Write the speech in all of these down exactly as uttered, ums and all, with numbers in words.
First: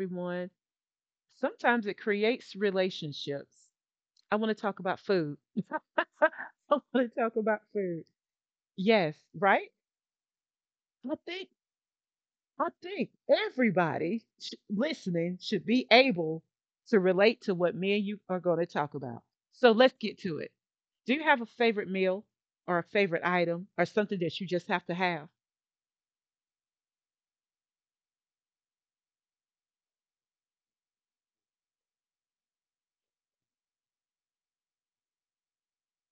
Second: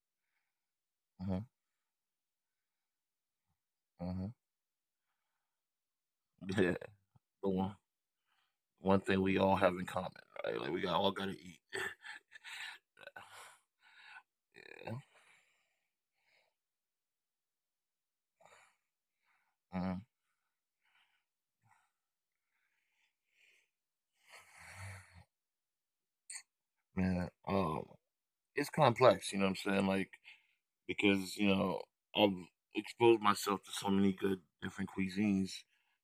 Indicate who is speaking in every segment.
Speaker 1: everyone.
Speaker 2: Uh
Speaker 1: Sometimes it creates relationships.
Speaker 2: huh.
Speaker 1: I want to talk about food. I
Speaker 2: Yeah,
Speaker 1: want to talk
Speaker 2: the
Speaker 1: about
Speaker 2: one,
Speaker 1: food.
Speaker 2: one
Speaker 1: Yes,
Speaker 2: thing we all
Speaker 1: right?
Speaker 2: have in common, right? Like we got all
Speaker 1: I
Speaker 2: gotta
Speaker 1: think
Speaker 2: eat.
Speaker 1: I think everybody sh-
Speaker 2: Yeah.
Speaker 1: listening should be able to relate to what me and you are going to talk about. So let's
Speaker 2: Huh.
Speaker 1: get to it. Do you have a favorite meal or a favorite item or something that you just have to have?
Speaker 2: Yeah. Um, it's complex. You know what I'm saying? Like because you know I've exposed myself to so many good different cuisines.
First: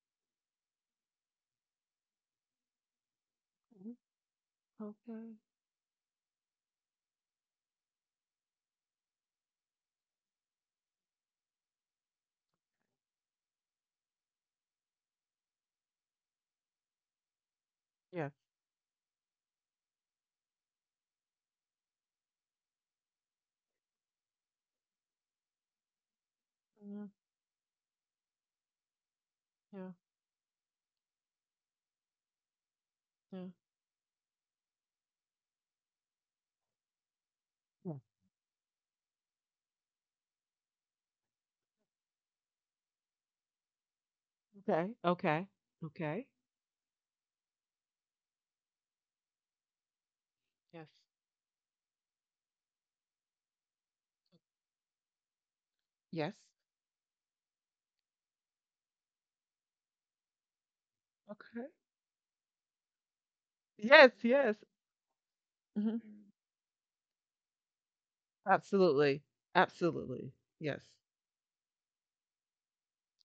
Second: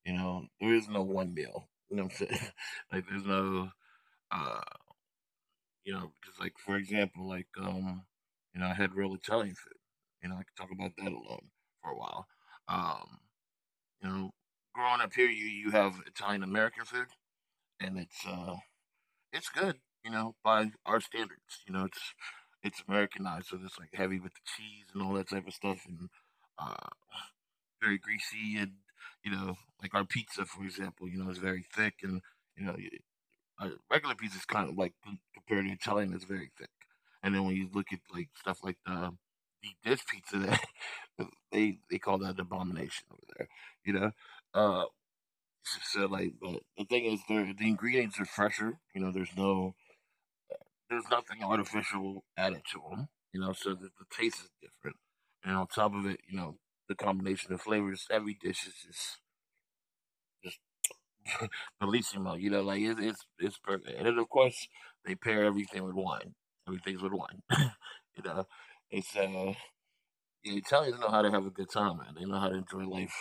Speaker 2: You know, there is no one meal. You know what I'm saying? Like there's no.
Speaker 1: Mhm.
Speaker 2: Uh,
Speaker 1: Okay.
Speaker 2: You know, because like for example, like um, you know, I had real Italian food. You know, I could talk about that alone for a while. Um, you know, growing up here, you you have Italian American food, and it's
Speaker 1: Yeah.
Speaker 2: uh, it's good. You know, by our standards, you know, it's it's Americanized, so it's like heavy with the cheese and all that type of stuff, and uh,
Speaker 1: Yeah.
Speaker 2: very greasy, and you know,
Speaker 1: Yeah.
Speaker 2: like our pizza, for example, you know, is very thick. And you know,
Speaker 1: Yeah.
Speaker 2: uh, regular pizza is kind of like com- compared to Italian, it's very thick. And then when you look
Speaker 1: Yeah.
Speaker 2: at like stuff like the deep dish pizza, that they they call that an abomination over there. You know, uh,
Speaker 1: Okay. Okay.
Speaker 2: so so,
Speaker 1: Okay.
Speaker 2: like, but the thing is, the the ingredients are fresher. You know, there's no,
Speaker 1: Yes.
Speaker 2: there's nothing artificial added to them. You know, so the, the taste is different. And on top of
Speaker 1: Yes.
Speaker 2: it, you know, the combination of flavors, every dish is just
Speaker 1: Okay.
Speaker 2: Bellissimo. You know, like it's it's it's perfect.
Speaker 1: Yes.
Speaker 2: And then of
Speaker 1: Yes.
Speaker 2: course they pair everything
Speaker 1: Hmm.
Speaker 2: with wine. Everything's with wine. You know, it's
Speaker 1: Absolutely.
Speaker 2: uh,
Speaker 1: Absolutely.
Speaker 2: yeah,
Speaker 1: Yes.
Speaker 2: Italians know how to have a good time, man. They know how to enjoy life.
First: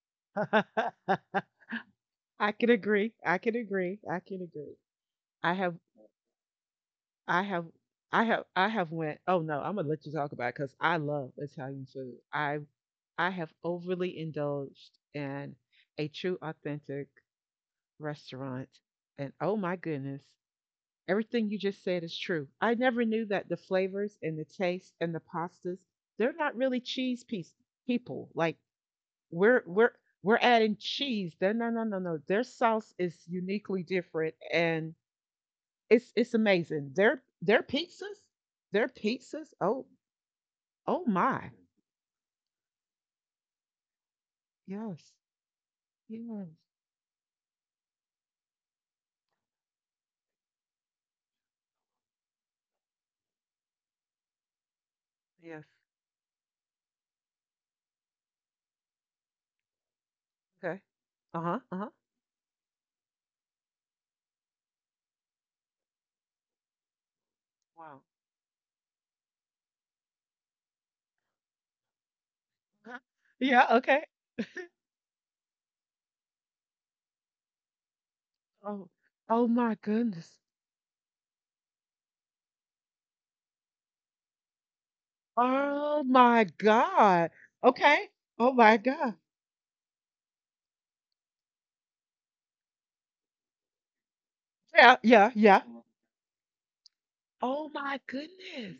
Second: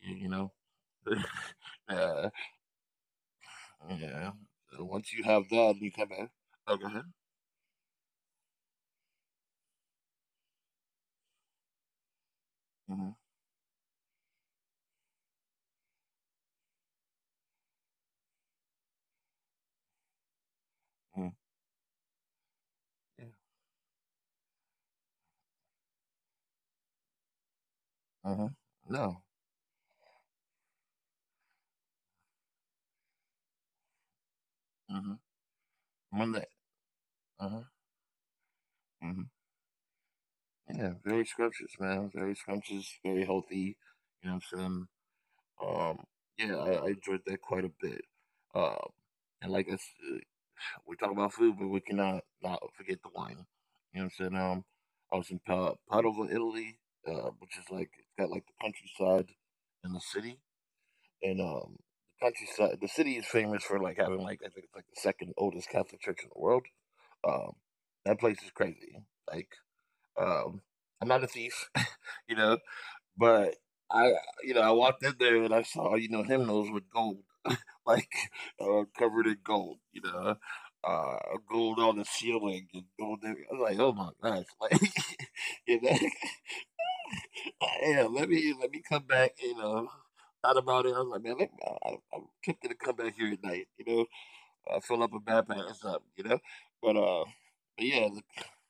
Speaker 2: You, you know, uh,
Speaker 1: I can agree. I can agree. I
Speaker 2: yeah.
Speaker 1: can agree.
Speaker 2: And once you have
Speaker 1: I
Speaker 2: that,
Speaker 1: have
Speaker 2: you come back. Oh, go ahead.
Speaker 1: I have I have I have went. Oh no, I'm gonna let you talk about it because I love Italian food. I
Speaker 2: Mhm.
Speaker 1: I have overly indulged in a true authentic restaurant, and oh my goodness,
Speaker 2: Mhm.
Speaker 1: everything you just said is true. I never knew
Speaker 2: Yeah.
Speaker 1: that the flavors and the taste and the pastas, they're not really cheese piece people.
Speaker 2: Uh huh.
Speaker 1: Like
Speaker 2: No.
Speaker 1: we're we're we're adding cheese. No, no, no, no, no. Their sauce is uniquely different, and
Speaker 2: Mhm.
Speaker 1: it's it's
Speaker 2: One day.
Speaker 1: amazing. Their their
Speaker 2: Mhm.
Speaker 1: pizzas, their
Speaker 2: Mhm.
Speaker 1: pizzas. Oh,
Speaker 2: Yeah.
Speaker 1: oh
Speaker 2: Very
Speaker 1: my.
Speaker 2: scrumptious, man. Very scrumptious. Very healthy. You know what I'm
Speaker 1: Yes,
Speaker 2: saying? Um, yeah,
Speaker 1: yes,
Speaker 2: I, I enjoyed that quite a bit. Um, and like I said, we talk about food, but we cannot not forget the wine. You know what I'm saying? Um, I was in
Speaker 1: yes.
Speaker 2: pa- Padova, Italy, uh, which is like it's got like the countryside and the city,
Speaker 1: Okay. Uh
Speaker 2: and
Speaker 1: huh. Uh
Speaker 2: um,
Speaker 1: huh.
Speaker 2: the countryside. The city is famous for like having, like I think it's like the second oldest Catholic church in the world. Um,
Speaker 1: Wow.
Speaker 2: that place is crazy. Like, um, I'm not a thief, you know,
Speaker 1: Uh-huh.
Speaker 2: but
Speaker 1: Yeah. Okay.
Speaker 2: I, you know, I walked in there and I saw, you know, hymnals with gold, like uh,
Speaker 1: Oh,
Speaker 2: covered in
Speaker 1: oh my
Speaker 2: gold, you
Speaker 1: goodness.
Speaker 2: know, uh, gold on the ceiling and gold. every- I'm like, oh my gosh, like, you
Speaker 1: Oh
Speaker 2: know,
Speaker 1: my God. Okay.
Speaker 2: yeah, let
Speaker 1: Oh
Speaker 2: me
Speaker 1: my
Speaker 2: let me come
Speaker 1: God.
Speaker 2: back, you know. Thought about it. I was like, man, let me, I, I- I'm tempted to come back here at night, you know. I
Speaker 1: Yeah.
Speaker 2: fill up a
Speaker 1: Yeah. Yeah.
Speaker 2: backpack or something, you know. But uh,
Speaker 1: Oh
Speaker 2: but
Speaker 1: my
Speaker 2: yeah,
Speaker 1: goodness.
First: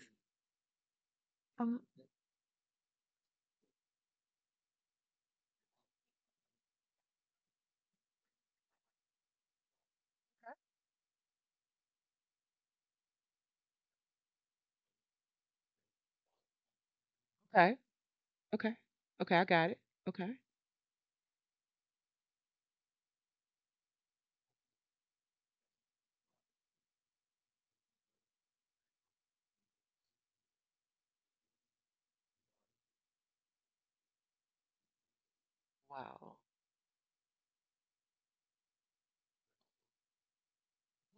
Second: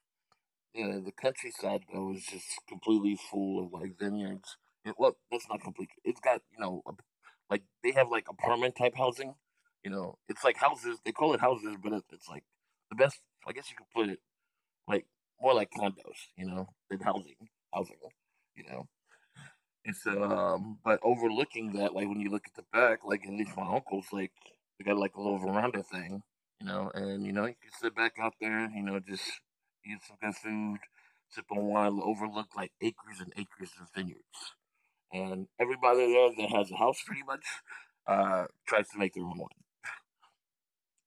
Speaker 2: yeah, the
Speaker 1: Um.
Speaker 2: countryside though is just completely full of like vineyards. And well, that's not complete. It's got, you know, a- like they have like apartment type housing. You know, it's like houses. They call it houses, but it, it's like the best. I guess you could put it like more like condos, you know, than housing.
Speaker 1: Okay.
Speaker 2: Housing.
Speaker 1: Okay.
Speaker 2: You know,
Speaker 1: Okay. I got it.
Speaker 2: it's
Speaker 1: Okay.
Speaker 2: um, but overlooking that, like when you look at the back, like at least my uncle's, like they got like a little veranda thing, you know, and you know you can sit back out there, you know, just eat some good food, sip on wine, overlook like acres and acres of vineyards, and everybody there
Speaker 1: Wow.
Speaker 2: that has a house, pretty much, uh, tries to make their own wine.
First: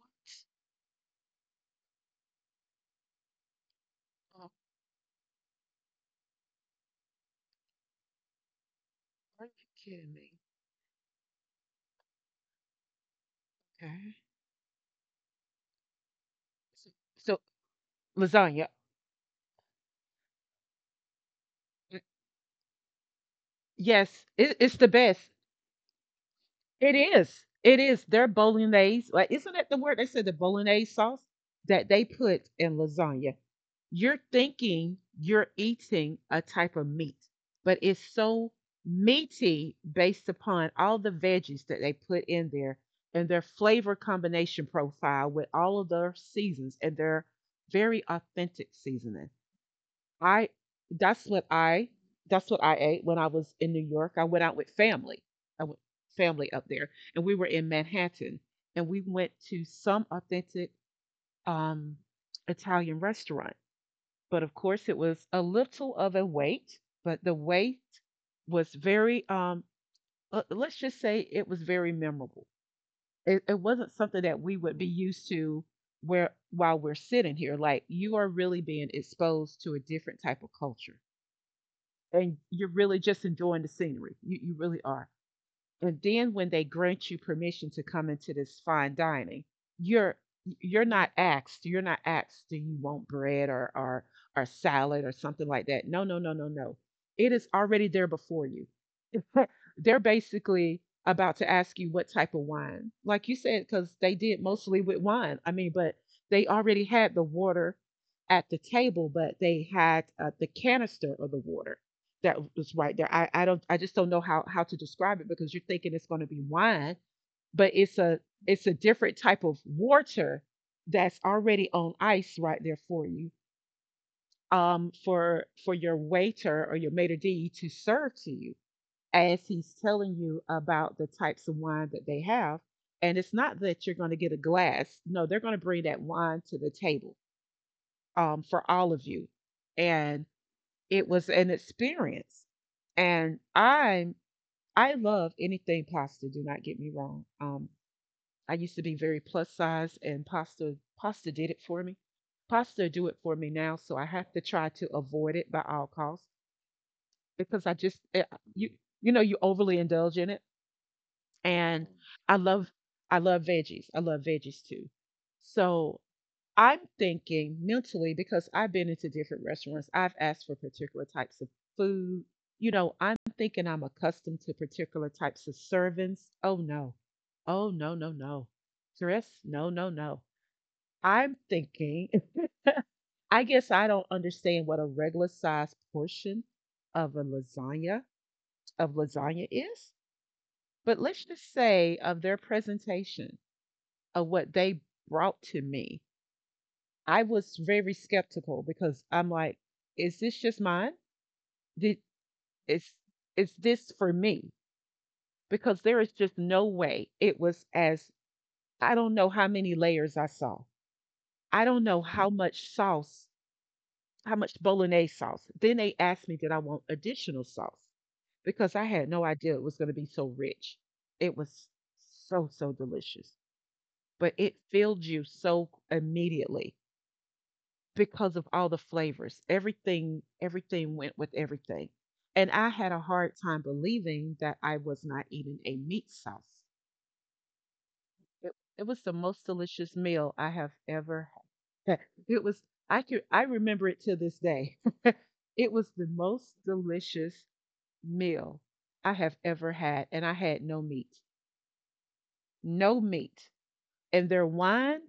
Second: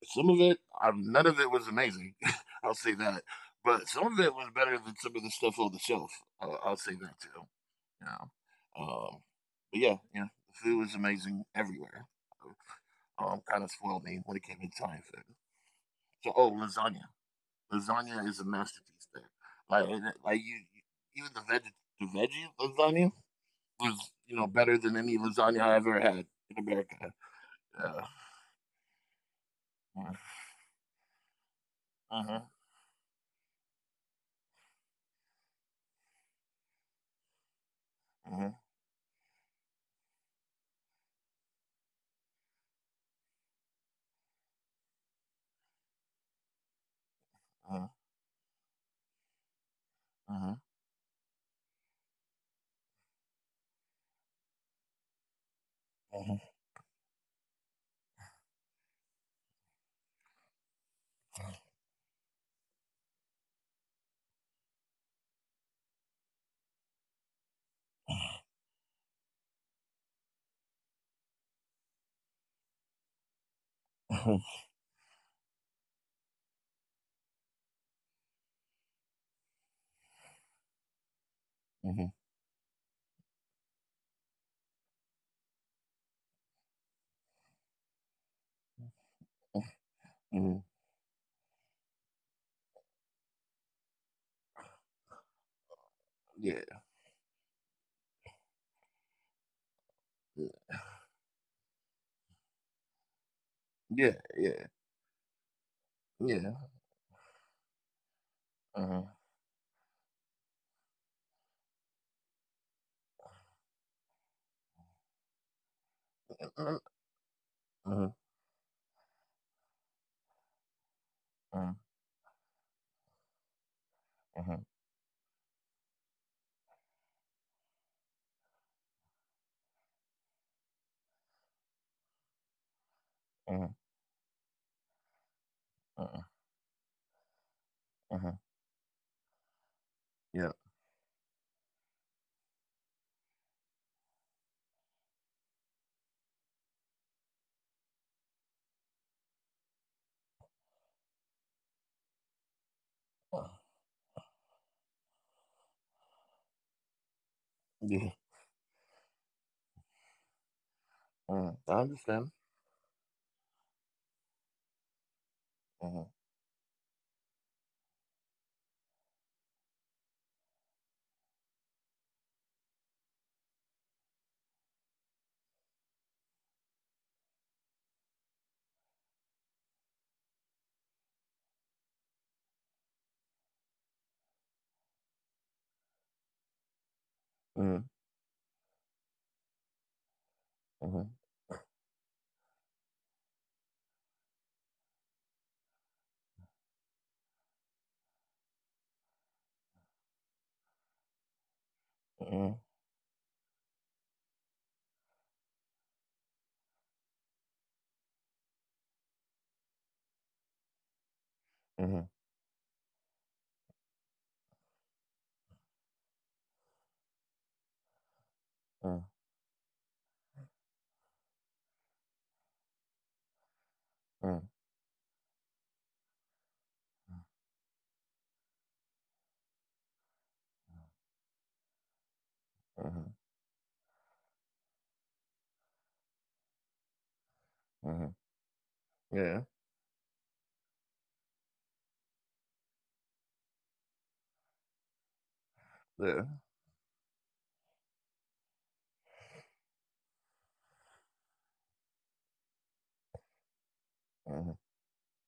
Speaker 2: Some of it, um, none of it was amazing. I'll say that. But some of it
Speaker 1: What?
Speaker 2: was better than some of the stuff on the shelf. I'll, I'll say that too. You know, um,
Speaker 1: Oh, are you
Speaker 2: but yeah,
Speaker 1: kidding me?
Speaker 2: yeah, the food was amazing everywhere. Um, kind of
Speaker 1: Okay.
Speaker 2: spoiled me when it came to Italian food. So, oh,
Speaker 1: So,
Speaker 2: lasagna.
Speaker 1: so
Speaker 2: Lasagna is a
Speaker 1: lasagna.
Speaker 2: masterpiece there. Like, and it- like you, you- even the veg,
Speaker 1: uh,
Speaker 2: the veggie lasagna was, you
Speaker 1: Yes,
Speaker 2: know,
Speaker 1: it,
Speaker 2: better
Speaker 1: it's
Speaker 2: than
Speaker 1: the
Speaker 2: any
Speaker 1: best.
Speaker 2: lasagna I ever had in
Speaker 1: It
Speaker 2: America.
Speaker 1: is. It
Speaker 2: Yeah.
Speaker 1: is their bolognese. Like, isn't that the word they said, the bolognese sauce that they
Speaker 2: Uh huh. Uh
Speaker 1: put in lasagna? You're thinking you're eating a type of meat, but it's
Speaker 2: huh.
Speaker 1: so meaty based upon all the veggies that they put in there and their flavor combination profile with all of their seasons and their
Speaker 2: Uh
Speaker 1: very authentic seasoning.
Speaker 2: huh.
Speaker 1: I that's what I that's what I ate when I was in New York. I went out with family. I went
Speaker 2: Uh huh.
Speaker 1: family up there and we were in Manhattan, and we went to some authentic um Italian restaurant. But of course it was a little of a wait, but the wait was very um uh, let's just say it was very memorable. It, it wasn't
Speaker 2: Mhm,
Speaker 1: something that we would be used to, where while we're sitting here, like, you are really being exposed to a different type of culture,
Speaker 2: mhm,
Speaker 1: and you're really just enjoying the scenery. You, you really are. And then when they grant you permission to come into this fine
Speaker 2: mhm,
Speaker 1: dining, you're
Speaker 2: mhm.
Speaker 1: you're not asked. You're not asked. Do you want bread or or or salad or something like that? No, no, no, no,
Speaker 2: Yeah,
Speaker 1: no. It is already there before you. They're
Speaker 2: yeah,
Speaker 1: basically about to ask you what type of wine. Like you said, because
Speaker 2: yeah,
Speaker 1: they did
Speaker 2: yeah,
Speaker 1: mostly with wine. I mean, but
Speaker 2: yeah.
Speaker 1: they already had the water at the
Speaker 2: Uh-huh.
Speaker 1: table, but they had uh, the canister of the water that was right there. I, I don't I just don't know how how to describe it, because you're thinking it's going to be
Speaker 2: Uh-huh.
Speaker 1: wine, but
Speaker 2: Uh-huh.
Speaker 1: it's a it's a different type of water that's
Speaker 2: Uh-huh.
Speaker 1: already on ice right there for you
Speaker 2: Uh-huh.
Speaker 1: um for for your waiter or your maitre d to serve to you as he's telling you about the types of wine that they have. And it's
Speaker 2: Uh-huh.
Speaker 1: not that you're going to get a glass. No, they're going to bring
Speaker 2: Uh-huh.
Speaker 1: that wine to the table
Speaker 2: Uh-huh.
Speaker 1: um, for all of you. And
Speaker 2: Yeah.
Speaker 1: it was an experience. And I'm I love anything pasta. Do not get me wrong. Um, I used to be very plus size, and pasta pasta did it for me. Pasta do it
Speaker 2: Uh,
Speaker 1: for me now, so I have to try to avoid it by all costs because I
Speaker 2: Yeah.
Speaker 1: just eh, you you know you overly indulge in it.
Speaker 2: Uh, I
Speaker 1: And
Speaker 2: understand.
Speaker 1: I love I love veggies. I love veggies too.
Speaker 2: Uh-huh.
Speaker 1: So I'm thinking mentally because I've been into different restaurants. I've asked for particular types of food. You know, I'm thinking I'm accustomed to particular types of servings. Oh no. Oh no, no, no. Dress? No, no, no. I'm thinking, I guess I don't understand what a regular size portion of a
Speaker 2: Uh-huh.
Speaker 1: lasagna of lasagna is.
Speaker 2: Uh-huh.
Speaker 1: But let's just say of their presentation of what they brought to me. I was very skeptical because I'm like, is this just mine? Did
Speaker 2: Uh-huh.
Speaker 1: is is this for me? Because there is just no way it was as I don't know how many layers I saw. I don't
Speaker 2: Uh-huh.
Speaker 1: know how much sauce, how much bolognese sauce. Then they asked me, did I want additional sauce? Because
Speaker 2: Uh-huh.
Speaker 1: I had no idea it was going to be so rich. It was so, so delicious,
Speaker 2: Uh-huh.
Speaker 1: but it filled you so immediately because of all the flavors. Everything everything went with everything. And I had
Speaker 2: Uh-huh.
Speaker 1: a hard time believing that I was not eating a meat sauce.
Speaker 2: Uh-huh.
Speaker 1: It, it was the
Speaker 2: Yeah.
Speaker 1: most delicious meal I have ever had. It was I could I remember it to this day. It was
Speaker 2: Yeah.
Speaker 1: the most delicious meal I have ever had, and I had no meat. No meat. And
Speaker 2: Uh-huh.
Speaker 1: their wine.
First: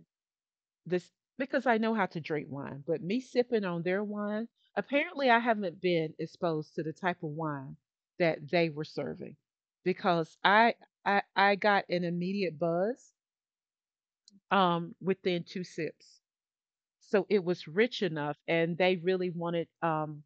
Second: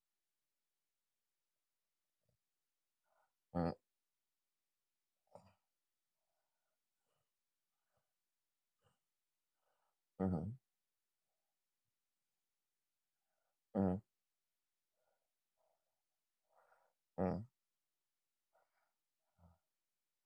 Speaker 1: This because I know how to drink wine, but me sipping
Speaker 2: Uh-huh.
Speaker 1: on their wine, apparently I haven't been exposed to the type of wine that they were serving, because
Speaker 2: Uh-huh.
Speaker 1: I I I got an immediate buzz
Speaker 2: Uh-huh.
Speaker 1: um within two sips. So
Speaker 2: Uh-huh.
Speaker 1: it was rich enough, and they really wanted um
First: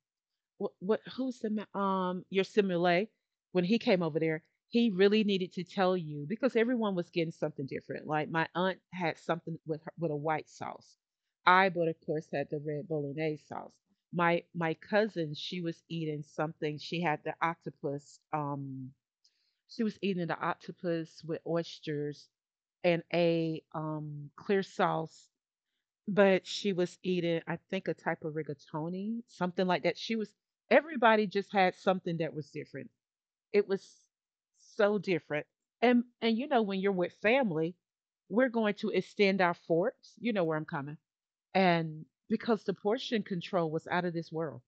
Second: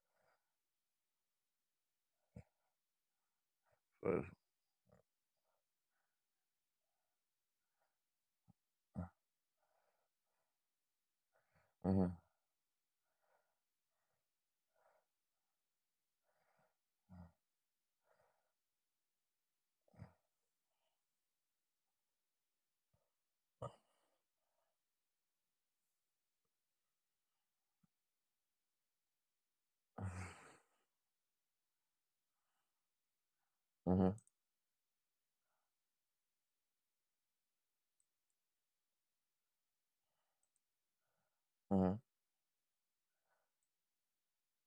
Speaker 1: what what who's the um, your simile? When he came over
Speaker 2: First.
Speaker 1: there, he really needed to tell you because everyone was getting something different. Like my aunt had something with her, with a white sauce. I but of
Speaker 2: Uh-huh.
Speaker 1: course had the red bolognese sauce. My my cousin, she was eating something. She had the octopus. Um, she was eating the octopus with oysters and a um clear sauce, but she was eating, I think, a type of rigatoni, something like that. She was, everybody just had something that was different. It was
Speaker 2: Uh-huh.
Speaker 1: so different. And and you know, when you're with family, we're going to extend our forks. You know where I'm coming.
Speaker 2: Uh-huh.
Speaker 1: And because the portion control was out of this world.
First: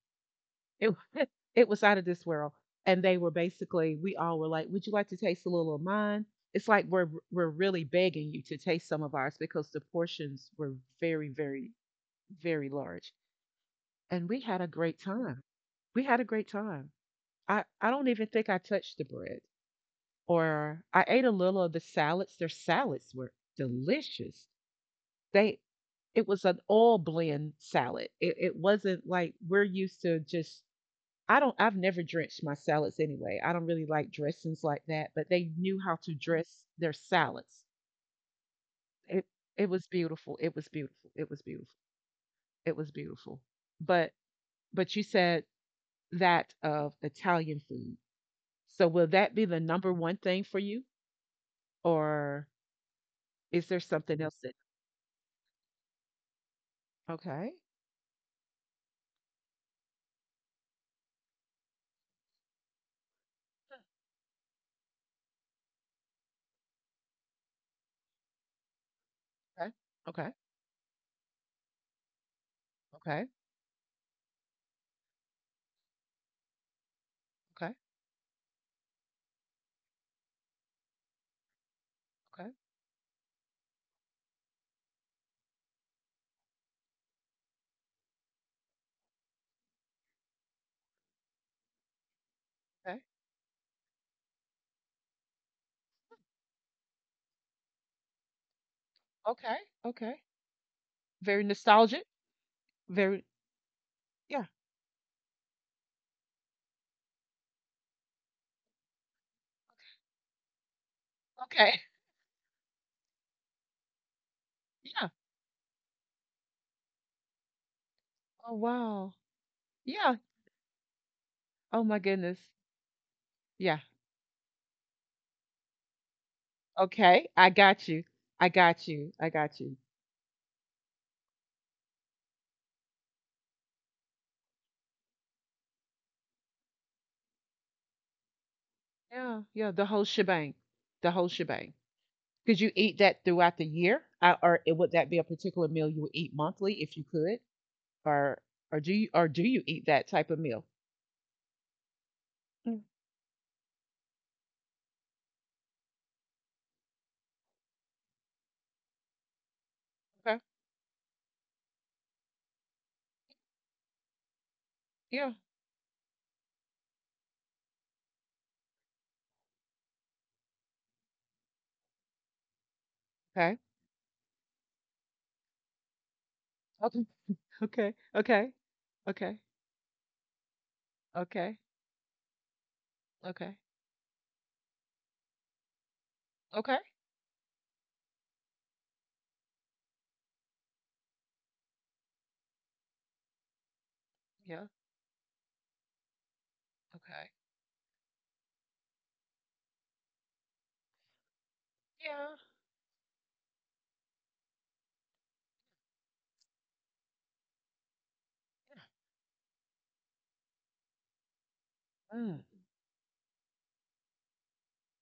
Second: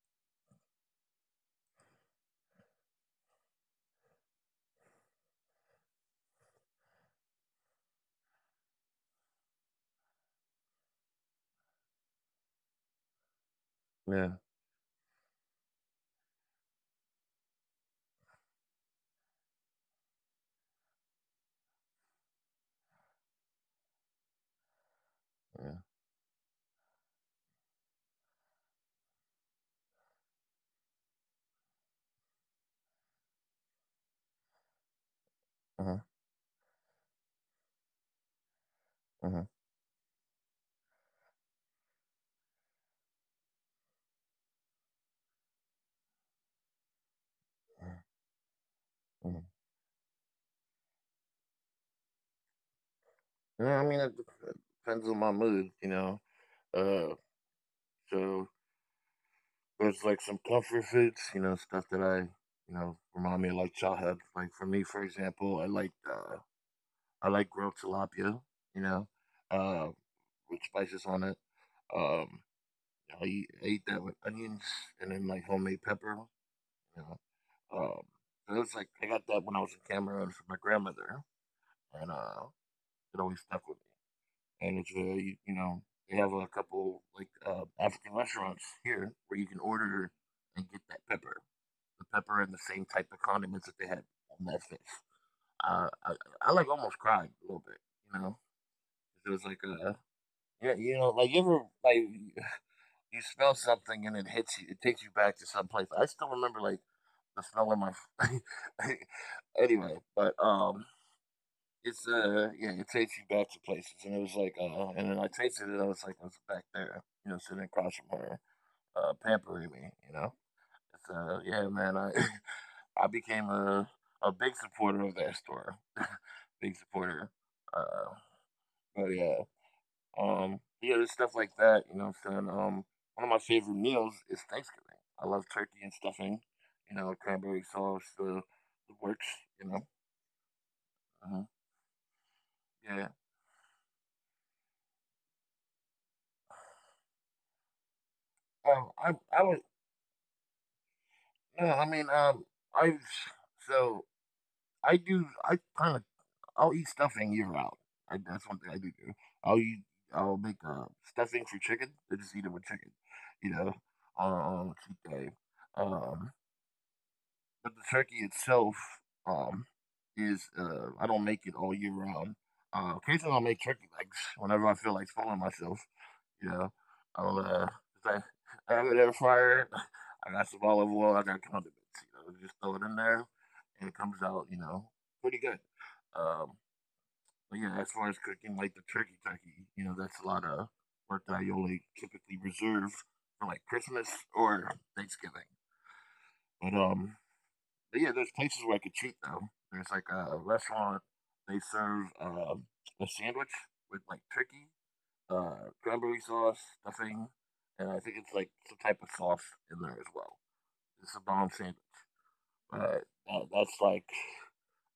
Speaker 1: It it was out of this world. And they were basically, we all were like, would you like to taste a little of mine? It's like we're we're really begging you to taste some of ours because the portions were very, very very large.
Speaker 2: Yeah.
Speaker 1: And we had a great time. We had a great time. I, I don't even think I touched the bread or I ate a little of the salads. Their salads were delicious. They
Speaker 2: Yeah.
Speaker 1: it was an all blend salad. It, it wasn't like we're used to just I don't I've never drenched my salads anyway. I don't really like dressings like that, but they knew
Speaker 2: Uh-huh.
Speaker 1: how to dress their salads. It
Speaker 2: Uh-huh.
Speaker 1: it was beautiful. It was beautiful. It was beautiful. It was beautiful. But but you said that of Italian food. So will that
Speaker 2: Uh-huh.
Speaker 1: be the number one thing for you, or
Speaker 2: You
Speaker 1: is
Speaker 2: know,
Speaker 1: there
Speaker 2: I mean, it
Speaker 1: something else that?
Speaker 2: depends on my mood, you know. Uh,
Speaker 1: Okay,
Speaker 2: so there's like some comfort foods, you know, stuff that I, you know, remind me of like childhood. Like for me, for example, I like, uh, I like grilled tilapia, you know,
Speaker 1: okay,
Speaker 2: uh,
Speaker 1: okay,
Speaker 2: with spices on it. Um, I
Speaker 1: okay,
Speaker 2: eat, I eat that with onions and then like homemade pepper. You know,
Speaker 1: okay,
Speaker 2: um, so it was like I got that when I was in Cameroon from my grandmother, and uh, it always stuck with me. And it's very, you know, they have a couple like uh, African restaurants here where you can order and get that pepper. The pepper and the same
Speaker 1: okay, okay,
Speaker 2: type of condiments that they had on that fish. Uh, I, I like almost cried a little bit, you know. It was
Speaker 1: okay,
Speaker 2: like a,
Speaker 1: okay.
Speaker 2: yeah, you know, like you
Speaker 1: Very
Speaker 2: ever,
Speaker 1: nostalgic.
Speaker 2: like you
Speaker 1: Very
Speaker 2: smell something and it
Speaker 1: yeah.
Speaker 2: hits you, it takes you back to some place. I still remember like the smell in my anyway, but um,
Speaker 1: Okay.
Speaker 2: it's, uh, yeah, it takes you back to places, and it was like, uh,
Speaker 1: Yeah.
Speaker 2: and then I tasted it, I was like, I was back there, you know, sitting across from her,
Speaker 1: Oh wow.
Speaker 2: uh, pampering me, you
Speaker 1: Yeah.
Speaker 2: know. So yeah,
Speaker 1: Oh my
Speaker 2: man, I
Speaker 1: goodness.
Speaker 2: I became
Speaker 1: Yeah.
Speaker 2: a a big supporter of that store, big
Speaker 1: Okay.
Speaker 2: supporter.
Speaker 1: I got you.
Speaker 2: Uh,
Speaker 1: I got
Speaker 2: but
Speaker 1: you. I
Speaker 2: yeah,
Speaker 1: got you.
Speaker 2: um, yeah, there's stuff like that. You know what I'm saying? Um, one of my favorite meals is Thanksgiving. I love turkey and stuffing. You know, cranberry sauce, the the works.
Speaker 1: Yeah.
Speaker 2: You
Speaker 1: Yeah.
Speaker 2: know,
Speaker 1: The whole shebang. The whole
Speaker 2: uh
Speaker 1: shebang. Could you eat
Speaker 2: yeah.
Speaker 1: that throughout the year? Uh, or it- would that be a particular meal you would eat monthly if you could? Or or
Speaker 2: Um,
Speaker 1: do you
Speaker 2: I
Speaker 1: or do
Speaker 2: I was
Speaker 1: you eat that type of meal?
Speaker 2: No, I mean, um,
Speaker 1: Mm,
Speaker 2: I so I do. I kind of. I'll eat stuffing year round. I, that's one thing I do do. I'll eat. I'll
Speaker 1: okay.
Speaker 2: make uh, stuffing for chicken. I just eat it with chicken. You know, on on a cheat day.
Speaker 1: Yeah.
Speaker 2: Um, but the turkey itself, um, is. Uh, I don't make it all year round. Uh, occasionally, I'll make
Speaker 1: Okay.
Speaker 2: turkey legs whenever I feel like spoiling myself. You know,
Speaker 1: Okay.
Speaker 2: I'll, uh,
Speaker 1: Okay.
Speaker 2: I
Speaker 1: Okay.
Speaker 2: I have an air
Speaker 1: Okay.
Speaker 2: fryer. I got some olive oil. I got
Speaker 1: Okay.
Speaker 2: condiments. You know, just throw it in there,
Speaker 1: Okay.
Speaker 2: and it comes out, you know, pretty good. Um,
Speaker 1: Okay.
Speaker 2: but yeah, as far as cooking like the turkey turkey, you know, that's a lot of work that I only typically reserve for like Christmas
Speaker 1: Yeah.
Speaker 2: or Thanksgiving. But um,
Speaker 1: Okay.
Speaker 2: but yeah, there's places where I could cheat though. There's like a restaurant, they serve
Speaker 1: Yeah.
Speaker 2: um a sandwich with like turkey, uh, cranberry sauce, stuffing, and I think it's like some type of sauce in there as well. It's a bomb sandwich.
Speaker 1: Mm.
Speaker 2: Uh, that, that's like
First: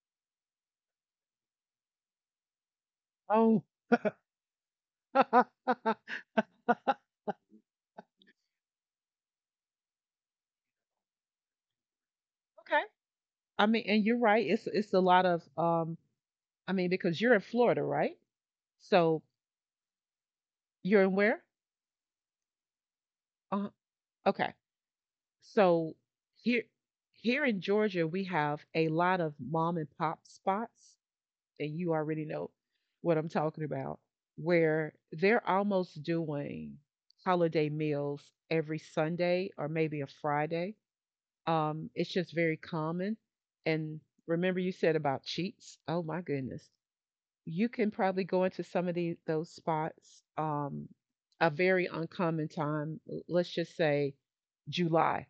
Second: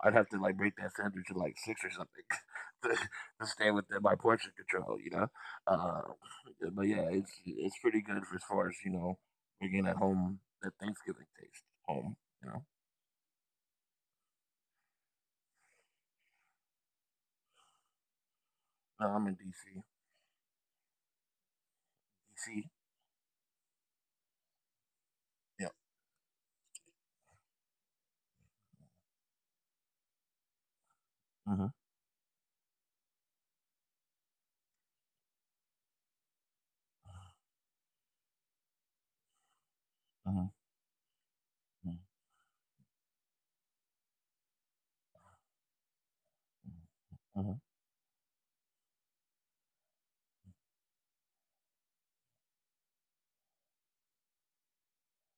Speaker 2: I'd have to like break that sandwich in like six or something to, to
Speaker 1: Oh.
Speaker 2: stay within my portion control, you know. Uh, but yeah, it's it's pretty good for as far as, you know, bringing at home that Thanksgiving taste home, you know.
Speaker 1: Okay. I mean, and you're right. It's it's a lot of um. I mean, because you're in Florida, right?
Speaker 2: No,
Speaker 1: So
Speaker 2: I'm in D C.
Speaker 1: you're in where?
Speaker 2: D C.
Speaker 1: Uh, okay.
Speaker 2: Yeah.
Speaker 1: So here here in Georgia, we have a lot of mom and pop spots,
Speaker 2: Mhm.
Speaker 1: and you already know what I'm talking about, where they're almost doing holiday meals every Sunday or maybe a
Speaker 2: Mhm.
Speaker 1: Friday. Um, it's just very common. And remember, you said about cheats. Oh my goodness,
Speaker 2: Mhm.
Speaker 1: you can probably go into some of the those spots. Um, a very uncommon time. Let's just say July,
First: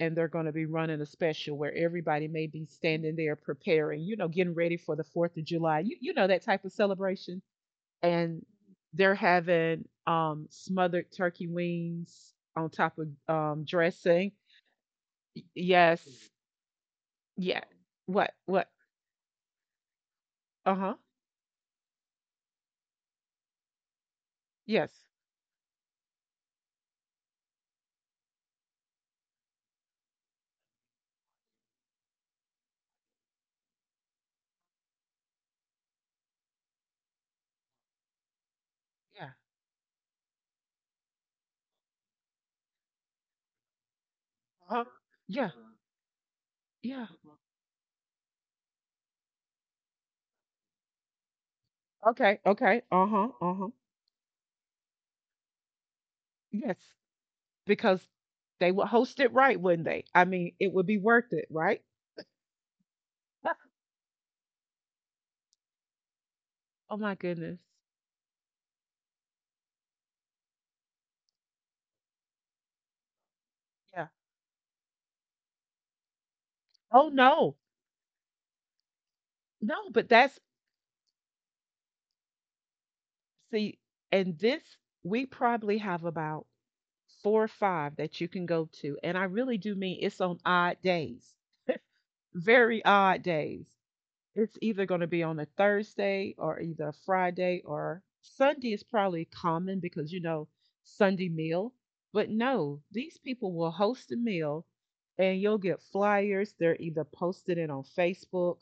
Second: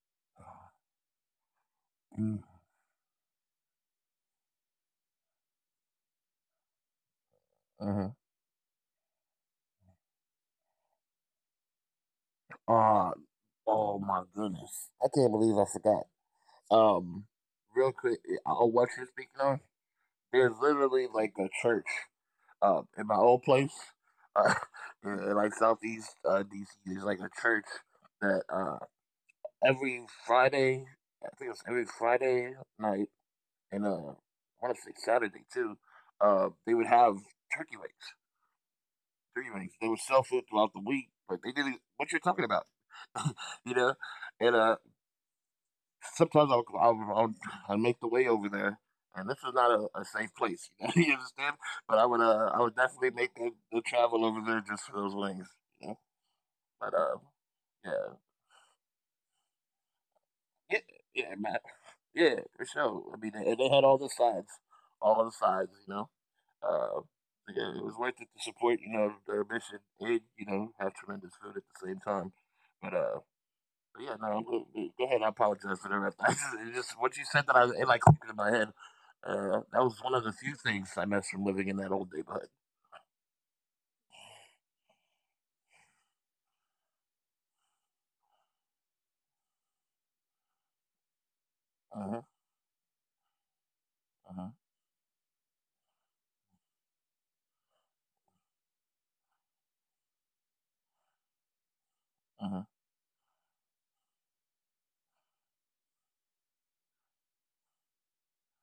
Speaker 1: and they're going to be running a special where everybody
Speaker 2: Mhm.
Speaker 1: may be standing there preparing, you know, getting ready for the fourth of July, you, you know, that type of celebration.
Speaker 2: Uh huh.
Speaker 1: And they're having um, smothered turkey wings on top of
Speaker 2: Uh
Speaker 1: um,
Speaker 2: Oh my
Speaker 1: dressing.
Speaker 2: goodness! I can't
Speaker 1: Y-
Speaker 2: believe I forgot.
Speaker 1: Yes.
Speaker 2: um
Speaker 1: Yeah.
Speaker 2: Real quick,
Speaker 1: What?
Speaker 2: uh,
Speaker 1: What?
Speaker 2: on what you're speaking on, there's
Speaker 1: Uh huh.
Speaker 2: literally like a church, um in my old place, uh,
Speaker 1: Yes.
Speaker 2: in, in, like Southeast, uh DC, there's like a church that, uh every Friday, I think it's every Friday night, and uh I want to say Saturday too, uh they would have turkey wings,
Speaker 1: Yeah.
Speaker 2: turkey wings. They would sell food throughout the week, but they didn't what you're talking about. You know, and uh
Speaker 1: Uh huh. Yeah.
Speaker 2: sometimes I'll,
Speaker 1: Yeah.
Speaker 2: I'll, I'll, I'll make the way over there, and this is not a, a safe place. You know? You understand? But I would,
Speaker 1: Okay.
Speaker 2: uh, I would
Speaker 1: Okay. Uh
Speaker 2: definitely
Speaker 1: huh.
Speaker 2: make the,
Speaker 1: Uh huh.
Speaker 2: the travel over there just for those wings. You know?
Speaker 1: Yes.
Speaker 2: But uh,
Speaker 1: Because
Speaker 2: yeah,
Speaker 1: they would host it right, wouldn't they? I mean, it
Speaker 2: yeah,
Speaker 1: would be worth
Speaker 2: yeah,
Speaker 1: it,
Speaker 2: Matt.
Speaker 1: right?
Speaker 2: Yeah, for sure. I mean, and they had all the sides, all the sides. You know,
Speaker 1: Oh
Speaker 2: uh,
Speaker 1: my goodness.
Speaker 2: yeah, it was worth it to support. You know, their mission, and you know, have tremendous food at the same time. But uh, yeah, no, I'm go, go go ahead. I apologize for that. I just, it just
Speaker 1: Oh,
Speaker 2: what you said that
Speaker 1: no.
Speaker 2: I it like clicked in my head. Uh, that
Speaker 1: No,
Speaker 2: was
Speaker 1: but
Speaker 2: one of the
Speaker 1: that's,
Speaker 2: few things I missed from living in that old neighborhood.
Speaker 1: see, and this, we probably have about four or five that you can go to, and I really do mean it's on odd days,
Speaker 2: Uh-huh,
Speaker 1: very odd days.
Speaker 2: uh-huh,
Speaker 1: It's either gonna be on a Thursday or either a Friday, or Sunday is probably common because, you know, Sunday meal. But
Speaker 2: uh-huh.
Speaker 1: no, these people will host a meal and you'll get flyers. They're either posted it on Facebook.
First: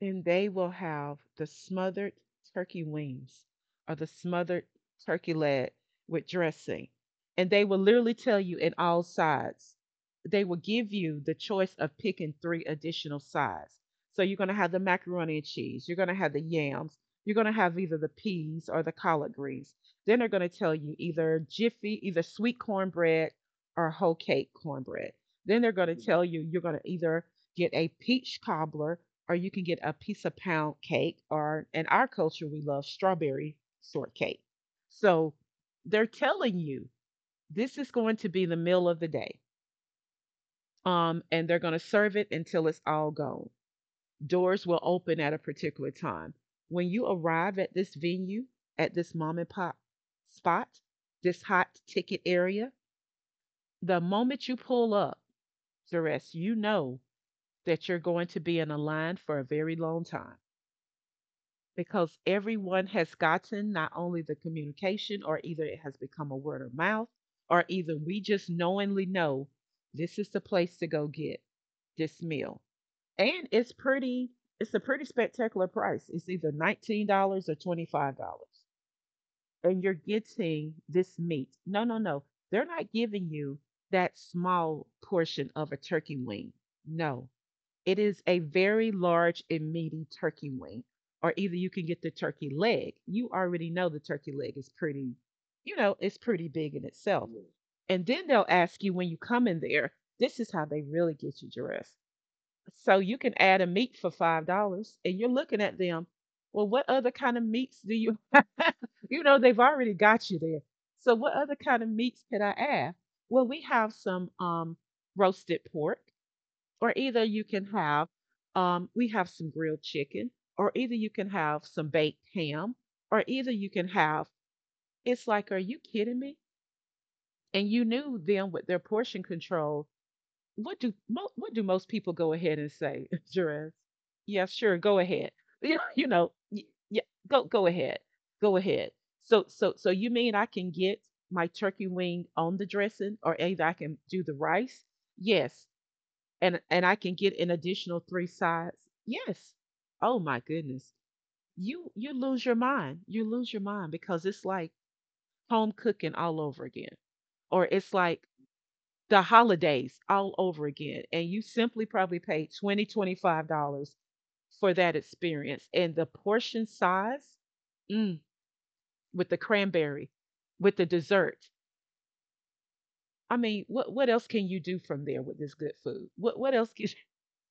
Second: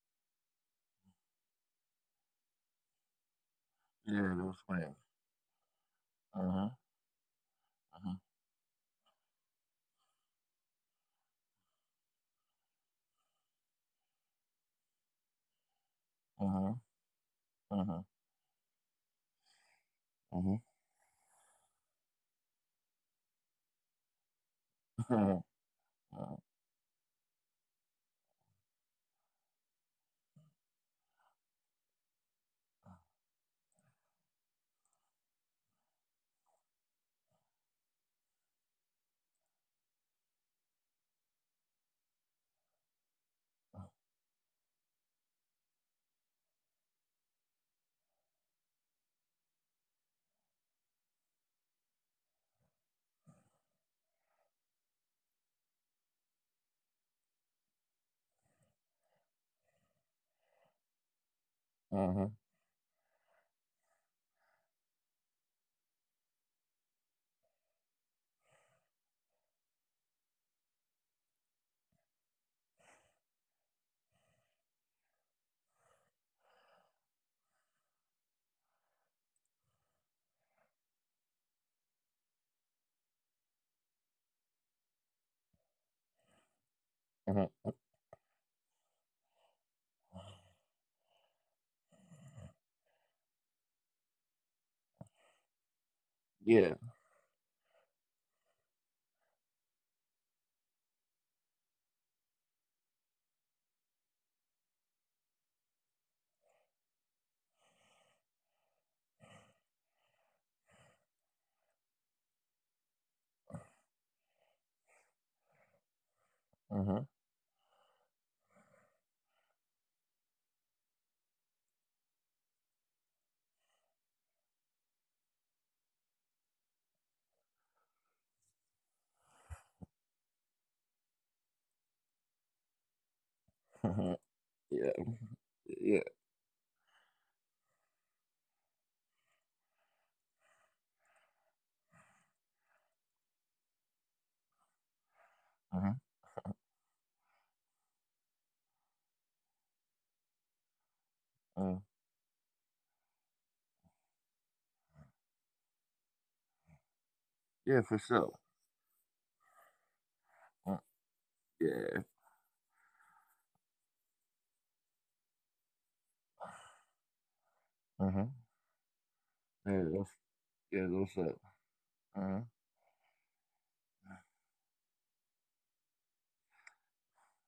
Speaker 1: Then they will have the smothered turkey wings or the
Speaker 2: Yeah, that was
Speaker 1: smothered
Speaker 2: funny.
Speaker 1: turkey leg with
Speaker 2: Uh-huh,
Speaker 1: dressing. And they will literally
Speaker 2: uh-huh,
Speaker 1: tell you in all sides. They will give you the choice of picking three additional sides. So you're going to have the macaroni and cheese, you're going to have the
Speaker 2: uh-huh,
Speaker 1: yams, you're going to have either
Speaker 2: uh-huh,
Speaker 1: the peas or the collard greens. Then they're going to tell you either jiffy, either sweet cornbread or whole cake cornbread.
Speaker 2: uh-huh,
Speaker 1: Then they're going to tell
Speaker 2: uh-huh,
Speaker 1: you you're going to either get a peach cobbler, or you can get a piece of pound cake, or in our culture, we love strawberry shortcake. So they're telling you this is going to be the meal of the day. Um, and they're going to serve it until it's all gone. Doors will open at a particular time. When you arrive at this venue, at this mom and pop spot, this hot ticket area, the moment you pull up, Zaress, you know that you're going to be in a line for a very long time, because
Speaker 2: uh-huh,
Speaker 1: everyone has gotten not only the communication, or either it has become a word of mouth, or either we just knowingly know this is the place to go get this meal, and it's pretty, it's a pretty spectacular price. It's either nineteen dollars or twenty-five dollars, and you're getting this meat. No, no, no, they're not giving you that small portion of a turkey wing. No,
Speaker 2: uh-huh.
Speaker 1: it is a very large and meaty turkey wing, or either you can get the turkey leg. You already know the turkey leg is pretty, you know, it's pretty big
Speaker 2: Yeah,
Speaker 1: in itself. Yeah. And then they'll ask you when you come in there, this is how they really get you dressed. So you can add a meat for five dollars, and you're looking at them, well, what other kind of meats do you have? You know, they've already got you there. So what other kind of meats could I add? Well, we have some um roasted pork, or
Speaker 2: uh-huh,
Speaker 1: either you can have, um, we have some grilled chicken, or either you can have some baked ham, or either you can have, it's like, are you kidding me? And you knew them with their portion control. What do mo- what do most people go ahead and say, Jerez?
Speaker 2: uh-huh,
Speaker 1: Yeah, sure,
Speaker 2: yeah,
Speaker 1: go ahead. You know,
Speaker 2: yeah,
Speaker 1: you know, y- yeah, go go ahead go ahead. So so so you mean I can get my turkey wing on the dressing, or either I can do the rice? Yes.
Speaker 2: uh-huh,
Speaker 1: And and I can get an additional three sides. Yes. Oh my goodness.
Speaker 2: uh,
Speaker 1: You you lose your mind. You lose your mind, because it's like home cooking all over again. Or
Speaker 2: yeah,
Speaker 1: it's
Speaker 2: for
Speaker 1: like
Speaker 2: sure.
Speaker 1: the holidays all over
Speaker 2: Uh,
Speaker 1: again. And you simply
Speaker 2: yeah,
Speaker 1: probably paid twenty twenty five dollars for that experience. And the portion size, mm,
Speaker 2: uh-huh,
Speaker 1: with the
Speaker 2: yeah,
Speaker 1: cranberry,
Speaker 2: that's,
Speaker 1: with the
Speaker 2: yeah, that's
Speaker 1: dessert.
Speaker 2: it. Uh-huh.
Speaker 1: I mean, what what else can you do from there with this good food? What what else can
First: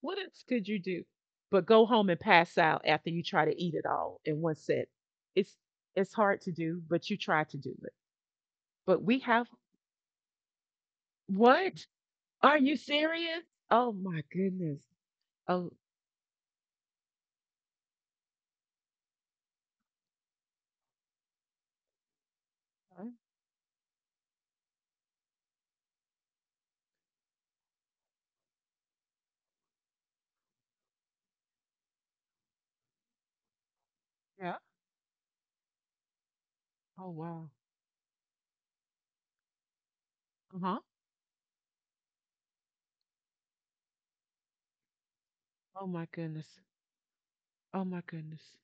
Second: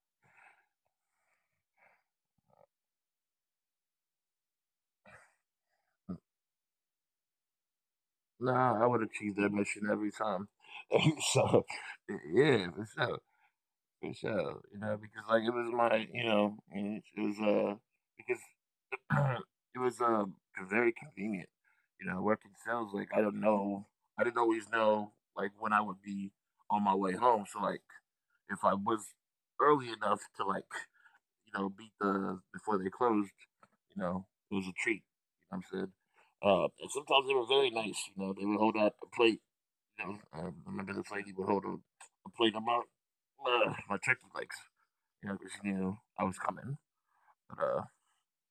Speaker 1: What else could you do but go home and pass out after you try to eat it all in one set? It's it's hard to do, but you try to do it.
Speaker 2: Nah, I would
Speaker 1: But we
Speaker 2: achieve
Speaker 1: have,
Speaker 2: that mission every time. so,
Speaker 1: what? Are
Speaker 2: yeah,
Speaker 1: you
Speaker 2: for sure.
Speaker 1: serious? Oh
Speaker 2: Good
Speaker 1: my
Speaker 2: show, you
Speaker 1: goodness.
Speaker 2: know, because, like, it
Speaker 1: Oh.
Speaker 2: was my you know, And it was, uh because it was, uh very convenient, you know, working sales,
Speaker 1: Okay.
Speaker 2: like, I don't know, I didn't always know, like, when I would be on my way home. So, like, if I was early enough to, like, you know, beat the before they closed, you know, it
Speaker 1: Yeah.
Speaker 2: was a treat. You know what I'm saying? Uh, and
Speaker 1: Oh
Speaker 2: sometimes they were
Speaker 1: wow.
Speaker 2: very nice. You know, they would hold out a plate. You know, I
Speaker 1: Uh-huh.
Speaker 2: remember this lady would hold a a plate of my, uh, my turkey legs, you know, just
Speaker 1: Oh my
Speaker 2: knew I was
Speaker 1: goodness.
Speaker 2: coming. But
Speaker 1: Oh
Speaker 2: uh,
Speaker 1: my goodness.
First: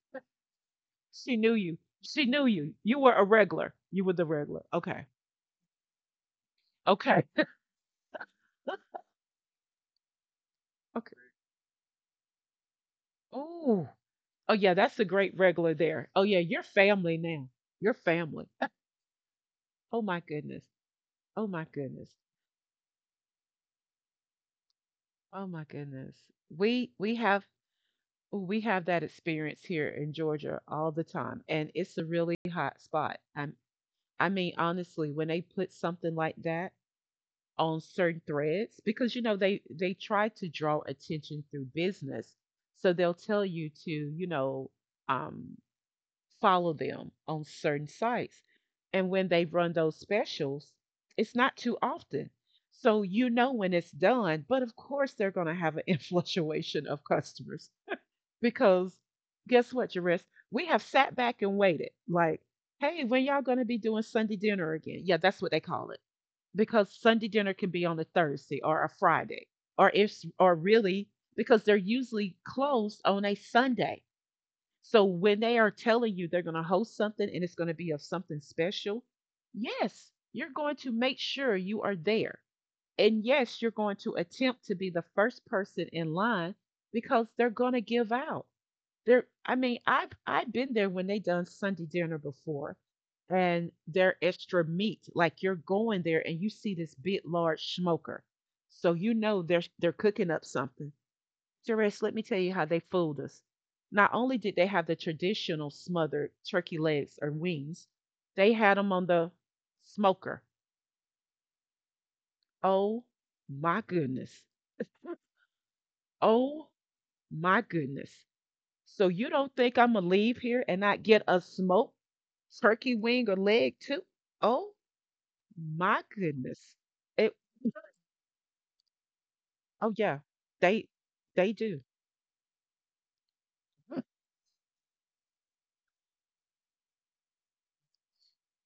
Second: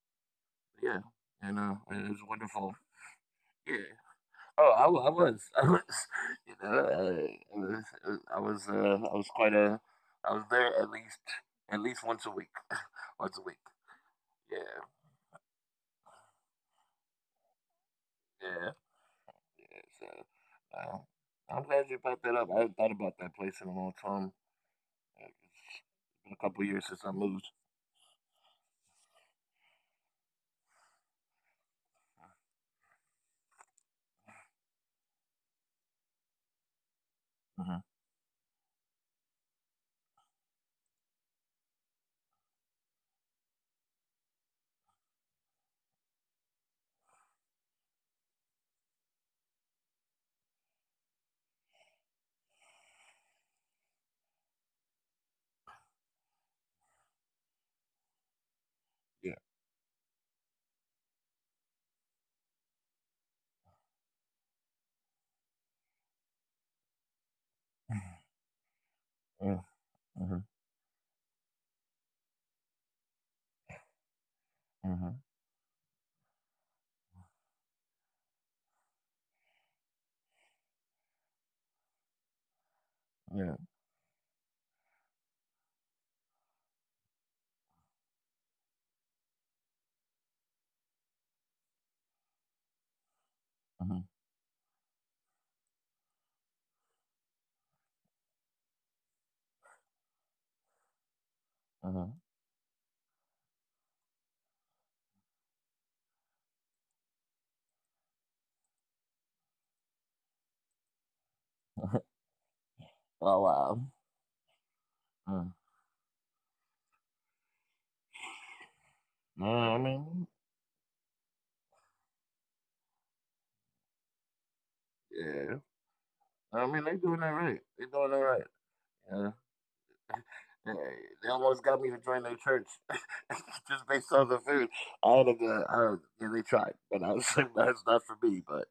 Speaker 2: yeah,
Speaker 1: She knew
Speaker 2: and uh,
Speaker 1: you.
Speaker 2: it was
Speaker 1: She knew you.
Speaker 2: wonderful.
Speaker 1: You were a regular.
Speaker 2: Yeah.
Speaker 1: You were the regular.
Speaker 2: Oh, I, wa-
Speaker 1: Okay.
Speaker 2: I was, I was, you know, uh,
Speaker 1: Okay.
Speaker 2: it was, uh, I was, uh, I was quite a, I was there at least,
Speaker 1: Okay.
Speaker 2: at least once a week, once a week.
Speaker 1: Oh.
Speaker 2: Yeah,
Speaker 1: Oh yeah, that's a great regular there. Oh yeah, you're family now. You're family.
Speaker 2: yeah, yeah. So,
Speaker 1: Oh my goodness.
Speaker 2: uh,
Speaker 1: Oh
Speaker 2: I'm
Speaker 1: my
Speaker 2: glad you brought
Speaker 1: goodness.
Speaker 2: that up. I haven't thought about that place in a long time. Uh,
Speaker 1: Oh my
Speaker 2: It's
Speaker 1: goodness.
Speaker 2: been a couple years since
Speaker 1: We
Speaker 2: I
Speaker 1: we
Speaker 2: moved.
Speaker 1: have, oh, we have that experience here in Georgia all the time, and it's a really hot spot. i I mean, honestly, when they put something like that on
Speaker 2: hmm
Speaker 1: certain threads, because you know they they try to draw attention through business. So they'll tell you to, you know, um follow them on certain sites. And when they run those specials, it's not too often. So you know when it's done, but of course they're going to have an influctuation of customers, because
Speaker 2: Yeah.
Speaker 1: guess what, Jerris? We have sat back and waited. Like, hey, when y'all going to be doing Sunday dinner again? Yeah, that's what they call it, because Sunday dinner can be on a Thursday or a Friday,
Speaker 2: Yeah.
Speaker 1: or if,
Speaker 2: hmm
Speaker 1: or really, because they're usually closed on a Sunday. So
Speaker 2: hmm
Speaker 1: when they are telling you they're going to host something and it's going to be of something special, yes, you're going to make sure you are there. And
Speaker 2: Yeah.
Speaker 1: yes, you're going to attempt to be the first person in line, because they're going to give out. They're, I mean, I've I've been there when they done Sunday dinner before, and
Speaker 2: hmm
Speaker 1: their extra meat. Like, you're going there and you see this big large smoker. So you know they're they're cooking up something. Suresh,
Speaker 2: hmm
Speaker 1: let me tell you how they fooled us. Not only did they have the traditional smothered turkey legs or wings, they had them on the smoker. Oh
Speaker 2: Oh wow.
Speaker 1: my goodness.
Speaker 2: Mm.
Speaker 1: Oh my goodness. So you
Speaker 2: No,
Speaker 1: don't
Speaker 2: I
Speaker 1: think I'm gonna
Speaker 2: mean,
Speaker 1: leave here and not get a smoked turkey wing or leg too? Oh
Speaker 2: Yeah.
Speaker 1: my
Speaker 2: I
Speaker 1: goodness.
Speaker 2: mean, they doing that
Speaker 1: It.
Speaker 2: right. They doing that right. Yeah.
Speaker 1: Oh yeah.
Speaker 2: Yeah,
Speaker 1: They
Speaker 2: they
Speaker 1: they
Speaker 2: almost got
Speaker 1: do.
Speaker 2: me to join their church just based on the food. All of the, uh, yeah, They tried, but I was like, that's not for me. But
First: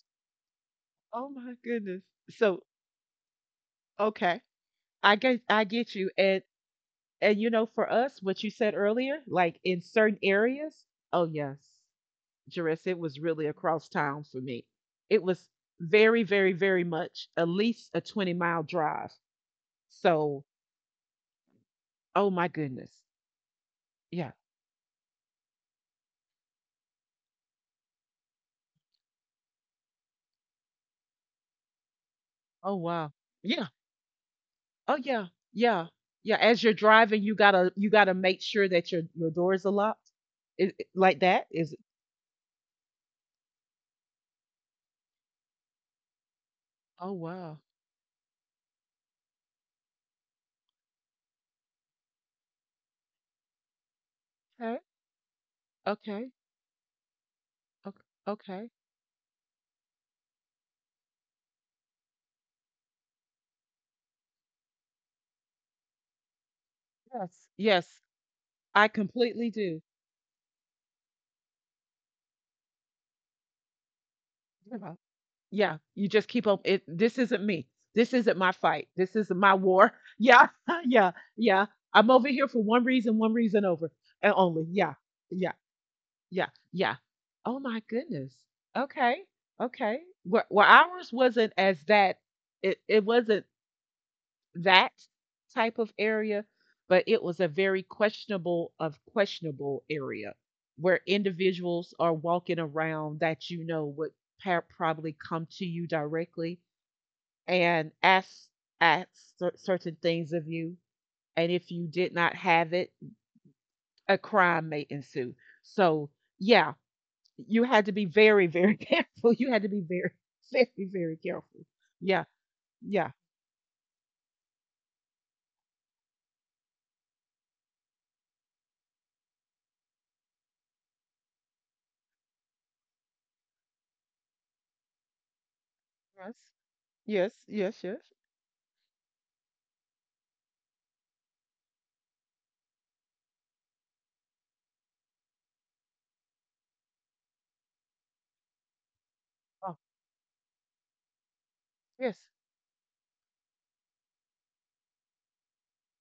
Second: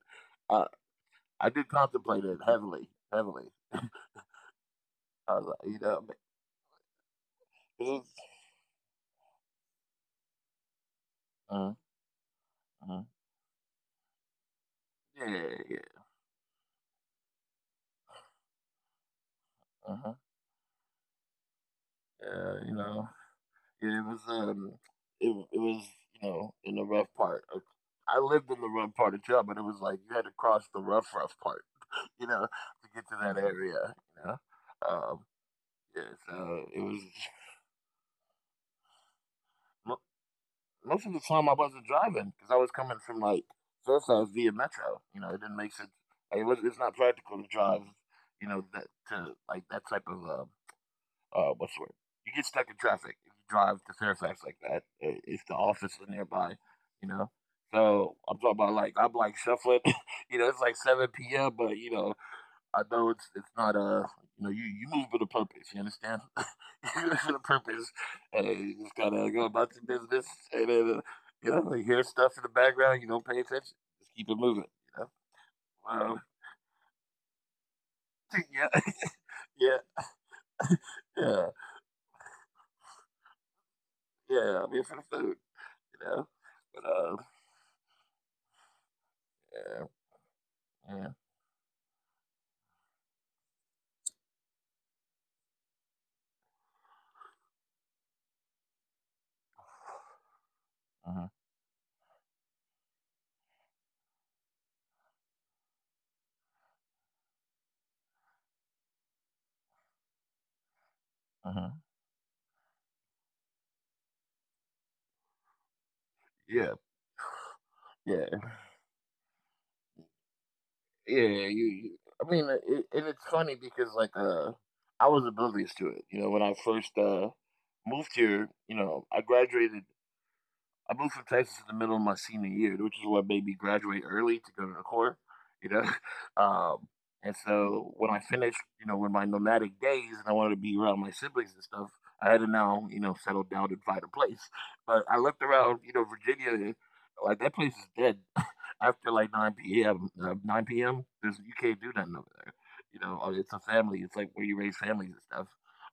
Speaker 2: I,
Speaker 1: Oh
Speaker 2: I
Speaker 1: my
Speaker 2: did
Speaker 1: goodness.
Speaker 2: contemplate it
Speaker 1: So
Speaker 2: heavily, heavily. I
Speaker 1: okay. I get
Speaker 2: was
Speaker 1: I
Speaker 2: like, you
Speaker 1: get
Speaker 2: know,
Speaker 1: you.
Speaker 2: but
Speaker 1: And And you know,
Speaker 2: it
Speaker 1: for
Speaker 2: was,
Speaker 1: us, what you said earlier, like in certain areas, oh yes,
Speaker 2: uh,
Speaker 1: Jerris, it
Speaker 2: uh,
Speaker 1: was really across town for me. It
Speaker 2: yeah,
Speaker 1: was
Speaker 2: yeah,
Speaker 1: very, very, very much at least a twenty mile drive.
Speaker 2: uh-huh,
Speaker 1: So, oh my
Speaker 2: yeah, you
Speaker 1: goodness.
Speaker 2: know, yeah, it was,
Speaker 1: Yeah.
Speaker 2: um, it, w- it was, you know, in the rough part. Of, I lived in the rough part of jail, but it was like you had to cross the rough, rough part, you know,
Speaker 1: Oh
Speaker 2: to get
Speaker 1: wow.
Speaker 2: to that
Speaker 1: Yeah.
Speaker 2: area. You know.
Speaker 1: Oh
Speaker 2: Um,
Speaker 1: yeah. Yeah.
Speaker 2: yeah,
Speaker 1: Yeah. As
Speaker 2: so
Speaker 1: you're
Speaker 2: it was
Speaker 1: driving, you gotta, you gotta make sure that your your doors are
Speaker 2: mo-
Speaker 1: locked. Is it
Speaker 2: most of
Speaker 1: like
Speaker 2: the
Speaker 1: that?
Speaker 2: time I
Speaker 1: Is it,
Speaker 2: wasn't driving because I was coming from like Surfside via Metro. You know, it didn't make sense. Like, it was, it's not
Speaker 1: oh
Speaker 2: practical to
Speaker 1: wow.
Speaker 2: drive, you know, that to like that type of um, uh, what's the word? You get stuck in traffic if you drive to Fairfax like
Speaker 1: Okay.
Speaker 2: that. i- If the office is
Speaker 1: Okay.
Speaker 2: nearby, you know.
Speaker 1: Okay.
Speaker 2: So I'm talking
Speaker 1: Okay.
Speaker 2: about like I'm like shuffling, you know. It's like seven p m, but you know I know it's it's not a, you know, you you move with a purpose. You understand? You move with a
Speaker 1: Yes.
Speaker 2: purpose,
Speaker 1: Yes.
Speaker 2: and you
Speaker 1: I
Speaker 2: just gotta go
Speaker 1: completely
Speaker 2: about
Speaker 1: do.
Speaker 2: your business. And then uh, you know, you hear stuff in the background. You don't pay attention. Just keep it moving.
Speaker 1: Yeah.
Speaker 2: You know?
Speaker 1: Yeah, you
Speaker 2: Um,
Speaker 1: just keep on it, this isn't me. This isn't my
Speaker 2: yeah,
Speaker 1: fight. This isn't my war.
Speaker 2: yeah,
Speaker 1: Yeah, yeah,
Speaker 2: yeah,
Speaker 1: yeah. I'm over here for one reason, one reason over and
Speaker 2: yeah.
Speaker 1: only.
Speaker 2: I'm here
Speaker 1: Yeah,
Speaker 2: for the food.
Speaker 1: yeah,
Speaker 2: You know,
Speaker 1: yeah,
Speaker 2: but
Speaker 1: yeah.
Speaker 2: uh,
Speaker 1: Oh my goodness. Okay,
Speaker 2: yeah,
Speaker 1: okay. Well, well ours
Speaker 2: yeah,
Speaker 1: wasn't as that. It it wasn't that type of area, but it was a very questionable of questionable area where
Speaker 2: uh-huh,
Speaker 1: individuals are walking around that you know would pa- probably come to you directly and ask, ask cer- certain things of you. And if
Speaker 2: uh-huh.
Speaker 1: you did not have it, a crime may ensue. So yeah,
Speaker 2: yeah,
Speaker 1: you had to be
Speaker 2: yeah,
Speaker 1: very, very, careful. You had to be very, very, very
Speaker 2: yeah.
Speaker 1: careful.
Speaker 2: You, you
Speaker 1: Yeah,
Speaker 2: I mean, uh, it,
Speaker 1: yeah.
Speaker 2: and it's funny because like uh, I was oblivious to it. You know, when I first uh moved here, you know, I graduated I moved from Texas in the middle of my senior year, which is what made me graduate early to go to the Corps, you know.
Speaker 1: Yes,
Speaker 2: Um, and
Speaker 1: yes, yes,
Speaker 2: so
Speaker 1: yes.
Speaker 2: when I finished, you know, with my nomadic days and I wanted to be around my siblings and stuff, I had to now, you know, settle down and find a place. But I looked around, you know, Virginia, and, like, that place is dead after like
Speaker 1: Oh,
Speaker 2: nine p m. Uh, nine p m. There's, you can't do
Speaker 1: yes.
Speaker 2: nothing over there. You know, uh, it's a family. It's like where you raise families and stuff.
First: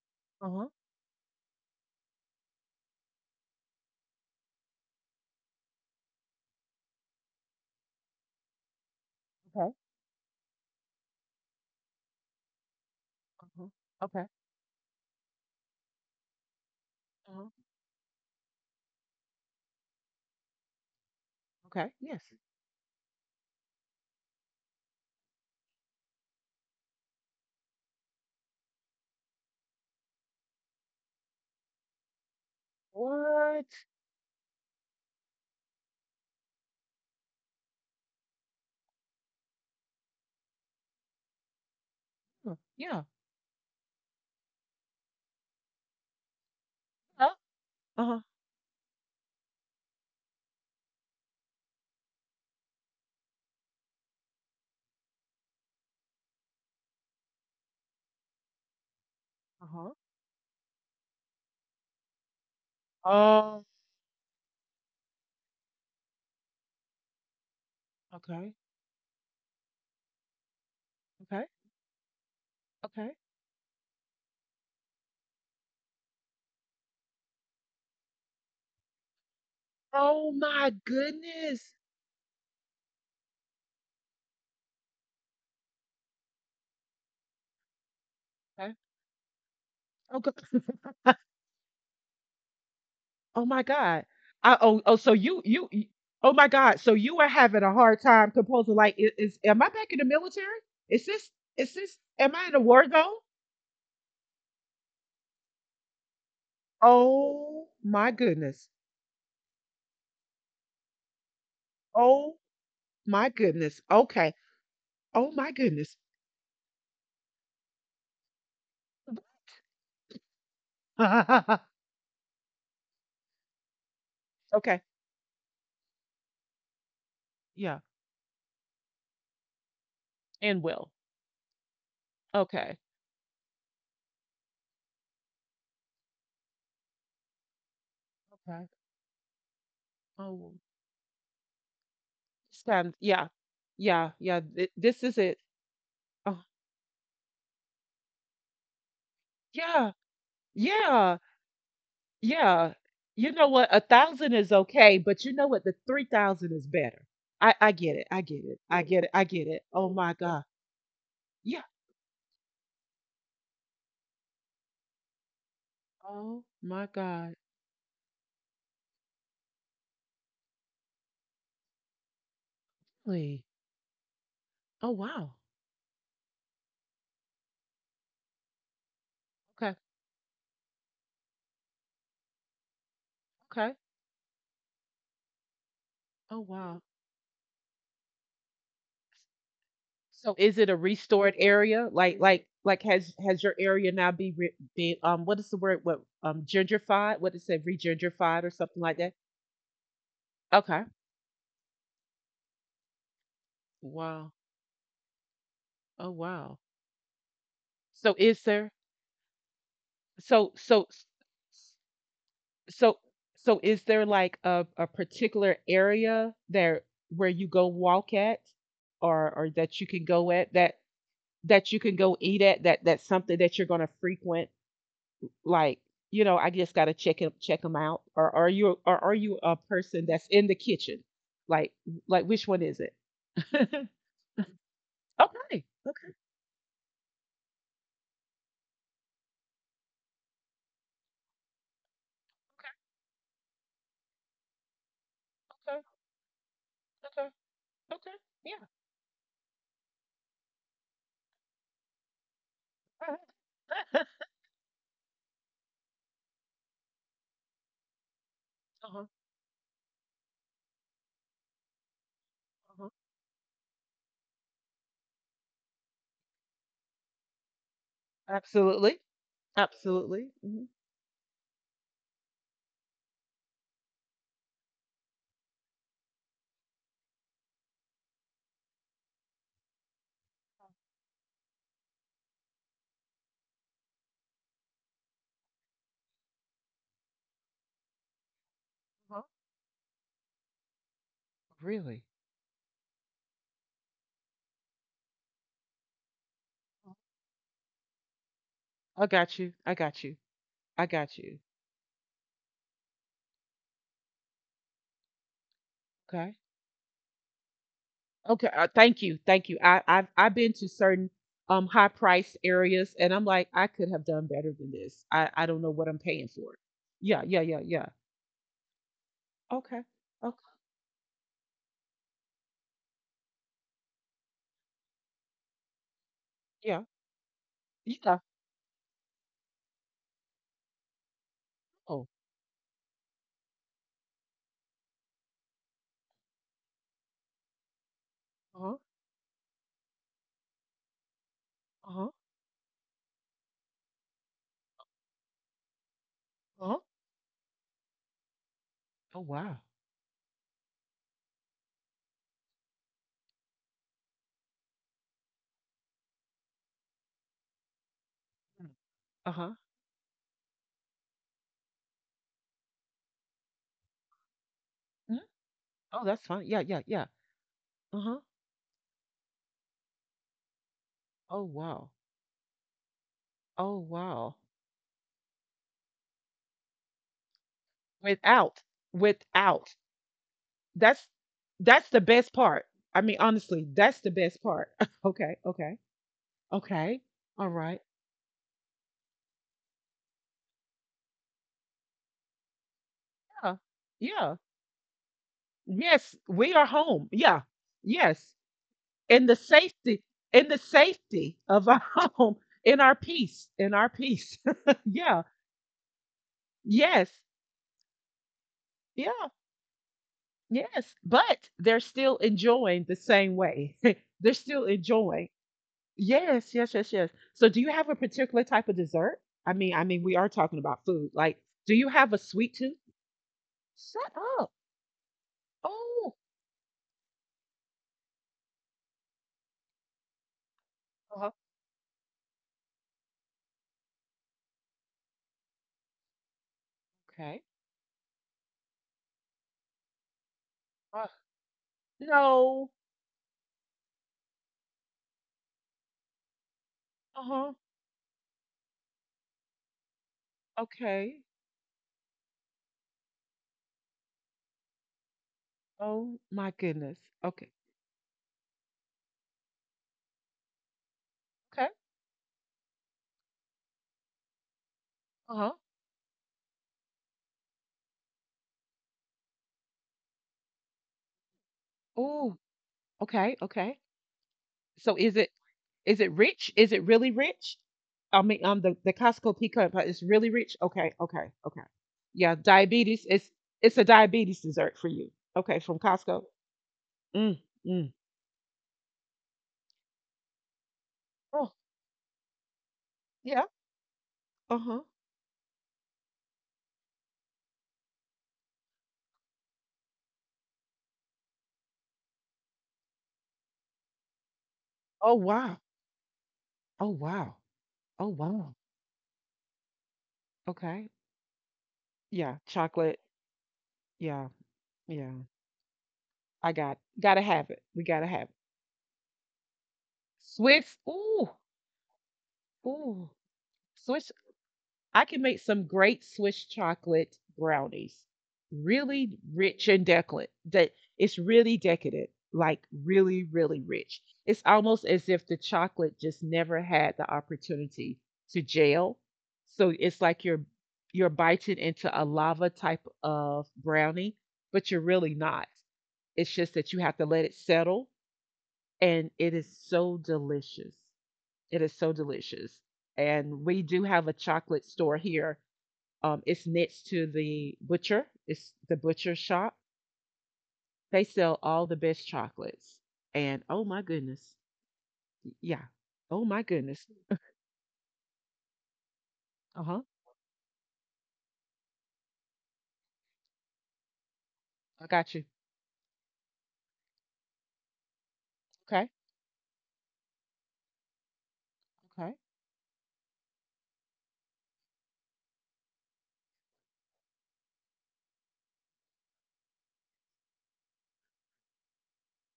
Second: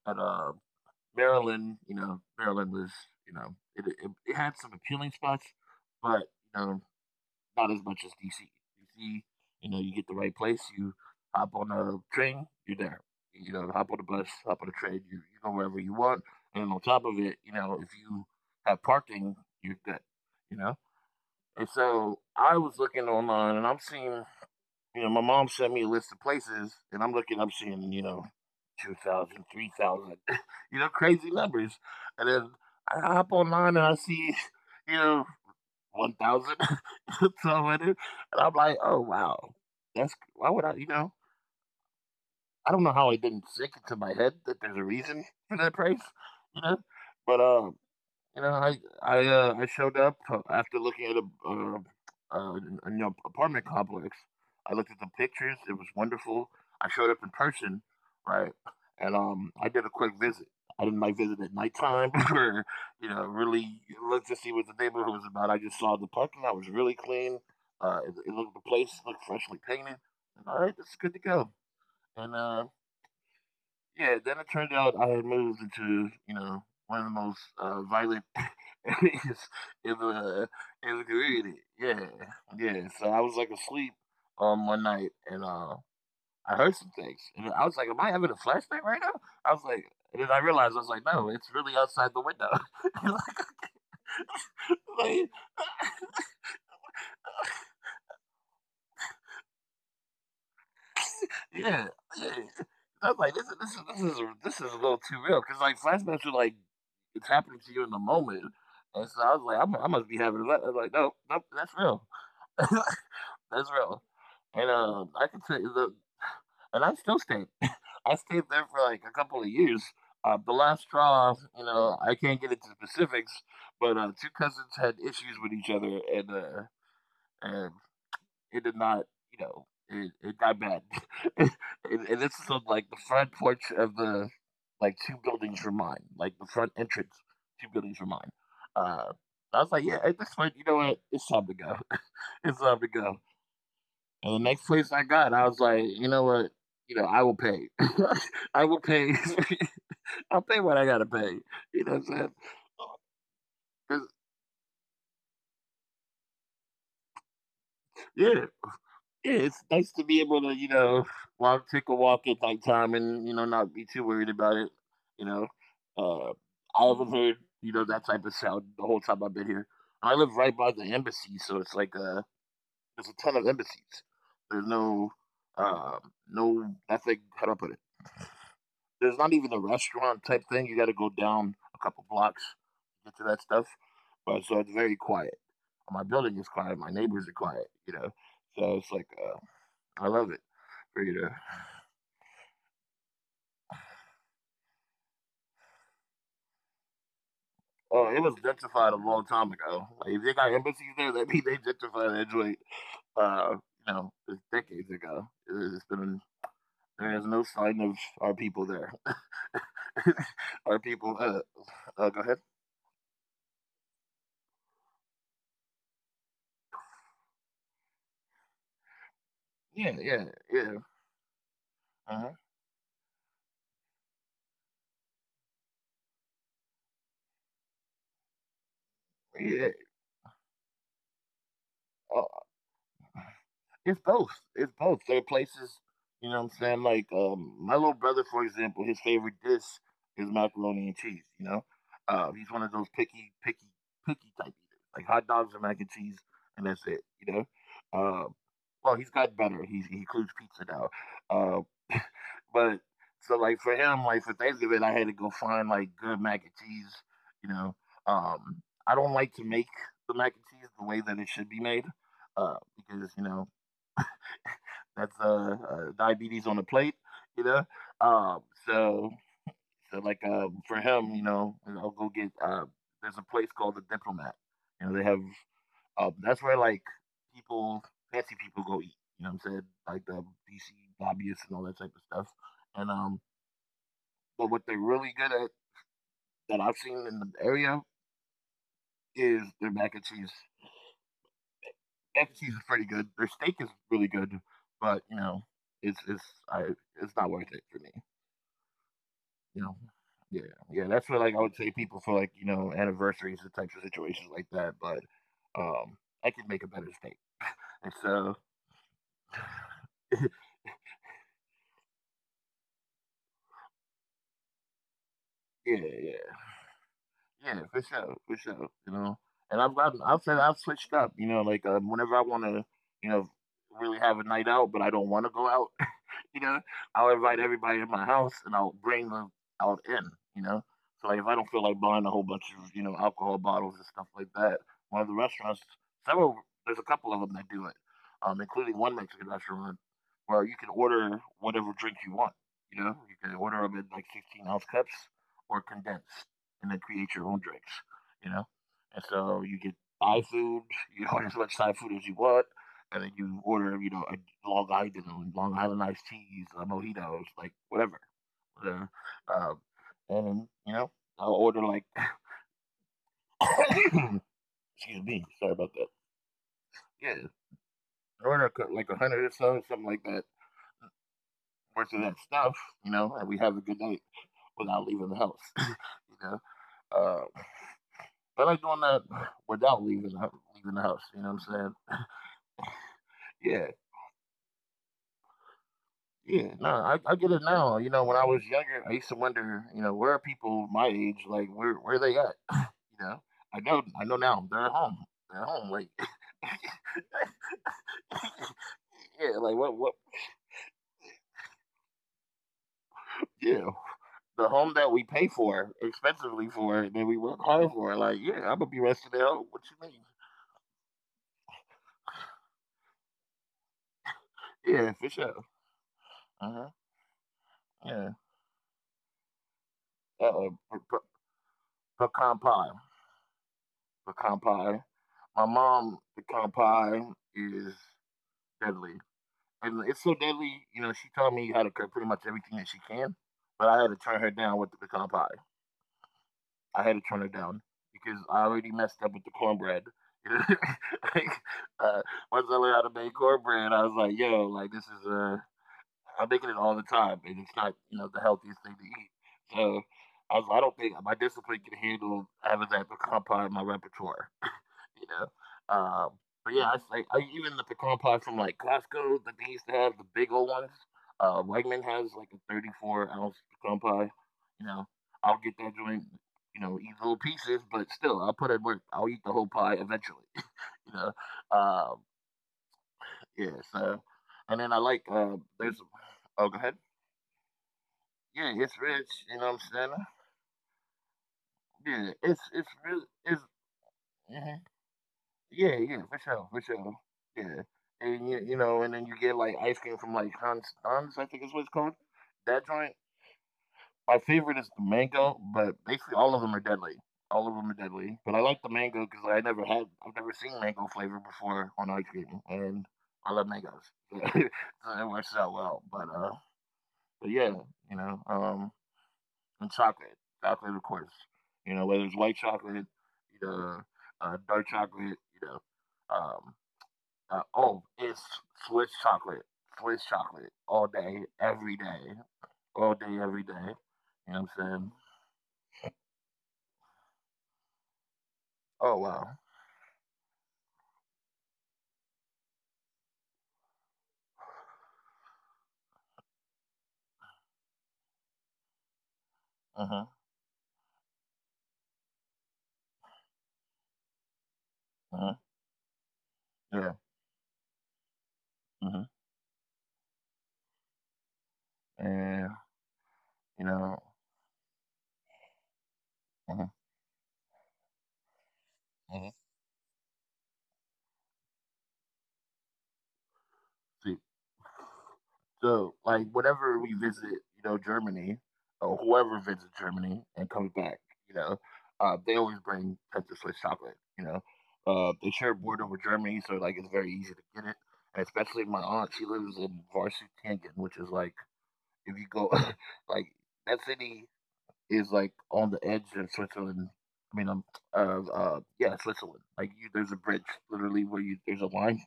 Speaker 2: And
Speaker 1: Uh
Speaker 2: um,
Speaker 1: huh.
Speaker 2: Maryland, you know, Maryland was, you know, it, it, it had some appealing spots, but you know, not as much as D C. D C, you
Speaker 1: Okay.
Speaker 2: know, you get the right place, you hop on a train, you're there.
Speaker 1: Uh
Speaker 2: You
Speaker 1: huh.
Speaker 2: know, hop on the
Speaker 1: Okay.
Speaker 2: bus, hop on the train, you you go wherever you want, and on top of
Speaker 1: Uh
Speaker 2: it,
Speaker 1: huh.
Speaker 2: you know, if you have parking, you're good. You know, and
Speaker 1: Okay.
Speaker 2: so
Speaker 1: Yes.
Speaker 2: I was looking online, and I'm seeing, you know, my mom sent me a list of places, and I'm looking, I'm seeing, you know, two thousand, three thousand, you know, crazy numbers. And then I hop
Speaker 1: What?
Speaker 2: online and I see, you know, one thousand, one thousand two hundred. And I'm like, oh, wow. That's, why would I, you know,
Speaker 1: Huh.
Speaker 2: I don't know
Speaker 1: Yeah.
Speaker 2: how it didn't stick into my head that there's a reason for that price, you know?
Speaker 1: Uh
Speaker 2: But, um,
Speaker 1: huh.
Speaker 2: you know, I I uh, I showed up uh, after looking at a, uh, uh, a new apartment complex. I looked at the pictures; it was wonderful. I showed up in person, right? And
Speaker 1: Uh
Speaker 2: um, I
Speaker 1: huh.
Speaker 2: did a quick visit. I didn't like visit at nighttime or, you know,
Speaker 1: Oh.
Speaker 2: really look to see what the neighborhood was about. I just saw the parking lot was really clean. Uh, it, it looked the
Speaker 1: Okay.
Speaker 2: place looked freshly painted. And, all right, it's good to go.
Speaker 1: Okay.
Speaker 2: And uh,
Speaker 1: Okay.
Speaker 2: yeah, then it turned out I had moved into, you know, one of the most uh, violent areas in the uh,
Speaker 1: Oh my
Speaker 2: in the community.
Speaker 1: goodness.
Speaker 2: Yeah, yeah. So I was like asleep um one night and uh I heard some things and I was like, "Am I having a flashback right now?" I was like, and then
Speaker 1: Oh,
Speaker 2: I
Speaker 1: go-
Speaker 2: realized I was like, "No, it's really outside the window."
Speaker 1: oh my God. I,
Speaker 2: like,
Speaker 1: oh, oh, so
Speaker 2: like,
Speaker 1: you, you, you- oh my God. So you are having a hard time composing. Like, i- is, am I back in the military? Is this, is
Speaker 2: yeah,
Speaker 1: this, am
Speaker 2: yeah.
Speaker 1: I in a war zone?
Speaker 2: I was like, this is this is this is this is a little too real because like flashbacks are like it's
Speaker 1: Oh
Speaker 2: happening to you in
Speaker 1: my
Speaker 2: the moment,
Speaker 1: goodness.
Speaker 2: and so I was like, I'm, I must be having a lot. I was like, no, no, that's real,
Speaker 1: Oh my goodness.
Speaker 2: that's real,
Speaker 1: Okay.
Speaker 2: and
Speaker 1: Oh
Speaker 2: um,
Speaker 1: my
Speaker 2: I can tell
Speaker 1: goodness.
Speaker 2: you the, and I still stayed. I stayed there for like a couple of years. Uh, the last
Speaker 1: Okay.
Speaker 2: straw, you know, I can't get into specifics, but uh, two cousins had issues with each other, and uh,
Speaker 1: Yeah.
Speaker 2: and it did not, you know, it,
Speaker 1: And
Speaker 2: it
Speaker 1: will.
Speaker 2: got bad. and, and
Speaker 1: Okay.
Speaker 2: this is on, like, the front porch of the, like, two buildings were mine, like the front entrance, two buildings were mine.
Speaker 1: Okay.
Speaker 2: Uh, I was like, yeah, at
Speaker 1: Oh,
Speaker 2: this point, you know what? It's time to go.
Speaker 1: it's
Speaker 2: It's
Speaker 1: time.
Speaker 2: time to
Speaker 1: Yeah.
Speaker 2: go.
Speaker 1: Yeah. Yeah.
Speaker 2: And the
Speaker 1: Th-
Speaker 2: next
Speaker 1: this
Speaker 2: place I
Speaker 1: is it.
Speaker 2: got, I was like, you know
Speaker 1: Oh,
Speaker 2: what? You know, I will pay. I will pay.
Speaker 1: yeah.
Speaker 2: I'll pay what I gotta
Speaker 1: Yeah.
Speaker 2: pay. You know what I'm saying?
Speaker 1: Yeah. You know what? A
Speaker 2: 'Cause-
Speaker 1: thousand is okay, but you know what? The three thousand is better. I I get it.
Speaker 2: yeah,
Speaker 1: I get it. I Mm, get it.
Speaker 2: Yeah,
Speaker 1: I
Speaker 2: it's
Speaker 1: get it.
Speaker 2: nice to
Speaker 1: Oh mm,
Speaker 2: be
Speaker 1: my mm.
Speaker 2: able to,
Speaker 1: god.
Speaker 2: you know, walk,
Speaker 1: Yeah.
Speaker 2: take a walk at nighttime and, you know, not be too worried about it. You know, uh,
Speaker 1: Oh
Speaker 2: I
Speaker 1: my
Speaker 2: haven't heard,
Speaker 1: god.
Speaker 2: you know, that type of sound the whole time I've been here. I live right by the embassy, so it's like, uh, there's a ton of
Speaker 1: Really?
Speaker 2: embassies. There's no,
Speaker 1: Oh wow.
Speaker 2: um, no, nothing, how do I put it? There's not even a
Speaker 1: Okay.
Speaker 2: restaurant type thing. You got to go down a couple blocks to get to that stuff.
Speaker 1: Okay.
Speaker 2: But so it's very quiet. My building is
Speaker 1: Oh
Speaker 2: quiet. My
Speaker 1: wow.
Speaker 2: neighbors are quiet, you know. So it's like, uh, I love it
Speaker 1: So is it a
Speaker 2: for you to.
Speaker 1: restored area? Like like like has, has your area now be re, be, um, what is the word? What, um, gentrified? What is it?
Speaker 2: Oh, it was
Speaker 1: Regentrified or
Speaker 2: gentrified a
Speaker 1: something like
Speaker 2: long
Speaker 1: that?
Speaker 2: time ago. Like, if they got embassies
Speaker 1: Okay.
Speaker 2: there, that means they gentrified that joint. Uh, you know, it's
Speaker 1: Wow.
Speaker 2: decades ago. It- It's been,
Speaker 1: Oh wow.
Speaker 2: there is no sign of our
Speaker 1: So
Speaker 2: people
Speaker 1: is
Speaker 2: there.
Speaker 1: there? So
Speaker 2: Our
Speaker 1: so.
Speaker 2: people. Uh, uh go ahead.
Speaker 1: So so is there like a a particular area there where you go walk at, or or
Speaker 2: Yeah,
Speaker 1: that you can
Speaker 2: yeah,
Speaker 1: go at,
Speaker 2: yeah.
Speaker 1: that, that you can
Speaker 2: Uh-huh.
Speaker 1: go eat at, that, that's something that you're going to frequent? Like, you know, I just got to check it, check them out, or are you, or are you
Speaker 2: Yeah.
Speaker 1: a person that's in the kitchen, like like
Speaker 2: Oh,
Speaker 1: which one is it?
Speaker 2: it's both. It's both. There are places,
Speaker 1: Okay.
Speaker 2: you
Speaker 1: Okay.
Speaker 2: know what I'm saying? Like, um my little brother, for example, his favorite dish is macaroni and cheese, you know? Uh, he's one of those picky, picky, picky type eaters. Like hot dogs and mac and
Speaker 1: Okay.
Speaker 2: cheese and that's it, you
Speaker 1: Okay.
Speaker 2: know?
Speaker 1: Okay.
Speaker 2: Uh,
Speaker 1: Okay. Yeah.
Speaker 2: well, he's got better. He he includes pizza now. Uh but
Speaker 1: All
Speaker 2: so like for
Speaker 1: right.
Speaker 2: him, like for Thanksgiving I had to go find like good mac and cheese, you know. Um
Speaker 1: Uh-huh.
Speaker 2: I don't like to make the mac and cheese the way that it should be made. Uh,
Speaker 1: Uh-huh.
Speaker 2: because, you know, that's uh, uh diabetes on the plate, you know. Um,
Speaker 1: Absolutely.
Speaker 2: so so
Speaker 1: Absolutely.
Speaker 2: like,
Speaker 1: Hmm.
Speaker 2: um for him, you know, I'll go get uh. There's a place called the Diplomat. You know, they have, um that's where like people, fancy people go eat. You know what I'm saying? Like the D C lobbyists and all that type of stuff. And um, but what they're really good at that I've seen in the area
Speaker 1: Uh-huh.
Speaker 2: is their mac and cheese.
Speaker 1: Really?
Speaker 2: Mac and cheese is pretty good. Their steak is really good, but you know, it's it's I it's not worth it for me.
Speaker 1: I got
Speaker 2: You
Speaker 1: you.
Speaker 2: know?
Speaker 1: I got you.
Speaker 2: Yeah, yeah,
Speaker 1: I
Speaker 2: that's what,
Speaker 1: got
Speaker 2: like, I
Speaker 1: you.
Speaker 2: would say people for, like, you know, anniversaries and types of situations like that, but, um, I
Speaker 1: Okay.
Speaker 2: could make a better steak, and so
Speaker 1: Okay. Uh, thank you. Thank you. I, I've I've been to certain um high priced areas, and I'm like, I could have done better than this. I I don't know
Speaker 2: Yeah,
Speaker 1: what I'm paying
Speaker 2: yeah.
Speaker 1: for. Yeah. Yeah.
Speaker 2: Yeah,
Speaker 1: Yeah.
Speaker 2: for
Speaker 1: Yeah.
Speaker 2: sure, for sure, you know? And I've
Speaker 1: Okay.
Speaker 2: gotten I've said
Speaker 1: Okay.
Speaker 2: I've switched up, you know, like, um, whenever I wanna, you know, really have a night out, but I don't wanna go out, you know,
Speaker 1: Yeah.
Speaker 2: I'll invite everybody in my house
Speaker 1: Yeah.
Speaker 2: and I'll bring them out in, you know. So like, if I don't feel like buying a whole
Speaker 1: Oh.
Speaker 2: bunch of, you know, alcohol bottles and stuff like that, one of the restaurants, several, there's a couple of them that do it, um, including
Speaker 1: Uh
Speaker 2: one
Speaker 1: huh.
Speaker 2: Mexican restaurant where you can order whatever drink
Speaker 1: Uh
Speaker 2: you
Speaker 1: huh.
Speaker 2: want. You know, you can order them in like sixteen ounce cups or condensed and then
Speaker 1: Uh huh.
Speaker 2: create your own drinks, you know. And
Speaker 1: Oh
Speaker 2: so you
Speaker 1: wow.
Speaker 2: get Thai food, you order as much Thai food as you want and then you order, you know, a Long Island, a Long Island iced teas, uh, mojitos, like whatever. Uh,
Speaker 1: Uh
Speaker 2: um,
Speaker 1: huh.
Speaker 2: and then, you know, I'll order like, excuse me, sorry about that.
Speaker 1: Oh, that's fine. Yeah. Yeah. Yeah.
Speaker 2: Yeah,
Speaker 1: Uh
Speaker 2: I
Speaker 1: huh.
Speaker 2: order co- like a hundred or so, something like that,
Speaker 1: Oh
Speaker 2: worth of
Speaker 1: wow.
Speaker 2: that stuff, you know, and we have a good
Speaker 1: Oh
Speaker 2: night
Speaker 1: wow.
Speaker 2: without leaving the house, you know. Uh, I like doing
Speaker 1: Without.
Speaker 2: that without
Speaker 1: Without.
Speaker 2: leaving the, leaving the house, you
Speaker 1: That's
Speaker 2: know what I'm saying?
Speaker 1: that's the best part. I mean,
Speaker 2: Yeah,
Speaker 1: honestly, that's the best part. Okay, okay,
Speaker 2: yeah, no, I, I
Speaker 1: okay,
Speaker 2: get it
Speaker 1: all
Speaker 2: now. You
Speaker 1: right,
Speaker 2: know, when I was younger, I used to wonder, you know, where are people my age? Like, where where they at? You know, I
Speaker 1: yeah,
Speaker 2: know, I know now.
Speaker 1: yeah,
Speaker 2: They're at home. They're at home. Like,
Speaker 1: yes, we are home. Yeah, yes,
Speaker 2: yeah,
Speaker 1: in
Speaker 2: like
Speaker 1: the
Speaker 2: what what?
Speaker 1: safety, in the safety of our home, in our
Speaker 2: Yeah,
Speaker 1: peace, in our
Speaker 2: the
Speaker 1: peace.
Speaker 2: home that we pay
Speaker 1: Yeah,
Speaker 2: for expensively for, that we
Speaker 1: yes,
Speaker 2: work hard for. Like, yeah, I'm gonna be resting at home.
Speaker 1: yeah,
Speaker 2: What you mean?
Speaker 1: yes. But they're still enjoying the same way. They're still
Speaker 2: Yeah, for sure.
Speaker 1: enjoying.
Speaker 2: Uh huh.
Speaker 1: Yes, yes, yes, yes. So do you
Speaker 2: Yeah.
Speaker 1: have a particular type of dessert? I mean, I
Speaker 2: Uh
Speaker 1: mean, we are
Speaker 2: oh.
Speaker 1: talking about food. Like, do you have
Speaker 2: Pecan
Speaker 1: a
Speaker 2: pie.
Speaker 1: sweet tooth? Shut
Speaker 2: Pecan
Speaker 1: up.
Speaker 2: pie. My mom
Speaker 1: Oh,
Speaker 2: pecan pie is deadly. And it's so deadly, you know, she taught me
Speaker 1: uh-huh.
Speaker 2: how to cook pretty much everything that she can, but I had to turn her down with the pecan pie. I had to turn her
Speaker 1: Okay.
Speaker 2: down because I already messed up with the cornbread.
Speaker 1: Uh,
Speaker 2: like, uh, once I learned
Speaker 1: no.
Speaker 2: how to make cornbread, I was like, yo, like this is uh I'm making it all the time and it's
Speaker 1: Uh-huh.
Speaker 2: not, you know, the healthiest thing to eat. So I was like, I don't think my
Speaker 1: Okay.
Speaker 2: discipline can handle having that pecan pie in my repertoire you know. Um,
Speaker 1: Oh
Speaker 2: but
Speaker 1: my
Speaker 2: yeah, it's like
Speaker 1: goodness.
Speaker 2: I, even
Speaker 1: Okay.
Speaker 2: the pecan pie from like Costco that they used to have the big old ones. Uh,
Speaker 1: Okay.
Speaker 2: Wegman has like a thirty-four ounce pecan pie. You know, I'll get
Speaker 1: Uh-huh.
Speaker 2: that joint. You know, eat little pieces, but still, I'll put in work. I'll eat the whole pie eventually. you know, um,
Speaker 1: Oh,
Speaker 2: yeah.
Speaker 1: okay, okay.
Speaker 2: So, and then I like
Speaker 1: So is
Speaker 2: uh,
Speaker 1: it
Speaker 2: there's
Speaker 1: is it
Speaker 2: oh go
Speaker 1: rich?
Speaker 2: ahead.
Speaker 1: Is it really rich? I
Speaker 2: Yeah,
Speaker 1: mean,
Speaker 2: it's
Speaker 1: um, the,
Speaker 2: rich.
Speaker 1: the
Speaker 2: You know what
Speaker 1: Costco
Speaker 2: I'm
Speaker 1: pecan pie
Speaker 2: saying?
Speaker 1: is really rich. Okay, okay, okay.
Speaker 2: Yeah, it's
Speaker 1: Yeah,
Speaker 2: it's really
Speaker 1: diabetes.
Speaker 2: it's.
Speaker 1: It's it's a
Speaker 2: Mhm.
Speaker 1: diabetes dessert for you.
Speaker 2: Yeah,
Speaker 1: Okay, from
Speaker 2: yeah, for
Speaker 1: Costco.
Speaker 2: sure, for sure. Yeah,
Speaker 1: Mm, mm.
Speaker 2: and you, you know, and then you get like ice cream from like Hans, Hans, I think is what
Speaker 1: Oh,
Speaker 2: it's called. That joint.
Speaker 1: yeah.
Speaker 2: My favorite
Speaker 1: Uh-huh.
Speaker 2: is the mango, but basically all of them are deadly. All of them are deadly. But I like the mango because I never had, I've never seen mango flavor before on ice cream, and I love mangoes, so
Speaker 1: Oh,
Speaker 2: it
Speaker 1: wow.
Speaker 2: works out well. But uh,
Speaker 1: Oh, wow.
Speaker 2: but yeah,
Speaker 1: Oh,
Speaker 2: you
Speaker 1: wow.
Speaker 2: know, um, and chocolate,
Speaker 1: Okay.
Speaker 2: chocolate of course. You know,
Speaker 1: Yeah,
Speaker 2: whether it's white
Speaker 1: chocolate.
Speaker 2: chocolate, you
Speaker 1: Yeah,
Speaker 2: know, uh, dark
Speaker 1: yeah.
Speaker 2: chocolate, you know.
Speaker 1: I got
Speaker 2: Um,
Speaker 1: gotta have it. We
Speaker 2: uh,
Speaker 1: gotta have
Speaker 2: oh,
Speaker 1: it.
Speaker 2: it's Swiss chocolate. Swiss
Speaker 1: Swiss.
Speaker 2: chocolate all
Speaker 1: Ooh,
Speaker 2: day, every day,
Speaker 1: ooh.
Speaker 2: all day, every
Speaker 1: Swiss
Speaker 2: day. You know what I'm
Speaker 1: I can make
Speaker 2: saying?
Speaker 1: some great Swiss chocolate brownies, really
Speaker 2: Oh
Speaker 1: rich
Speaker 2: wow.
Speaker 1: and decadent. That It's really decadent, like really, really rich. It's almost as if the chocolate just never had the opportunity to gel. So it's like
Speaker 2: Uh
Speaker 1: you're
Speaker 2: huh.
Speaker 1: you're biting into a lava type of brownie, but you're really not.
Speaker 2: Uh huh.
Speaker 1: It's just that you have to let it
Speaker 2: Yeah.
Speaker 1: settle, and it
Speaker 2: Uh
Speaker 1: is
Speaker 2: huh.
Speaker 1: so delicious. It is so delicious.
Speaker 2: And
Speaker 1: And we do have
Speaker 2: you
Speaker 1: a
Speaker 2: know.
Speaker 1: chocolate store here, um, it's next to
Speaker 2: Uh-huh.
Speaker 1: the butcher. It's the butcher shop.
Speaker 2: Uh-huh.
Speaker 1: They sell all the best chocolates. And oh my goodness,
Speaker 2: See,
Speaker 1: yeah. Oh
Speaker 2: so
Speaker 1: my
Speaker 2: like
Speaker 1: goodness.
Speaker 2: whenever we visit, you know, Germany or
Speaker 1: Uh
Speaker 2: whoever
Speaker 1: huh.
Speaker 2: visits Germany and comes back, you know, uh, they always bring Texas Swiss chocolate. You know,
Speaker 1: I
Speaker 2: uh,
Speaker 1: got
Speaker 2: they
Speaker 1: you.
Speaker 2: share a border with Germany, so like it's very easy to get it. And especially my aunt,
Speaker 1: Okay.
Speaker 2: she lives in Varsity, which is like If
Speaker 1: Okay.
Speaker 2: you go, like that city is like on the edge of Switzerland. I mean, um, uh, uh, yeah, Switzerland. Like you, there's a bridge literally where you there's a line,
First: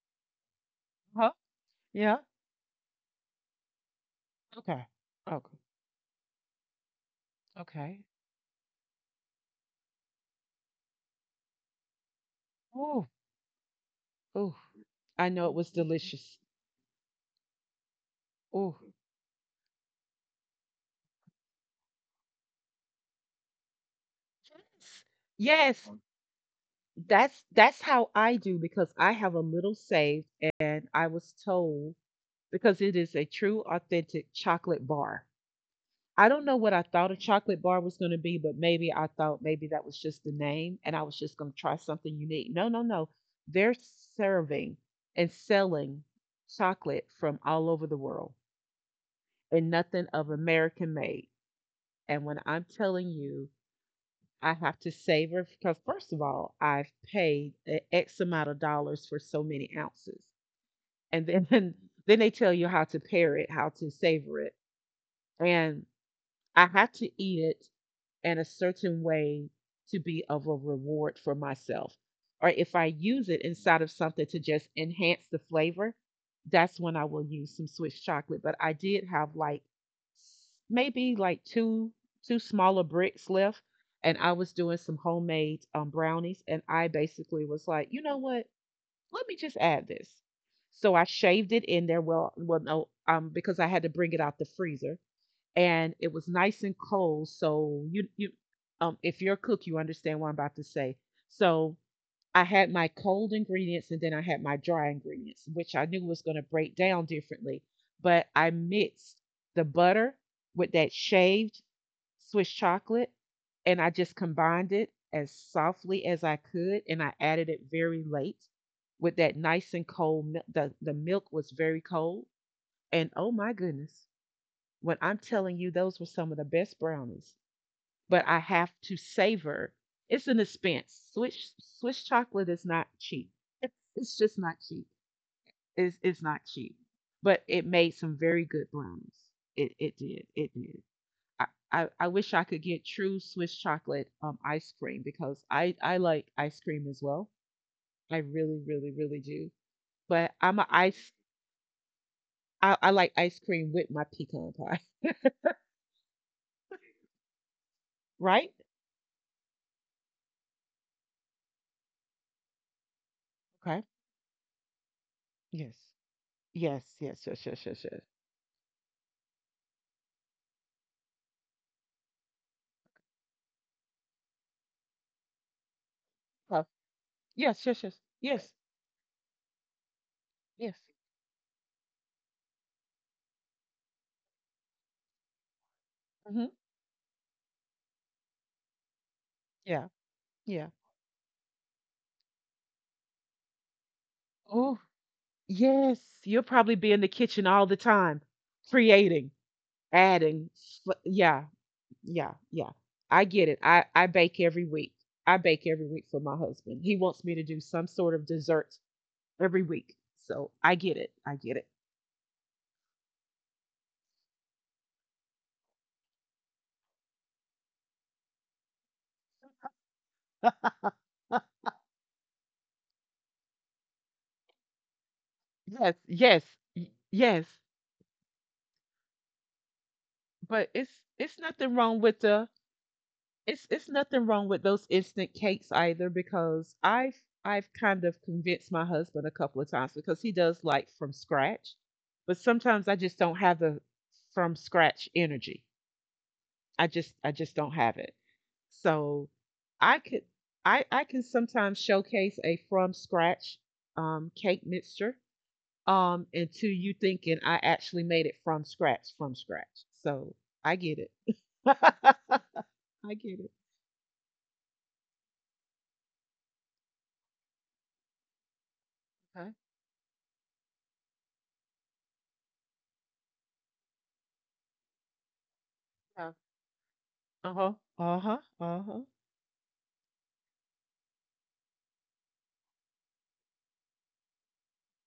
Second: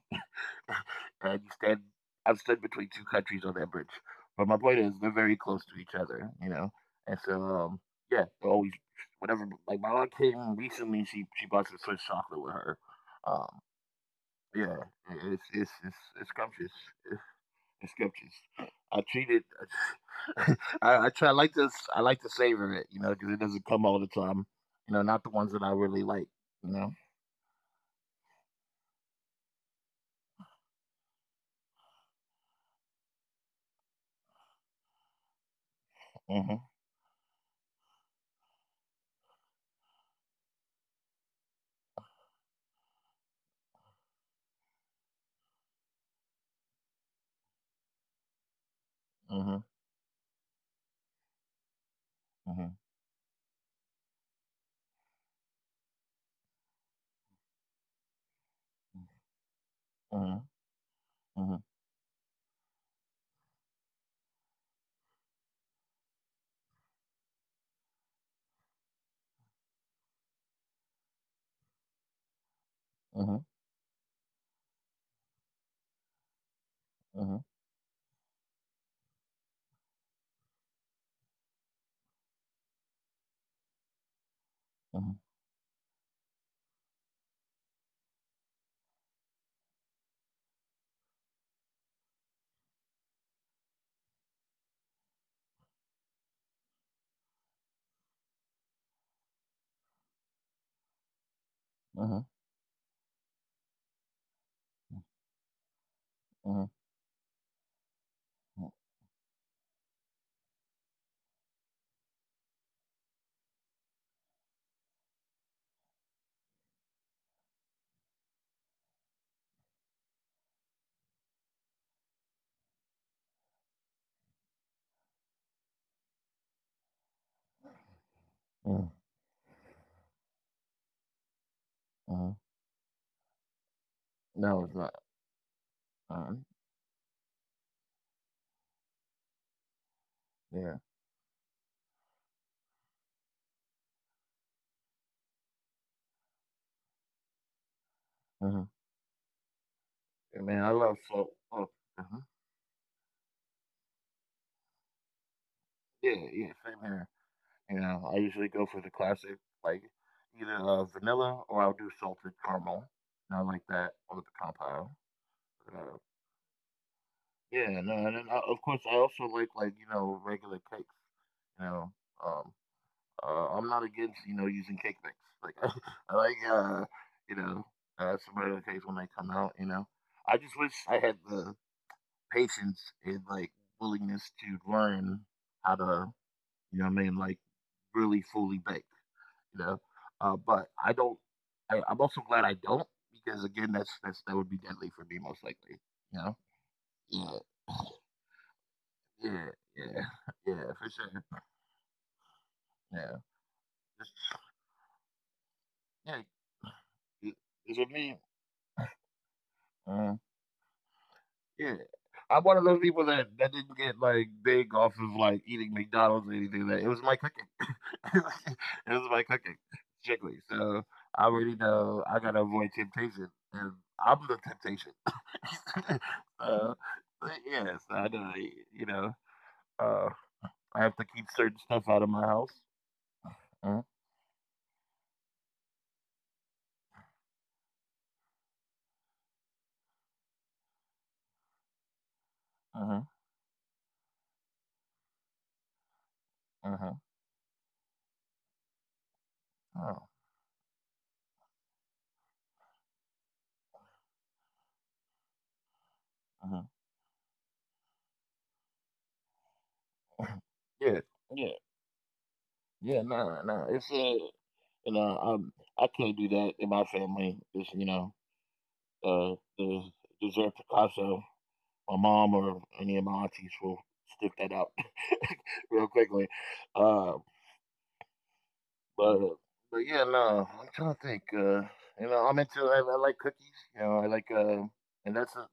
Speaker 1: Uh huh.
Speaker 2: and you stand.
Speaker 1: Yeah.
Speaker 2: I've stood between two countries on that bridge. But my
Speaker 1: Okay.
Speaker 2: point is, they're very
Speaker 1: Okay.
Speaker 2: close to each other, you know. And so, um,
Speaker 1: Okay.
Speaker 2: yeah, they always whatever. Like my aunt came recently. She she bought some Swiss chocolate with her.
Speaker 1: Oh.
Speaker 2: Um,
Speaker 1: Oh.
Speaker 2: yeah,
Speaker 1: I know it
Speaker 2: it's
Speaker 1: was
Speaker 2: it's it's
Speaker 1: delicious.
Speaker 2: it's scrumptious the scriptures.
Speaker 1: Oh.
Speaker 2: I treated. I, I try. I like to. I like to savor it, you know, because it doesn't come all the time. You know, not the ones that I
Speaker 1: Yes,
Speaker 2: really like. You know.
Speaker 1: that's that's how I do because I have a little saved and I was told because it is a true authentic chocolate bar. I don't know what I
Speaker 2: Mhm.
Speaker 1: thought a chocolate bar was going to be, but maybe I thought maybe that was just the name and I was just going to try something unique. No, no, no. They're serving and selling chocolate from all over the world and
Speaker 2: Mhm.
Speaker 1: nothing of American made. And when I'm
Speaker 2: Mhm.
Speaker 1: telling you, I have to savor because, first of all, I've paid a X amount of dollars for so many ounces.
Speaker 2: Mhm.
Speaker 1: And then, then
Speaker 2: Mhm.
Speaker 1: then they tell you how to pair it, how to savor it. And I had to eat it and a certain way to be of a reward for myself. Or if I use it
Speaker 2: Mhm.
Speaker 1: inside of something to just enhance the flavor, that's when I will use some
Speaker 2: Mhm.
Speaker 1: Swiss chocolate. But I did have like maybe like two two smaller bricks left, and I was doing some homemade um, brownies, and I basically was like, you know what? Let me just add this. So I shaved it in there. Well, well, no, um, because I had to bring it out the freezer and it was nice and cold. So you you um if you're a cook, you understand what I'm about to say. So I
Speaker 2: Mhm.
Speaker 1: had my cold ingredients and then I had my dry ingredients, which I knew was going to break
Speaker 2: Mhm. Mhm.
Speaker 1: down differently. But I mixed the butter with that shaved Swiss chocolate and I just combined it as softly as I could and I added it very late with that nice and cold milk. The, the milk was very cold. And oh my goodness. When I'm telling you, those were some of the best brownies. But I have to
Speaker 2: Mhm.
Speaker 1: savor. It's an expense. Swiss Swiss chocolate
Speaker 2: Mhm.
Speaker 1: is not cheap. It's, it's just not
Speaker 2: No,
Speaker 1: cheap.
Speaker 2: it's not.
Speaker 1: It's it's not
Speaker 2: Um.
Speaker 1: cheap. But it made some very good brownies. It it did. It did.
Speaker 2: Yeah.
Speaker 1: I, I, I wish I could get true Swiss chocolate um, ice cream because I, I like ice cream as well. I really,
Speaker 2: Mhm.
Speaker 1: really, really do. But I'm
Speaker 2: Yeah,
Speaker 1: a
Speaker 2: Man, I
Speaker 1: ice
Speaker 2: love so. Oh. Mhm.
Speaker 1: I, I like ice cream with my pecan pie.
Speaker 2: Yeah. Yeah. Same here. You know, I
Speaker 1: Right?
Speaker 2: usually go for the classic, like either uh, vanilla or I'll do salted caramel. And I
Speaker 1: Okay.
Speaker 2: like that with the compound.
Speaker 1: Yes. Yes, yes, yes, yes, yes,
Speaker 2: Yeah,
Speaker 1: yes.
Speaker 2: no, and then, uh, of course I also like like you know regular cakes. You know, um, uh, I'm not against you know using cake mix. Like I I like
Speaker 1: Uh,
Speaker 2: uh, you know
Speaker 1: yes, yes, yes,
Speaker 2: uh, some
Speaker 1: yes,
Speaker 2: regular cakes when they come out. You know, I just wish
Speaker 1: yes.
Speaker 2: I had the patience and like willingness to learn how to
Speaker 1: Mm-hmm.
Speaker 2: you know what I mean like really fully bake. You know,
Speaker 1: Yeah,
Speaker 2: uh, but I
Speaker 1: yeah.
Speaker 2: don't. I, I'm also glad I don't because again that's that's that would be deadly for
Speaker 1: Oh,
Speaker 2: me most likely. You know.
Speaker 1: yes. You'll probably be in the
Speaker 2: Yeah.
Speaker 1: kitchen all the time,
Speaker 2: Yeah,
Speaker 1: creating,
Speaker 2: yeah, yeah, for
Speaker 1: adding.
Speaker 2: sure.
Speaker 1: f- Yeah, yeah, yeah.
Speaker 2: Yeah,
Speaker 1: I get it.
Speaker 2: just,
Speaker 1: I I bake every week. I bake
Speaker 2: yeah.
Speaker 1: every week for my husband.
Speaker 2: it-
Speaker 1: He wants
Speaker 2: It's
Speaker 1: me to
Speaker 2: with
Speaker 1: do
Speaker 2: me.
Speaker 1: some sort of dessert every
Speaker 2: Uh,
Speaker 1: week. So I get it.
Speaker 2: yeah,
Speaker 1: I get it.
Speaker 2: I'm one of those people that that didn't get like big off of like eating McDonald's or anything. Like That it was my cooking. it was my cooking strictly. So I already know I gotta avoid temptation, and I'm the temptation.
Speaker 1: Yes,
Speaker 2: uh,
Speaker 1: yes,
Speaker 2: but
Speaker 1: y-
Speaker 2: yeah,
Speaker 1: yes.
Speaker 2: so I know you know uh, I have to
Speaker 1: but
Speaker 2: keep
Speaker 1: it's
Speaker 2: certain stuff
Speaker 1: it's
Speaker 2: out of my
Speaker 1: nothing wrong
Speaker 2: house.
Speaker 1: with the
Speaker 2: Uh
Speaker 1: it's it's nothing wrong with those instant cakes either because I've I've kind of convinced my husband a couple of times because he does like from scratch, but
Speaker 2: huh.
Speaker 1: sometimes I just don't have the from scratch energy.
Speaker 2: Uh huh.
Speaker 1: I just I just don't have it. So I could I I can sometimes showcase a from scratch um cake mixture
Speaker 2: Uh huh.
Speaker 1: um until you thinking I actually made it from scratch from scratch. So I get
Speaker 2: Yeah.
Speaker 1: it.
Speaker 2: Yeah, no,
Speaker 1: I
Speaker 2: no.
Speaker 1: get
Speaker 2: It's
Speaker 1: it.
Speaker 2: uh, you know, um, I can't do that in my family. It's you know, uh, the
Speaker 1: Okay.
Speaker 2: dessert Picasso. My mom or any of my aunties will stick that out real quickly.
Speaker 1: Yeah.
Speaker 2: Uh,
Speaker 1: Uh-huh. Uh-huh.
Speaker 2: but
Speaker 1: Uh-huh.
Speaker 2: but yeah, no, I'm trying to think. Uh, you know, I'm into I, I like cookies. You know, I like uh and that's a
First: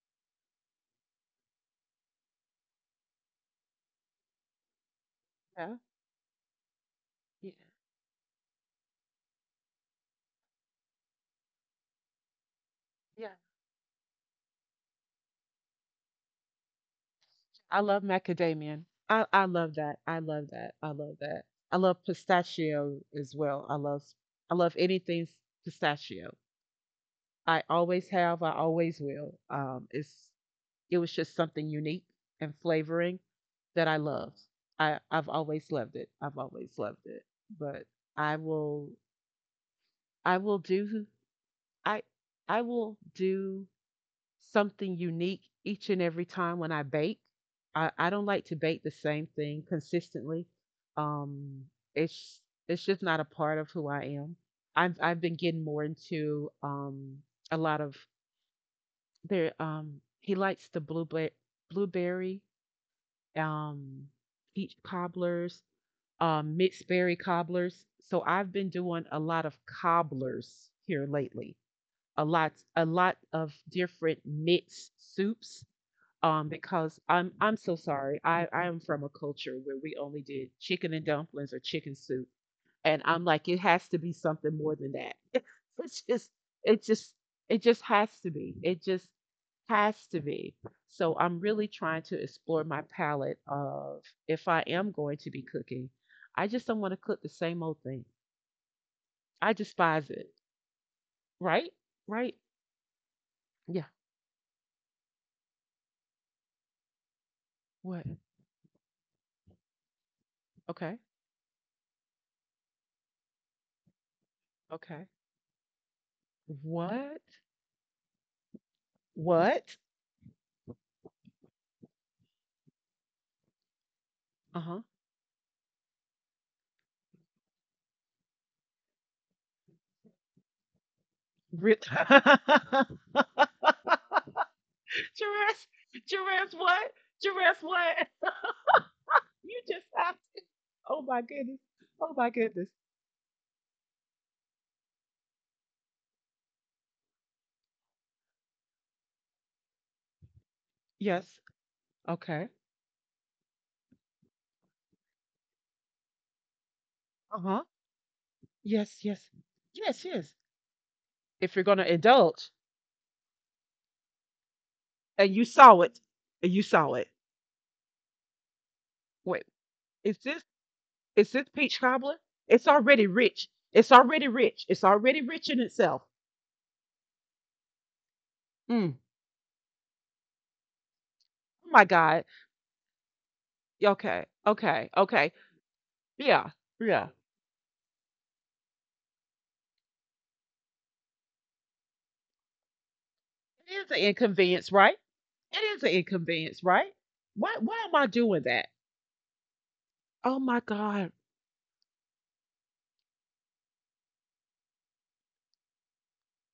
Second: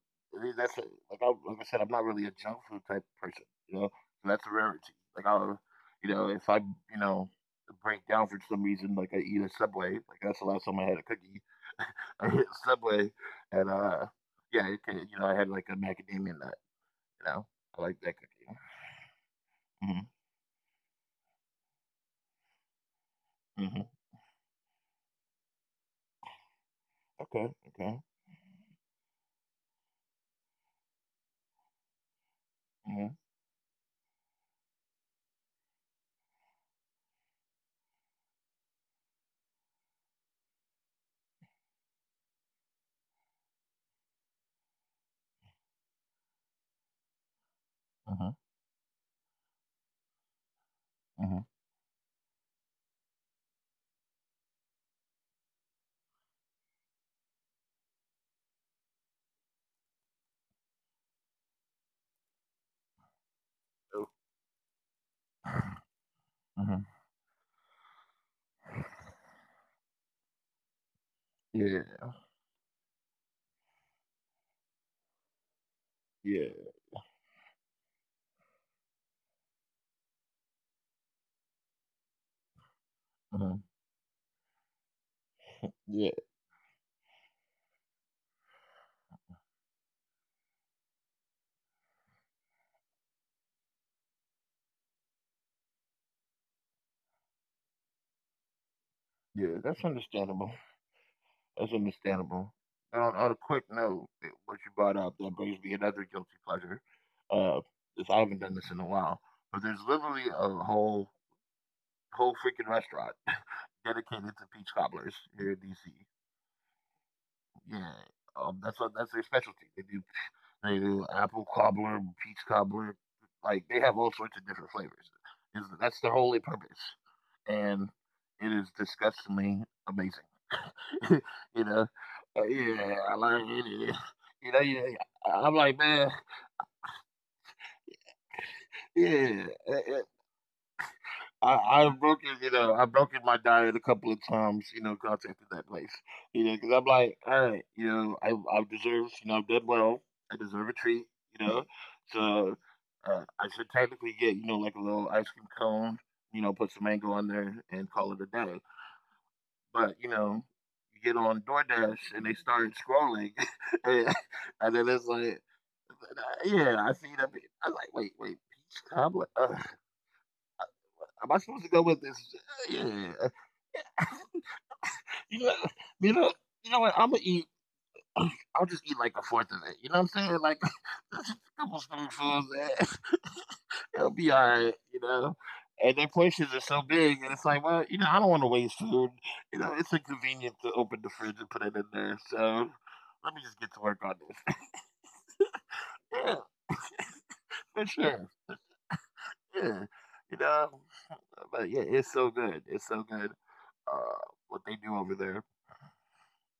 Speaker 2: that's a, like I like I said, I'm not really a junk food type person. You know, so that's a rarity. Like I'll,
Speaker 1: Yeah.
Speaker 2: you know, if I you know
Speaker 1: Yeah.
Speaker 2: break down for some reason, like I eat a Subway. Like that's the last time I had a cookie. I hit Subway,
Speaker 1: Yeah.
Speaker 2: and uh, yeah, it, could- you know, I had like a macadamia nut. You know,
Speaker 1: I
Speaker 2: I like
Speaker 1: love
Speaker 2: that cookie.
Speaker 1: macadamia. I, I love that. I love that. I love that. I love pistachio as well.
Speaker 2: Hmm
Speaker 1: I
Speaker 2: hmm.
Speaker 1: love I love anything s- pistachio.
Speaker 2: Okay.
Speaker 1: I
Speaker 2: Okay.
Speaker 1: always have. I always will. Um, it's it was just something unique and
Speaker 2: Yeah.
Speaker 1: flavoring that I love. I I've always loved it. I've always loved it. But I will I will do I I will do something unique each and every time when I bake. I, I
Speaker 2: Uh
Speaker 1: don't
Speaker 2: huh.
Speaker 1: like to bake the same thing consistently.
Speaker 2: Uh huh.
Speaker 1: Um, it's it's just not a part of who I am. I've I've been getting more into um a lot of there, um he likes the blueberry blueberry um peach cobblers, um
Speaker 2: Uh huh.
Speaker 1: mixed berry cobblers. So I've been doing a lot of cobblers here lately.
Speaker 2: Yeah.
Speaker 1: A lot a lot of different mixed soups, um,
Speaker 2: Yeah,
Speaker 1: because I'm I'm so sorry. I I am from a culture where we only did chicken and dumplings or chicken soup, and I'm like, it
Speaker 2: hmm
Speaker 1: has to be something more than that. It's
Speaker 2: yeah,
Speaker 1: just it just it just has to be. It just has to be. So I'm really trying to explore my palette of if I am going to be cooking, I just don't want to cook the same old thing. I
Speaker 2: yeah. That's
Speaker 1: despise it.
Speaker 2: understandable.
Speaker 1: Right?
Speaker 2: That's
Speaker 1: Right?
Speaker 2: understandable. And on, on a quick
Speaker 1: Yeah.
Speaker 2: note, eh, what you brought up that brings me another guilty pleasure. Uh,
Speaker 1: What?
Speaker 2: if I haven't done this in a while, but there's literally a
Speaker 1: Okay.
Speaker 2: whole whole freaking restaurant dedicated to peach
Speaker 1: Okay.
Speaker 2: cobblers here in D C.
Speaker 1: What?
Speaker 2: Yeah, um, that's what that's their specialty.
Speaker 1: What?
Speaker 2: They do they do apple cobbler, peach cobbler, like they have all sorts of
Speaker 1: Uh
Speaker 2: different
Speaker 1: huh.
Speaker 2: flavors. Is that's their only purpose, and it is disgustingly amazing. you
Speaker 1: Re-
Speaker 2: know, Uh, yeah,
Speaker 1: Giraffes,
Speaker 2: I like it. Yeah. You know, yeah, I- I'm like, man,
Speaker 1: giraffes, what? Giraffes, what?
Speaker 2: yeah.
Speaker 1: You
Speaker 2: eh,
Speaker 1: just
Speaker 2: eh,
Speaker 1: have to. Oh my
Speaker 2: I,
Speaker 1: goodness.
Speaker 2: I've
Speaker 1: Oh
Speaker 2: broken,
Speaker 1: my
Speaker 2: you
Speaker 1: goodness.
Speaker 2: know, I've broken my diet a couple of times, you know, contacting that place, you know, because I'm like, all right, you know, I, I've deserved, you know, I've done well. I deserve a treat,
Speaker 1: Yes.
Speaker 2: you know,
Speaker 1: Okay.
Speaker 2: so uh, I should technically get, you know, like a little ice cream cone, you know, put some mango on
Speaker 1: Uh
Speaker 2: there
Speaker 1: huh.
Speaker 2: and call it a day,
Speaker 1: Yes, yes.
Speaker 2: But,
Speaker 1: Yes,
Speaker 2: you
Speaker 1: yes.
Speaker 2: know, you get on
Speaker 1: If you're going to
Speaker 2: DoorDash and they
Speaker 1: indulge,
Speaker 2: start scrolling, and, and then it's
Speaker 1: and
Speaker 2: like,
Speaker 1: you saw it, and you
Speaker 2: yeah, I
Speaker 1: saw
Speaker 2: see
Speaker 1: it.
Speaker 2: that. pic- I like, wait, wait, peach cobbler.
Speaker 1: Wait,
Speaker 2: Uh, am
Speaker 1: is this is
Speaker 2: I
Speaker 1: this
Speaker 2: supposed to
Speaker 1: peach
Speaker 2: go with this?
Speaker 1: cobbler? It's already
Speaker 2: Yeah,
Speaker 1: rich. It's already rich. It's already
Speaker 2: you
Speaker 1: rich
Speaker 2: know,
Speaker 1: in itself.
Speaker 2: you know, you know what? I'm gonna eat. I'll just eat
Speaker 1: Mm.
Speaker 2: like a fourth of it. You know what I'm saying? Like just a
Speaker 1: Oh
Speaker 2: couple
Speaker 1: my God.
Speaker 2: spoonfuls. eh, It'll
Speaker 1: Okay.
Speaker 2: be all right.
Speaker 1: Okay.
Speaker 2: You
Speaker 1: Okay.
Speaker 2: know. And their portions
Speaker 1: Yeah.
Speaker 2: are so
Speaker 1: Yeah.
Speaker 2: big, and it's like, well, you know, I don't want to waste food. You know, it's inconvenient to open the fridge and put it in there. So let me just get
Speaker 1: It
Speaker 2: to
Speaker 1: is
Speaker 2: work
Speaker 1: an
Speaker 2: on this.
Speaker 1: inconvenience, right? It is an
Speaker 2: Yeah,
Speaker 1: inconvenience, right? Why
Speaker 2: for
Speaker 1: why am I
Speaker 2: sure.
Speaker 1: doing that?
Speaker 2: Yeah, you
Speaker 1: Oh my
Speaker 2: know,
Speaker 1: God.
Speaker 2: but yeah, it's so good. It's so good. Uh, what they do over there.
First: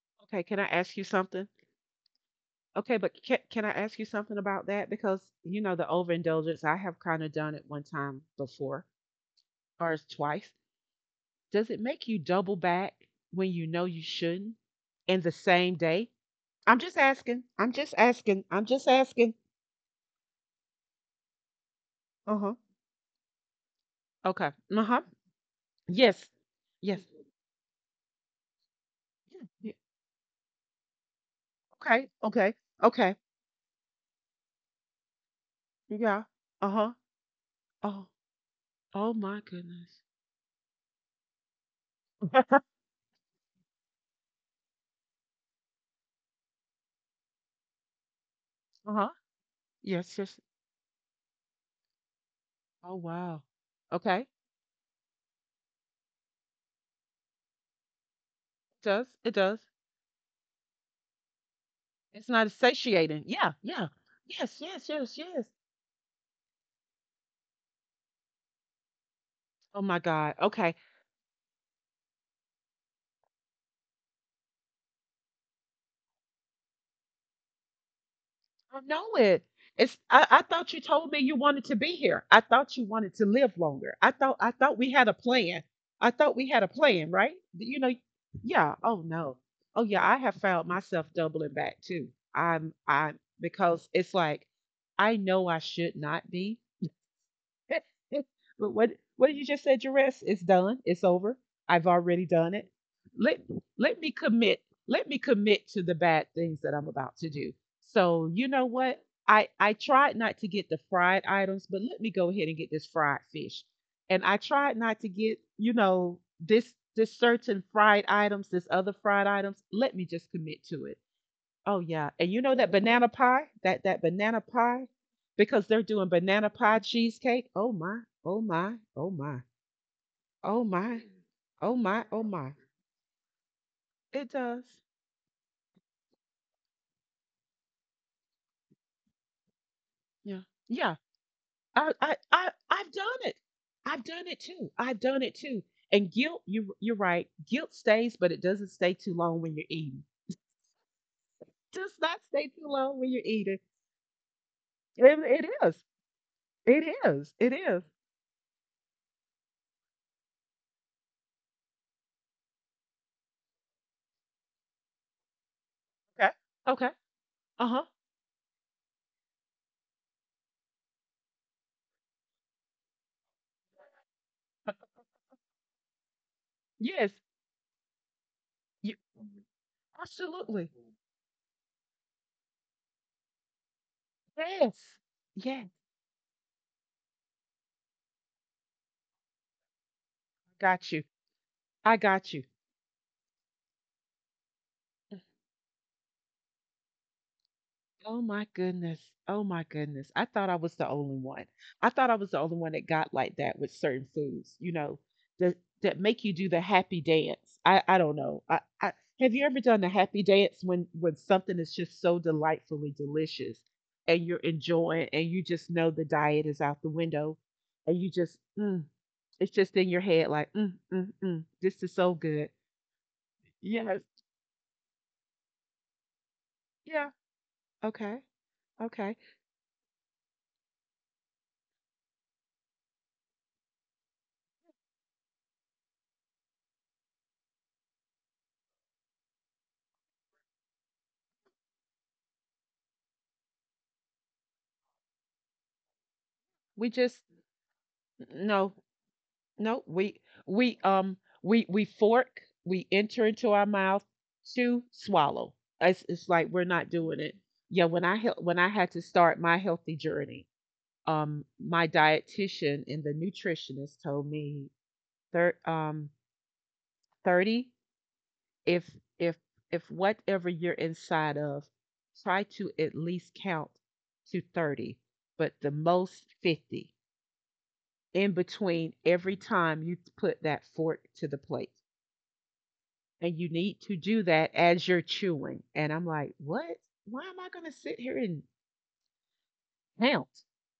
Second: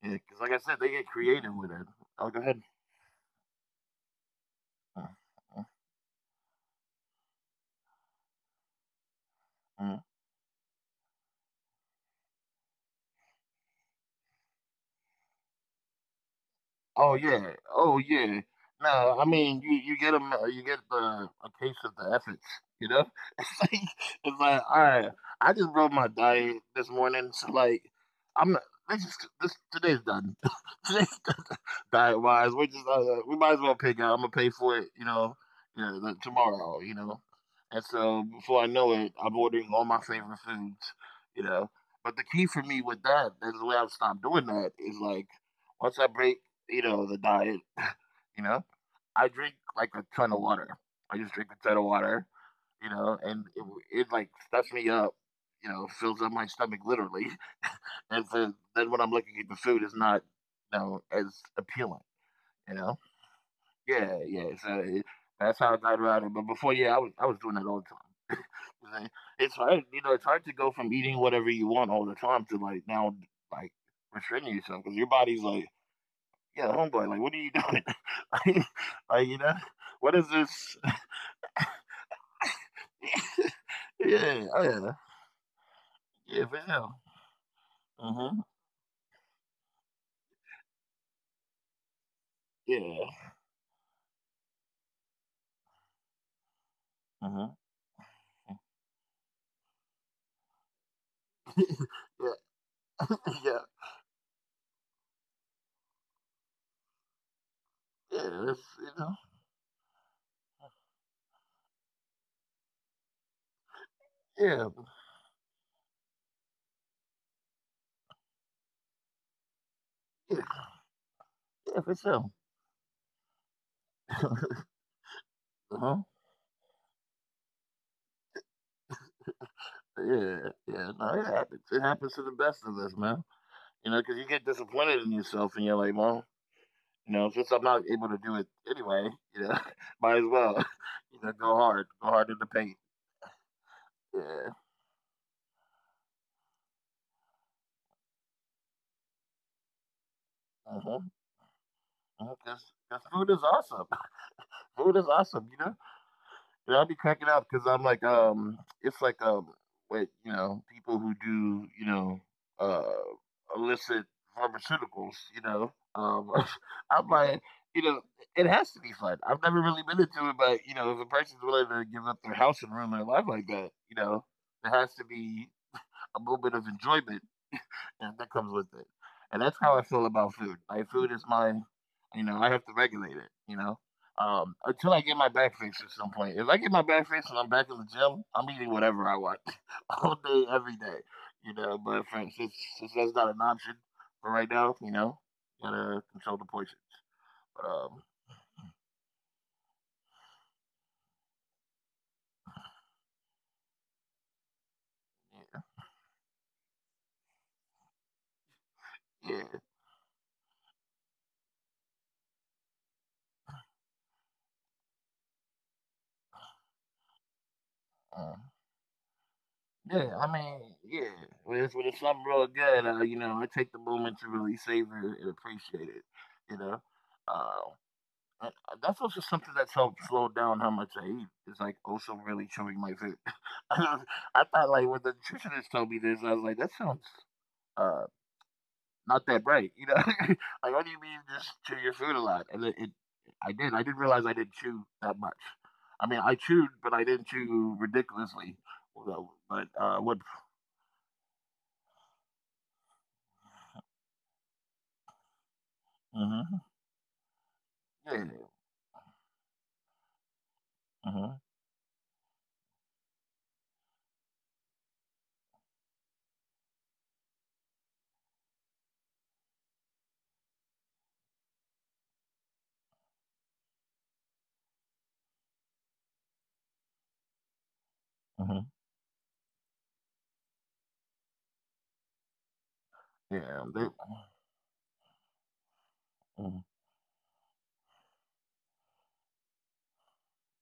Speaker 2: Yeah, because
Speaker 1: Okay,
Speaker 2: like I
Speaker 1: can I
Speaker 2: said, they
Speaker 1: ask you
Speaker 2: get
Speaker 1: something?
Speaker 2: creative with it. I'll go ahead.
Speaker 1: Okay, but can, can I ask you something about that?
Speaker 2: Mm,
Speaker 1: Because, you
Speaker 2: mm,
Speaker 1: know, the overindulgence, I have kind of done it one time before, or
Speaker 2: mm.
Speaker 1: it's twice. Does it make you double back when you know you shouldn't in the same day? I'm just
Speaker 2: Oh
Speaker 1: asking.
Speaker 2: yeah.
Speaker 1: I'm just
Speaker 2: Oh yeah.
Speaker 1: asking. I'm just
Speaker 2: No, I
Speaker 1: asking.
Speaker 2: mean you you get them, you get the a taste of the
Speaker 1: Uh
Speaker 2: efforts,
Speaker 1: huh.
Speaker 2: you know? It's like it's
Speaker 1: Okay.
Speaker 2: like all
Speaker 1: Uh huh.
Speaker 2: right, I just wrote my
Speaker 1: Yes.
Speaker 2: diet this
Speaker 1: Yes.
Speaker 2: morning. So like I'm not this is
Speaker 1: Yeah,
Speaker 2: this
Speaker 1: yeah.
Speaker 2: today's done. Today's done
Speaker 1: Okay.
Speaker 2: diet wise.
Speaker 1: Okay.
Speaker 2: We're just uh,
Speaker 1: Okay.
Speaker 2: we might as well pick out. I'm gonna pay for it, you know, yeah, the,
Speaker 1: Yeah. Uh
Speaker 2: tomorrow,
Speaker 1: huh.
Speaker 2: you know. And
Speaker 1: Oh.
Speaker 2: so before I know
Speaker 1: Oh
Speaker 2: it, I'm
Speaker 1: my
Speaker 2: ordering all
Speaker 1: goodness.
Speaker 2: my favorite foods, you know. But the key for me with that, that's the way I've stopped doing that, is like once I break, you know, the diet, you know.
Speaker 1: Uh-huh.
Speaker 2: I drink like a
Speaker 1: Yes, yes.
Speaker 2: ton of water. I just drink a ton of water,
Speaker 1: Oh
Speaker 2: you know,
Speaker 1: wow.
Speaker 2: and it, it
Speaker 1: Okay. It
Speaker 2: like stuffs me up, you know, fills up my stomach literally. And so then
Speaker 1: does.
Speaker 2: when I'm
Speaker 1: It
Speaker 2: looking at the
Speaker 1: does.
Speaker 2: food, it's not, you know, as appealing,
Speaker 1: It's not as
Speaker 2: you know.
Speaker 1: satiating. Yeah, yeah.
Speaker 2: Yeah, yeah.
Speaker 1: Yes, yes,
Speaker 2: So it,
Speaker 1: yes, yes.
Speaker 2: that's how I got around it. But before, yeah, I was I was doing that all the time. You know, it's
Speaker 1: Oh
Speaker 2: hard,
Speaker 1: my
Speaker 2: you know,
Speaker 1: God.
Speaker 2: it's hard to
Speaker 1: Okay.
Speaker 2: go from eating whatever you want all the time to like now, like restricting yourself because your body's like, yeah, homeboy, like, what are you doing? like,
Speaker 1: I know
Speaker 2: like,
Speaker 1: it.
Speaker 2: you know,
Speaker 1: It's
Speaker 2: what
Speaker 1: I,
Speaker 2: is
Speaker 1: I thought you
Speaker 2: this?
Speaker 1: told me you wanted to be here. I thought you wanted to live longer. I thought I
Speaker 2: Yeah, oh,
Speaker 1: thought we
Speaker 2: yeah,
Speaker 1: had a plan. I thought we
Speaker 2: yeah,
Speaker 1: had a
Speaker 2: for sure.
Speaker 1: plan, right? You know,
Speaker 2: Mm-hmm.
Speaker 1: yeah. Oh no. Oh yeah, I have found myself doubling back too. I'm I'm
Speaker 2: Yeah.
Speaker 1: because it's like I know I should not be.
Speaker 2: Mm-hmm.
Speaker 1: But what what you just said, Jerez, it's done. It's over. I've already done it.
Speaker 2: Yeah,
Speaker 1: Let
Speaker 2: yeah,
Speaker 1: let me commit. Let me commit to the bad things that I'm about to do. So
Speaker 2: yeah,
Speaker 1: you know
Speaker 2: that's,
Speaker 1: what?
Speaker 2: you know,
Speaker 1: I I tried not to get the fried items, but let me go ahead and get this fried fish. And I tried
Speaker 2: yeah,
Speaker 1: not to get you know this this certain fried items, this other fried items. Let me just commit
Speaker 2: yeah,
Speaker 1: to it. Oh
Speaker 2: yeah,
Speaker 1: yeah,
Speaker 2: for
Speaker 1: and you
Speaker 2: sure.
Speaker 1: know that banana pie, that that banana pie, because they're doing
Speaker 2: Uh-huh.
Speaker 1: banana pie cheesecake. Oh my, oh my, oh my,
Speaker 2: Yeah,
Speaker 1: oh my,
Speaker 2: yeah, no, it
Speaker 1: oh
Speaker 2: happens. It
Speaker 1: my, oh
Speaker 2: happens to the
Speaker 1: my.
Speaker 2: best of us, man. You know,
Speaker 1: It
Speaker 2: because you get
Speaker 1: does.
Speaker 2: disappointed in yourself and you're like, well, you know, since I'm not able to do it anyway, you know, might as
Speaker 1: Yeah,
Speaker 2: well,
Speaker 1: yeah.
Speaker 2: you know, go
Speaker 1: I
Speaker 2: hard,
Speaker 1: I
Speaker 2: go hard
Speaker 1: I
Speaker 2: in the
Speaker 1: I've
Speaker 2: paint.
Speaker 1: done it. I've done it
Speaker 2: Yeah.
Speaker 1: too. I've done it too. And guilt, you you're right. Guilt stays, but it doesn't stay too long when you're eating.
Speaker 2: Uh-huh.
Speaker 1: Does not stay too
Speaker 2: Because
Speaker 1: long when you're
Speaker 2: food is
Speaker 1: eating.
Speaker 2: awesome. Food
Speaker 1: It,
Speaker 2: is
Speaker 1: it
Speaker 2: awesome, you know.
Speaker 1: is.
Speaker 2: And I'll
Speaker 1: It
Speaker 2: be
Speaker 1: is.
Speaker 2: cracking
Speaker 1: It
Speaker 2: up because
Speaker 1: is.
Speaker 2: I'm like, um, it's like um, wait, you know, people who do, you know, uh, illicit pharmaceuticals, you know.
Speaker 1: Okay.
Speaker 2: Um,
Speaker 1: Okay.
Speaker 2: I'm like,
Speaker 1: Uh huh.
Speaker 2: you know, it has to be fun. I've never really been into it, but you know, if a person's willing to give up their house and ruin their life like that, you know, there has to be a moment of
Speaker 1: Yes.
Speaker 2: enjoyment and that comes with
Speaker 1: You,
Speaker 2: it. And that's how I feel about food.
Speaker 1: absolutely.
Speaker 2: Like food is my, you know, I have to regulate it. You know, um,
Speaker 1: Yes.
Speaker 2: until I get my back
Speaker 1: Yes.
Speaker 2: fixed at some point. If I get my back fixed and I'm back in the gym, I'm eating whatever I want all day, every
Speaker 1: Got you.
Speaker 2: day. You know,
Speaker 1: I
Speaker 2: but for,
Speaker 1: got you.
Speaker 2: since, since that's not an option for right now, you know, gotta control the portions. But um,
Speaker 1: Oh my goodness. Oh my goodness. I thought I was the only one. I thought I was the only one that got like that with certain foods, you know, that that make you do the happy dance. I I don't know. I, I have
Speaker 2: yeah,
Speaker 1: you ever
Speaker 2: yeah.
Speaker 1: done the happy dance when when something is just so delightfully delicious, and you're enjoying, and you just know the diet is out the window, and you just
Speaker 2: Um,
Speaker 1: mm, it's just in your
Speaker 2: yeah,
Speaker 1: head
Speaker 2: I
Speaker 1: like
Speaker 2: mean,
Speaker 1: mm, mm,
Speaker 2: yeah.
Speaker 1: mm,
Speaker 2: When it's,
Speaker 1: this is
Speaker 2: when it's
Speaker 1: so
Speaker 2: something
Speaker 1: good.
Speaker 2: real good, uh, you know, I take the
Speaker 1: Yes.
Speaker 2: moment to really savor it and appreciate it, you know.
Speaker 1: Yeah.
Speaker 2: Uh,
Speaker 1: Okay.
Speaker 2: Uh, uh, that's
Speaker 1: Okay.
Speaker 2: also something that's helped slow down how much I eat. It's like also really chewing my food. I was- I thought like when the nutritionist told me this, I was like, that sounds uh not that right, you know? Like what do you mean just chew your food a lot? And it, it I did. I didn't realize I didn't chew that much. I mean, I
Speaker 1: We
Speaker 2: chewed, but
Speaker 1: just
Speaker 2: I didn't chew
Speaker 1: no,
Speaker 2: ridiculously. So,
Speaker 1: no.
Speaker 2: but
Speaker 1: We
Speaker 2: uh, what?
Speaker 1: we um we we fork. We enter into our mouth to swallow. It's it's like we're
Speaker 2: Mm-hmm.
Speaker 1: not doing it. Yeah. When I hel-
Speaker 2: Yeah.
Speaker 1: when I had to start my healthy journey, um,
Speaker 2: Mm-hmm.
Speaker 1: my dietitian and the nutritionist told me thir- um thirty, if if if whatever you're inside of, try to at least count to thirty, but the most fifty in
Speaker 2: Mm-hmm.
Speaker 1: between every time you put that fork to the plate. And you need
Speaker 2: Yeah.
Speaker 1: to
Speaker 2: They,
Speaker 1: do that as you're chewing. And I'm like,
Speaker 2: mm-hmm.
Speaker 1: what? Why am I going to sit here and count?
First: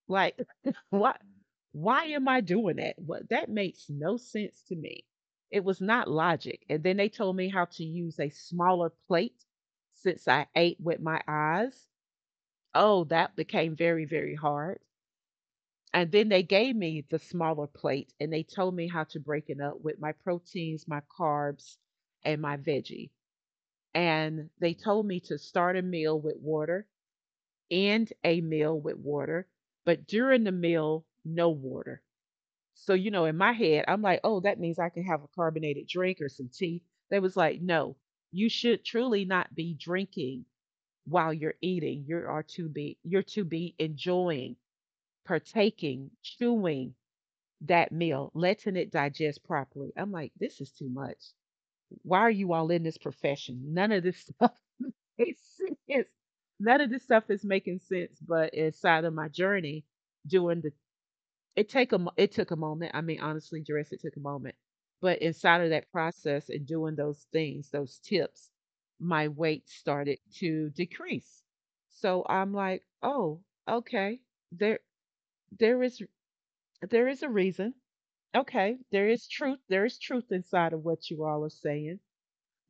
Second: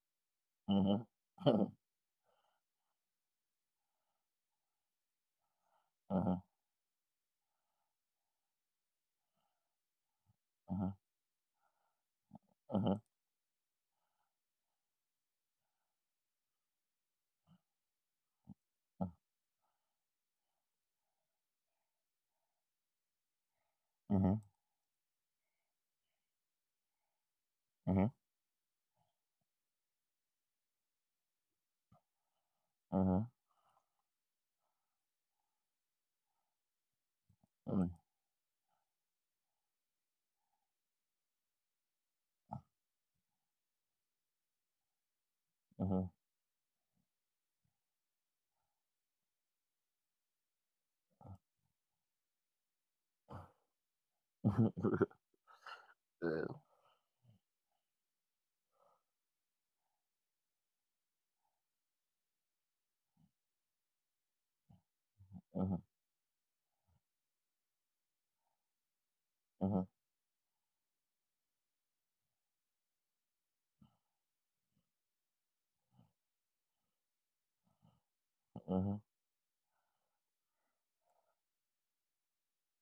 Speaker 1: Like,
Speaker 2: Mm-hmm.
Speaker 1: what? Why am I doing that? What, that makes no sense to me. It was not logic. And then they told me how to use a smaller plate since I ate
Speaker 2: Mm-hmm.
Speaker 1: with my eyes.
Speaker 2: Mm-hmm.
Speaker 1: Oh, that became very, very hard. And then they gave me the smaller plate and they told me how to break it up with my proteins, my carbs, and my veggie.
Speaker 2: Mm-hmm.
Speaker 1: And they told me to start a meal with water, end a meal with water, but during the meal, no water. So, you
Speaker 2: Mm-hmm.
Speaker 1: know, in my head, I'm like, oh, that means I can have a carbonated drink or some tea. They was like,
Speaker 2: Mm,
Speaker 1: no, you should truly not be drinking while you're eating. You are to be, you're to be enjoying,
Speaker 2: mhm.
Speaker 1: partaking, chewing, that meal, letting it digest properly. I'm like, this is too much. Why are you all in this profession? None of this stuff makes sense.
Speaker 2: Yeah.
Speaker 1: None of this stuff is making sense. But inside of my journey, doing the it take a mo- it took a moment. I mean, honestly, Jerris, it took a moment. But inside of
Speaker 2: Mhm,
Speaker 1: that process and doing those things, those tips, my weight
Speaker 2: mhm,
Speaker 1: started to decrease. So I'm like, oh, okay, there there is there is a reason. Okay,
Speaker 2: mhm.
Speaker 1: there is truth. There is truth inside of what you all are saying.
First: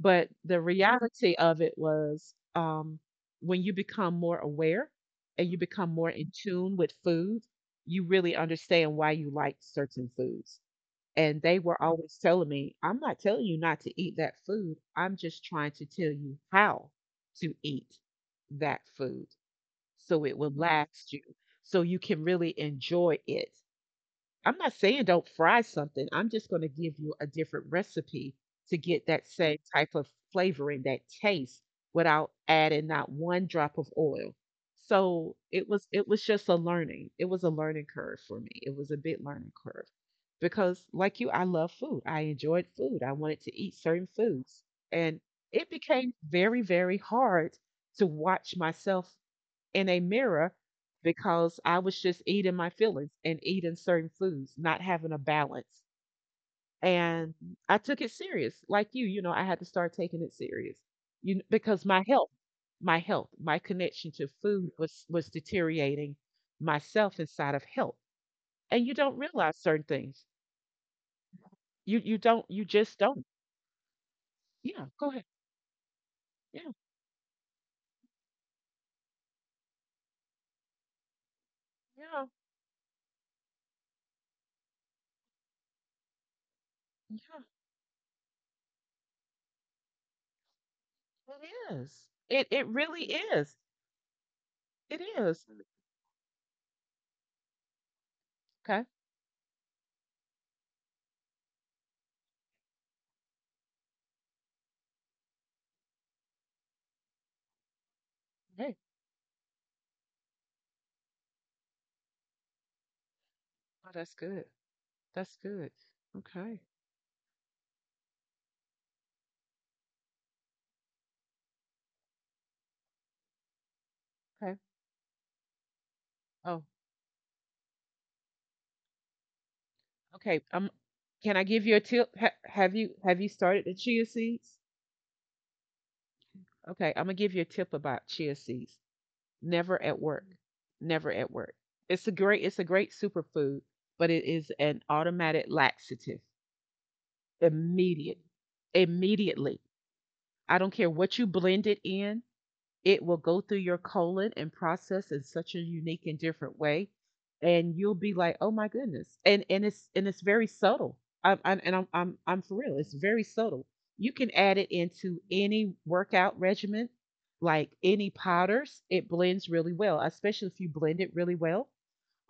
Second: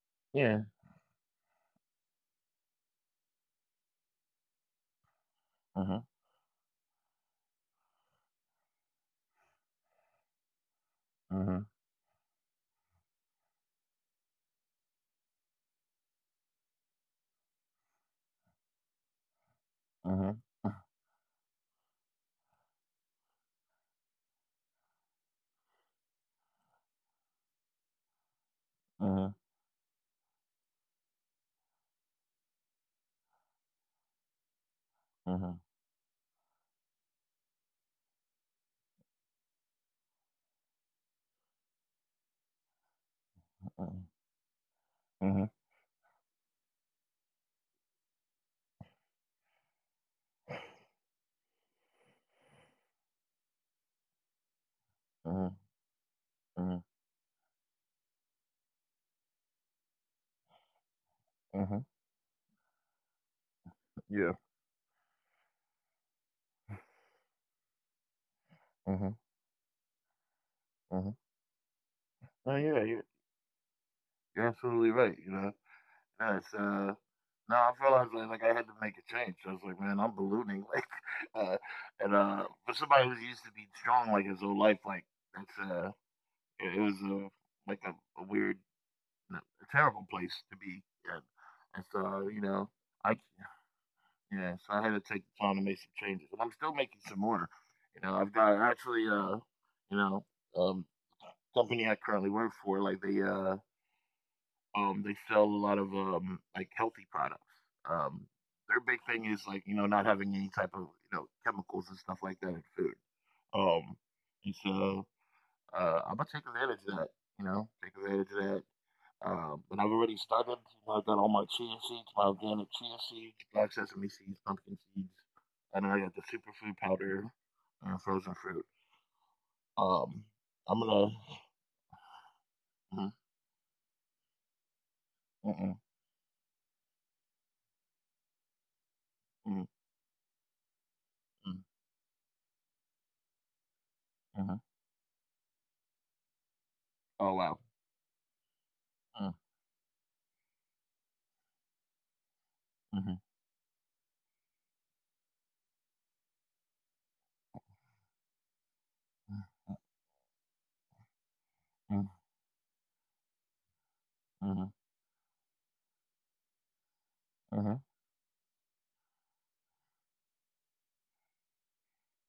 Speaker 1: But the
Speaker 2: Yeah.
Speaker 1: reality of it was um, when you become more aware and you become
Speaker 2: Mhm,
Speaker 1: more in tune with food, you really understand why you like certain foods. And they
Speaker 2: mhm,
Speaker 1: were always telling me, I'm not telling you not to eat that food. I'm just trying to tell you how to eat that food so
Speaker 2: mhm,
Speaker 1: it will last you, so you can really enjoy it. I'm not saying don't fry something, I'm just gonna give you a different recipe to get
Speaker 2: mhm,
Speaker 1: that same type of flavoring, that taste, without adding not one drop of oil. So
Speaker 2: mhm,
Speaker 1: it was it was just a learning. It was a learning curve for me. It was a big learning curve. Because like you, I love food. I enjoyed food. I wanted to eat
Speaker 2: mhm,
Speaker 1: certain foods. And
Speaker 2: mhm,
Speaker 1: it became very, very hard to watch myself in a mirror because I was just eating my feelings and eating certain foods, not having a
Speaker 2: mhm,
Speaker 1: balance.
Speaker 2: mhm,
Speaker 1: And I took it serious, like you, you know, I had to start taking it serious, you know,
Speaker 2: mhm.
Speaker 1: because my health, my health, my connection
Speaker 2: Yeah.
Speaker 1: to food was was deteriorating myself inside of health. And you
Speaker 2: Mhm,
Speaker 1: don't realize certain things.
Speaker 2: mhm.
Speaker 1: You you don't,
Speaker 2: Oh
Speaker 1: you
Speaker 2: yeah, you-
Speaker 1: just don't.
Speaker 2: you're absolutely
Speaker 1: Yeah, go
Speaker 2: right,
Speaker 1: ahead.
Speaker 2: you know. Yeah, it's,
Speaker 1: Yeah,
Speaker 2: uh, no, I realized, like, like, like, I had to make a change. I was like, man, I'm ballooning, like, uh, and,
Speaker 1: yeah,
Speaker 2: uh, for somebody who's used to be strong, like, his whole life, like, that's, uh, it, it was, uh,
Speaker 1: yeah.
Speaker 2: like a, a weird, no, a terrible place to be in.
Speaker 1: It
Speaker 2: And
Speaker 1: is.
Speaker 2: so, you
Speaker 1: It
Speaker 2: know,
Speaker 1: it really
Speaker 2: I
Speaker 1: is.
Speaker 2: Yeah, so I had to
Speaker 1: It
Speaker 2: take the
Speaker 1: is.
Speaker 2: time to make some changes, and I'm still making some more. You know, I've got
Speaker 1: Okay.
Speaker 2: actually, uh, you know, um, company I currently work for, like they, uh, um, they sell a lot of um, like healthy products. Um,
Speaker 1: Hey,
Speaker 2: their big thing is like you know not having any type of you know chemicals and stuff like that in food.
Speaker 1: oh,
Speaker 2: Um,
Speaker 1: that's good.
Speaker 2: and so
Speaker 1: That's good.
Speaker 2: uh, I'm gonna take
Speaker 1: Okay.
Speaker 2: advantage of that. You know, take advantage of that um, and I've already started. You know, I've got all my chia seeds, my organic chia seeds, black sesame seeds,
Speaker 1: Okay.
Speaker 2: pumpkin seeds, and then I got the
Speaker 1: Oh,
Speaker 2: superfood powder and frozen fruit. Um,
Speaker 1: okay. Um,
Speaker 2: I'm gonna.
Speaker 1: can I give you a tip? Ha- have you
Speaker 2: Mhm,
Speaker 1: have you started the chia seeds?
Speaker 2: mhm,
Speaker 1: Okay, I'm gonna give you a tip about chia seeds.
Speaker 2: mhm,
Speaker 1: Never at work. Never at work.
Speaker 2: mhm,
Speaker 1: It's a great it's a great superfood, but it is
Speaker 2: mhm.
Speaker 1: an automatic laxative.
Speaker 2: Oh wow.
Speaker 1: Immediate.
Speaker 2: Mm,
Speaker 1: Immediately. I don't care what you blend it in. It will
Speaker 2: mhm,
Speaker 1: go through your colon and process in such a unique and different way. And you'll be like, oh my goodness. And and
Speaker 2: mhm,
Speaker 1: it's and it's very subtle. I'm, I'm and I'm
Speaker 2: mhm,
Speaker 1: I'm I'm for real. It's very subtle. You can add it
Speaker 2: mhm,
Speaker 1: into any workout regimen, like
Speaker 2: mhm,
Speaker 1: any powders. It blends really well, especially if you blend it really well.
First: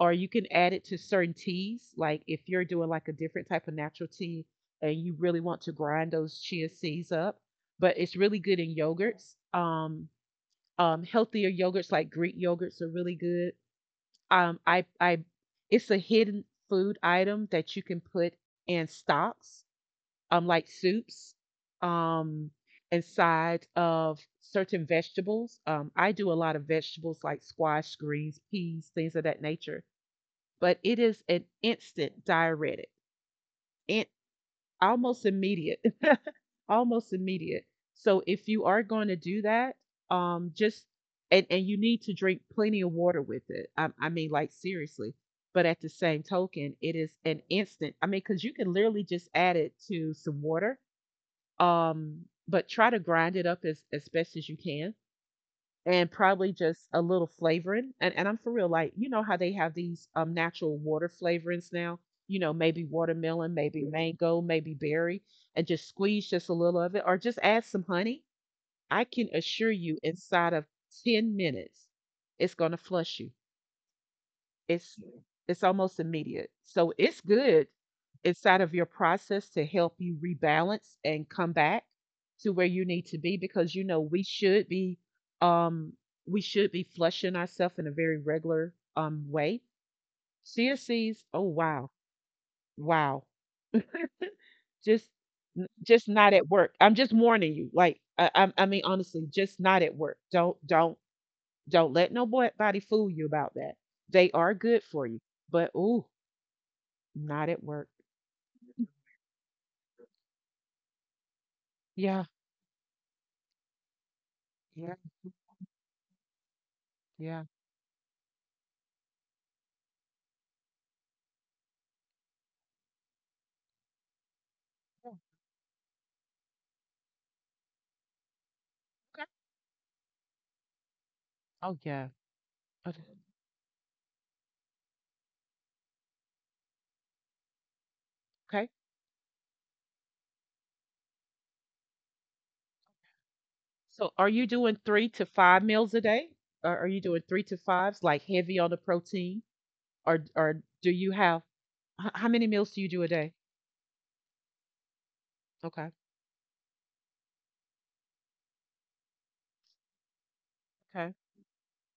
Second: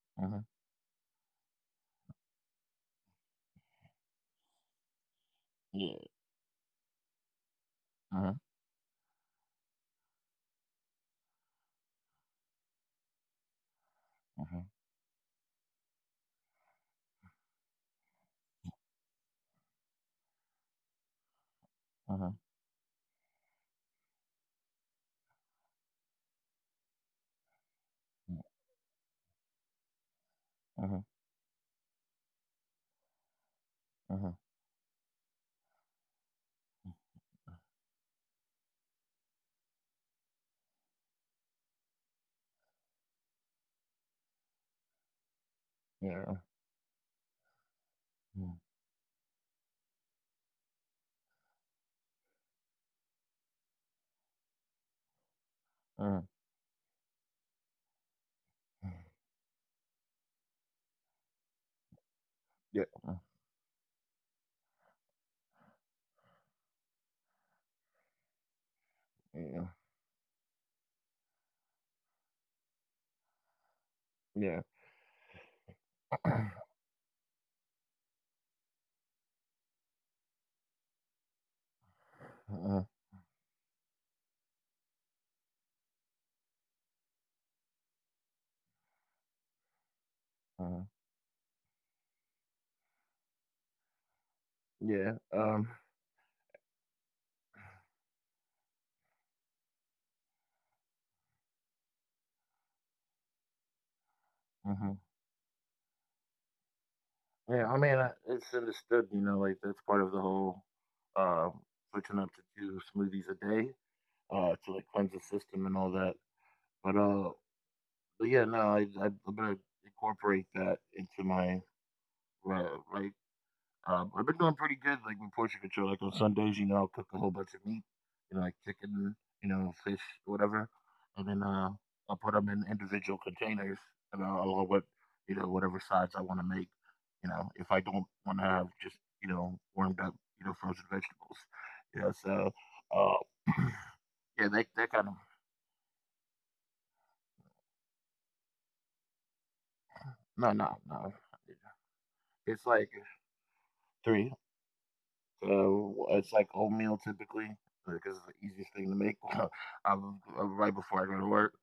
Speaker 1: Or you
Speaker 2: mhm.
Speaker 1: can add it to certain teas, like if you're doing like a different type of natural tea and you really want to
Speaker 2: Yeah.
Speaker 1: grind those chia seeds up. But it's
Speaker 2: Mhm,
Speaker 1: really good in yogurts. Um, um, healthier yogurts like Greek yogurts are really good. Um,
Speaker 2: mhm,
Speaker 1: I I it's a hidden food item that you can put in stocks, um, like soups,
Speaker 2: mhm,
Speaker 1: um, inside of certain vegetables. Um, I do a lot of vegetables like squash, greens, peas, things of that nature. But
Speaker 2: mhm,
Speaker 1: it
Speaker 2: mhm,
Speaker 1: is an instant diuretic, it
Speaker 2: mhm.
Speaker 1: almost immediate. Almost immediate. So if you are going to do that, um, just and and you need to drink plenty of water with it. I, I mean, like seriously. But at the same
Speaker 2: Yeah.
Speaker 1: token, it is an instant. I mean, because you
Speaker 2: Mhm,
Speaker 1: can literally just add it to some water. Um, but try to grind it up as as best as you can, and
Speaker 2: mhm.
Speaker 1: probably just a little flavoring. And and I'm for real, like you know how they have these um natural water flavorings now. You know, maybe
Speaker 2: Yeah.
Speaker 1: watermelon, maybe mango, maybe berry, and just squeeze just a little of it, or just add some honey. I can
Speaker 2: Yeah.
Speaker 1: assure you, inside of ten minutes, it's gonna flush you.
Speaker 2: Yeah.
Speaker 1: It's it's almost immediate. So it's good inside of your process to help you rebalance and come back to where you
Speaker 2: Mhm,
Speaker 1: need to be because you know we should be um we should be flushing ourselves in a very regular um way. C S
Speaker 2: mhm.
Speaker 1: C's, oh wow, wow. Just
Speaker 2: Yeah. Um.
Speaker 1: n- just not at work. I'm just warning you. Like I I, I mean honestly, just not at work. Don't don't don't let nobody fool you about that. They are good
Speaker 2: Mhm.
Speaker 1: for you, but ooh, not at
Speaker 2: Yeah, I
Speaker 1: work.
Speaker 2: mean, uh, it's understood, you know, like that's part of the whole um, switching up
Speaker 1: Yeah,
Speaker 2: to two smoothies a day uh, to like
Speaker 1: yeah,
Speaker 2: cleanse the system and all that. But uh,
Speaker 1: yeah.
Speaker 2: but yeah, no, I, I, I'm gonna incorporate that into my uh, right um, I've been doing pretty good, like
Speaker 1: Oh,
Speaker 2: with portion control. Like on Sundays, you know, I'll cook a whole bunch of meat, you know, like chicken,
Speaker 1: okay.
Speaker 2: you know, fish, whatever, and then uh,
Speaker 1: Oh,
Speaker 2: I'll
Speaker 1: yeah.
Speaker 2: put them in
Speaker 1: Okay.
Speaker 2: individual containers, and I'll, along with you know whatever sides I want to make. You know, if I don't want to have
Speaker 1: Okay.
Speaker 2: just you know warmed up, you know, frozen vegetables. You know, so uh,
Speaker 1: So are you
Speaker 2: yeah, that
Speaker 1: doing
Speaker 2: that
Speaker 1: three
Speaker 2: kind of
Speaker 1: to five meals a day? Or are you doing three to fives, like heavy on the protein? Or or
Speaker 2: no,
Speaker 1: do
Speaker 2: no,
Speaker 1: you
Speaker 2: no.
Speaker 1: have h- how many meals do you
Speaker 2: It's
Speaker 1: do a
Speaker 2: like
Speaker 1: day?
Speaker 2: three.
Speaker 1: Okay.
Speaker 2: So it's like oatmeal typically because it's the easiest thing to make. I love, uh, right
Speaker 1: Okay.
Speaker 2: before I go to work,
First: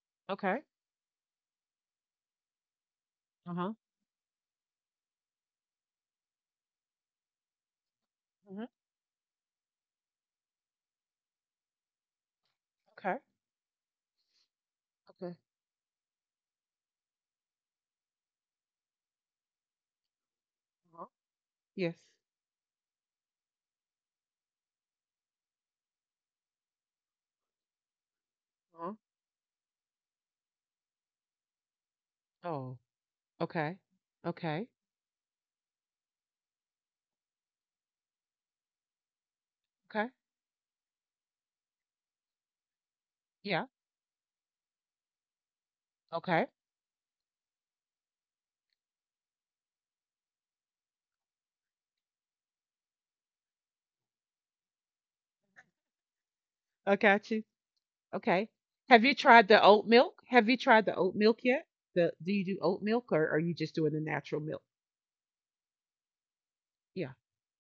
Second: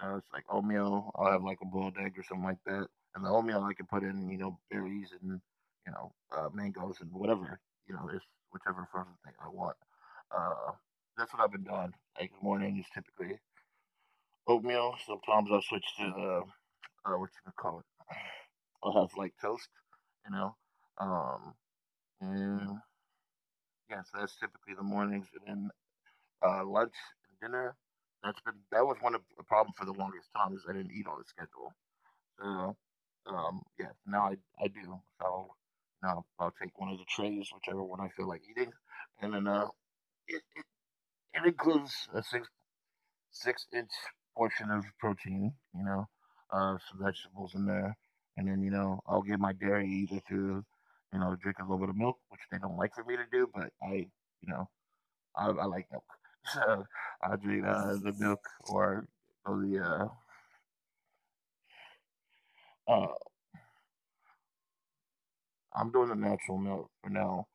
Speaker 2: so it's like
Speaker 1: Okay.
Speaker 2: oatmeal. I'll have like a boiled egg or something like that, and the oatmeal
Speaker 1: Uh-huh.
Speaker 2: I can put in you know berries and you know uh, mangoes and whatever you know it's
Speaker 1: Hmm.
Speaker 2: whichever frozen thing I want. Uh, that's what I've been doing. Like morning is
Speaker 1: Okay.
Speaker 2: typically oatmeal. Sometimes
Speaker 1: Okay.
Speaker 2: I'll switch to uh, uh, what you would call it. I'll have like toast, you know.
Speaker 1: Uh-huh.
Speaker 2: Um,
Speaker 1: Yes.
Speaker 2: and yeah, so that's typically the mornings. And then uh, lunch and dinner. That's been that was one of
Speaker 1: Uh-huh.
Speaker 2: the problem for the longest time is I didn't eat on a schedule. So
Speaker 1: Oh,
Speaker 2: um, yeah,
Speaker 1: okay.
Speaker 2: now I I do.
Speaker 1: Okay.
Speaker 2: So now I'll take one of the trays, whichever one I feel like eating, and then uh, it,
Speaker 1: Okay.
Speaker 2: it includes a six six inch
Speaker 1: Yeah.
Speaker 2: portion of protein. You know, uh,
Speaker 1: Okay.
Speaker 2: some vegetables in there, and then you know I'll get my dairy either through you know drink a little bit of milk, which they don't like for me to do, but I you know I, I like milk. So
Speaker 1: I
Speaker 2: I
Speaker 1: got you.
Speaker 2: drink uh, the milk
Speaker 1: Okay.
Speaker 2: or,
Speaker 1: Have you
Speaker 2: or
Speaker 1: tried the
Speaker 2: the
Speaker 1: oat
Speaker 2: uh,
Speaker 1: milk? Have you tried the oat milk yet? The do you do oat
Speaker 2: uh,
Speaker 1: milk or are you just doing the natural milk?
Speaker 2: I'm doing the natural milk
Speaker 1: Yeah.
Speaker 2: for now.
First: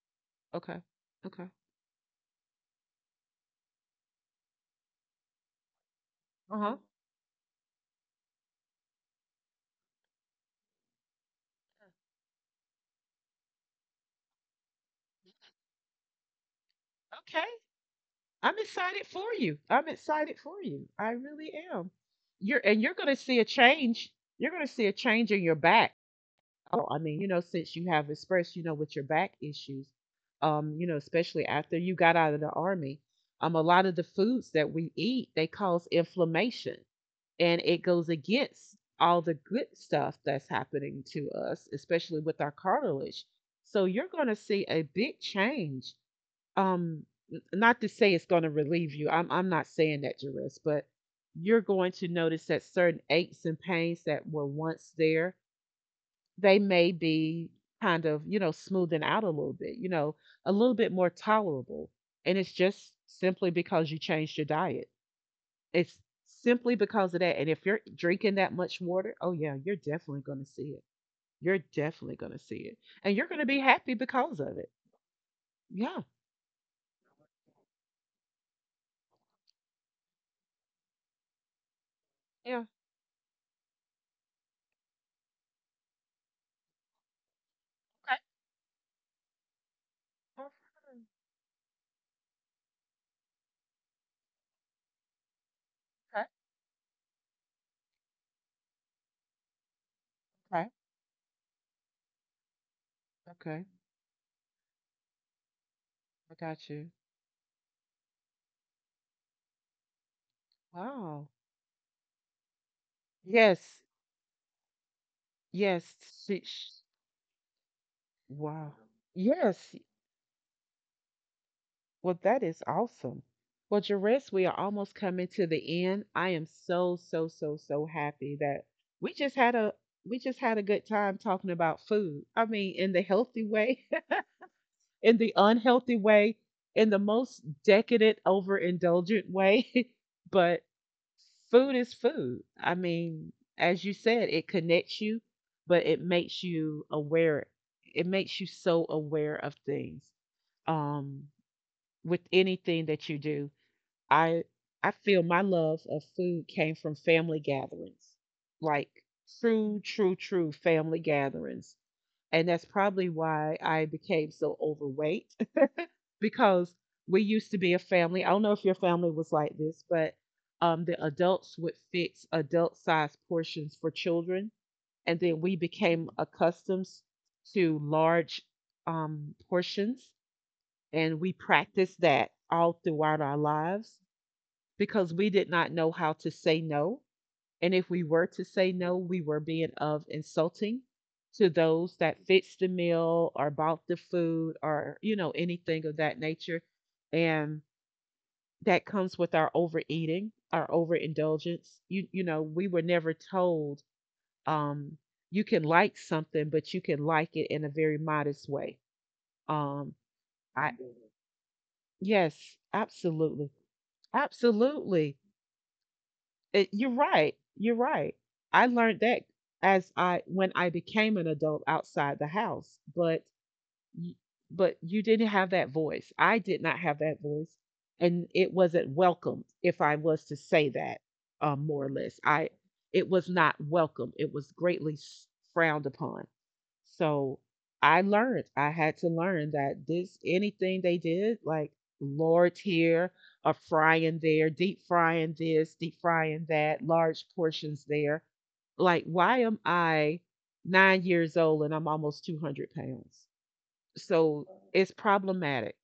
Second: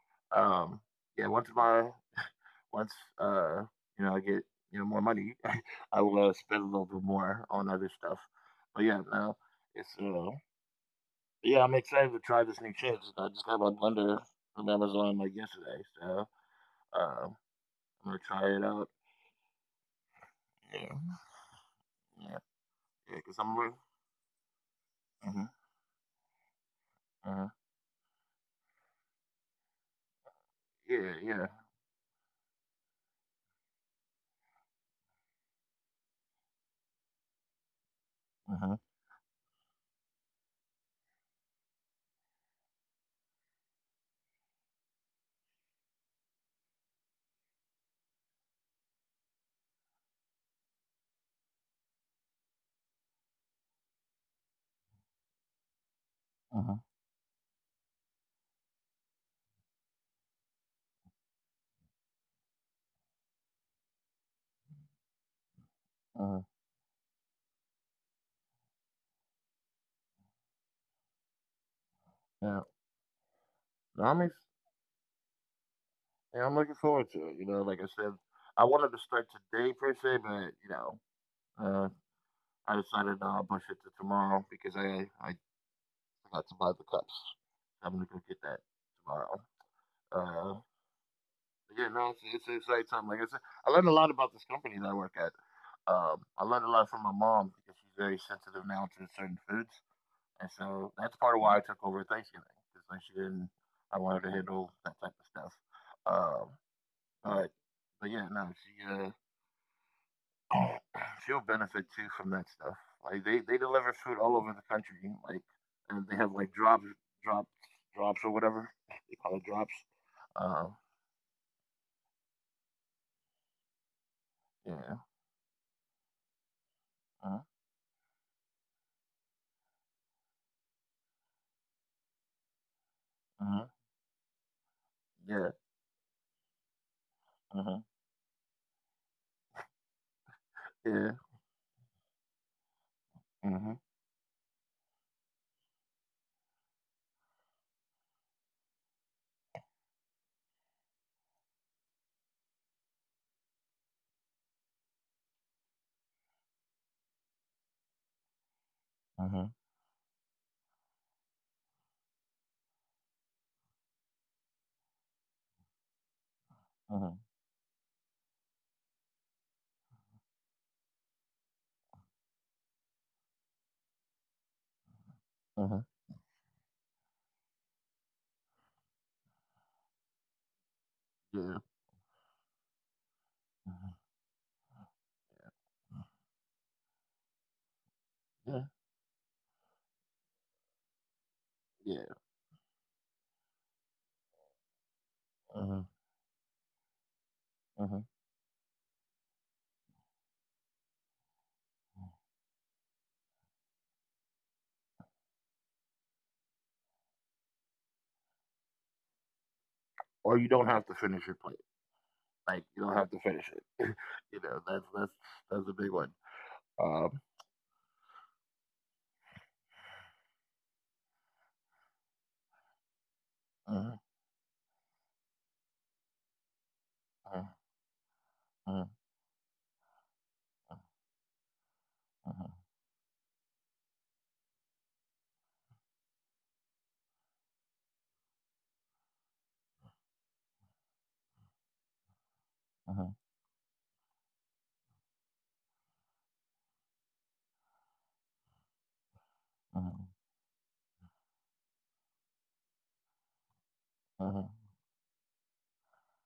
Speaker 1: Okay.
Speaker 2: Um, yeah,
Speaker 1: Okay.
Speaker 2: once my once uh, you know I get you know more money, I will uh,
Speaker 1: Uh
Speaker 2: spend
Speaker 1: huh.
Speaker 2: a little bit more on other stuff. But yeah, no, it's uh, yeah, I'm excited to try this new chips. I just got my blender from Amazon like yesterday, so uh, I'm
Speaker 1: Okay.
Speaker 2: gonna try
Speaker 1: I'm
Speaker 2: it out.
Speaker 1: excited for you. I'm excited for you.
Speaker 2: Yeah,
Speaker 1: I really am.
Speaker 2: yeah,
Speaker 1: You're and you're gonna
Speaker 2: yeah, because
Speaker 1: see a
Speaker 2: I'm really,
Speaker 1: change. You're gonna see a change in
Speaker 2: hmm
Speaker 1: your back. Oh, I mean, you know,
Speaker 2: hmm
Speaker 1: since you have expressed, you know, with your back issues, um,
Speaker 2: yeah,
Speaker 1: you know,
Speaker 2: yeah,
Speaker 1: especially after you got out of the army, um, a lot of the foods that we eat they cause inflammation, and it
Speaker 2: uh
Speaker 1: goes
Speaker 2: huh.
Speaker 1: against all the good stuff that's happening to us, especially with our cartilage. So you're going to see a big change, um n- not to say it's going to relieve you, i'm i'm not saying that, Jerris, but you're going to notice that certain aches and pains that were once there,
Speaker 2: Uh huh.
Speaker 1: they may be kind of, you know, smoothing out a little bit, you know, a little bit more tolerable, and it's just simply because you changed your diet. It's
Speaker 2: Uh-huh.
Speaker 1: simply because of that. And if you're drinking that much water, oh yeah, you're definitely going to see it. You're definitely
Speaker 2: Yeah.
Speaker 1: going to see it, and you're going to be
Speaker 2: No, I'm
Speaker 1: happy
Speaker 2: ex-
Speaker 1: because of it.
Speaker 2: yeah,
Speaker 1: Yeah,
Speaker 2: I'm looking forward to it. You know, like I said, I wanted to start today per se, but you know, uh, I
Speaker 1: yeah.
Speaker 2: decided no, I'll push it to tomorrow because I I forgot to buy the cups. I'm gonna go get that
Speaker 1: Okay,
Speaker 2: tomorrow. Uh, but yeah, no, it's, it's an exciting time. Like I said, I learned a lot about this company that I work at. Um, I learned a
Speaker 1: okay,
Speaker 2: lot from my mom because she's very sensitive now to certain foods, and so that's
Speaker 1: okay.
Speaker 2: part of why I took over Thanksgiving because like she didn't. I
Speaker 1: Okay,
Speaker 2: wanted to handle that type of stuff. Um,
Speaker 1: I got you.
Speaker 2: Uh, but yeah, no, she uh, she'll
Speaker 1: Wow.
Speaker 2: benefit too from that stuff. Like they, they deliver food
Speaker 1: Yes,
Speaker 2: all over the country. Like and they have
Speaker 1: yes.
Speaker 2: like drops,
Speaker 1: She, sh
Speaker 2: drops, drops or whatever they
Speaker 1: wow.
Speaker 2: call it drops.
Speaker 1: Yes.
Speaker 2: Uh,
Speaker 1: Well, that is awesome. Well, Jerez,
Speaker 2: yeah,
Speaker 1: we are almost coming to the end. I am
Speaker 2: uh,
Speaker 1: so, so, so, so happy that we just had a we just had a good time talking about food. I mean, in the
Speaker 2: uh,
Speaker 1: healthy way.
Speaker 2: yeah,
Speaker 1: In the unhealthy way, in the
Speaker 2: uh,
Speaker 1: most decadent, overindulgent way. But
Speaker 2: yeah,
Speaker 1: food is food. I
Speaker 2: uh,
Speaker 1: mean, as you said, it connects you, but it makes you aware. It makes you so aware of things. Um, with anything that you do, I I feel my love of food came from family gatherings, like true, true, true family gatherings, and that's probably why I became so overweight
Speaker 2: uh, uh,
Speaker 1: because we used to be a family. I don't know if your family was like this, but um, the adults would fix adult sized portions for children. And
Speaker 2: uh,
Speaker 1: then we became accustomed to large um, portions.
Speaker 2: yeah,
Speaker 1: And we practiced that all throughout our
Speaker 2: uh,
Speaker 1: lives because we did not know how to say no. And if we
Speaker 2: yeah,
Speaker 1: were to say no, we were being of insulting to
Speaker 2: yeah.
Speaker 1: those that fixed the meal or bought the food or, you know,
Speaker 2: Uh,
Speaker 1: anything of that nature.
Speaker 2: uh,
Speaker 1: And that comes with our overeating, our overindulgence. You you know, we were never told um you can like something, but you can like it in a very modest way. Um
Speaker 2: or you don't have to
Speaker 1: I
Speaker 2: finish your plate. Like you don't
Speaker 1: yes,
Speaker 2: have to finish it.
Speaker 1: absolutely.
Speaker 2: You know that's that's
Speaker 1: Absolutely.
Speaker 2: that's a big one.
Speaker 1: It-
Speaker 2: Um,
Speaker 1: you're right. You're right. I learned that as I when I became an adult outside the house, but
Speaker 2: uh,
Speaker 1: y- but you didn't have that voice. I did not have
Speaker 2: uh,
Speaker 1: that voice, and
Speaker 2: uh,
Speaker 1: it wasn't welcomed if I was to say that, um, more or
Speaker 2: uh,
Speaker 1: less. I it was not welcome. It was greatly s- frowned upon. So I learned. I had to learn that this anything they did, like lard
Speaker 2: uh,
Speaker 1: here, a frying there, deep frying this, deep frying that, large portions there. Like, why am
Speaker 2: Mhm,
Speaker 1: I nine years old and I'm almost two hundred pounds?
Speaker 2: mhm,
Speaker 1: So it's problematic.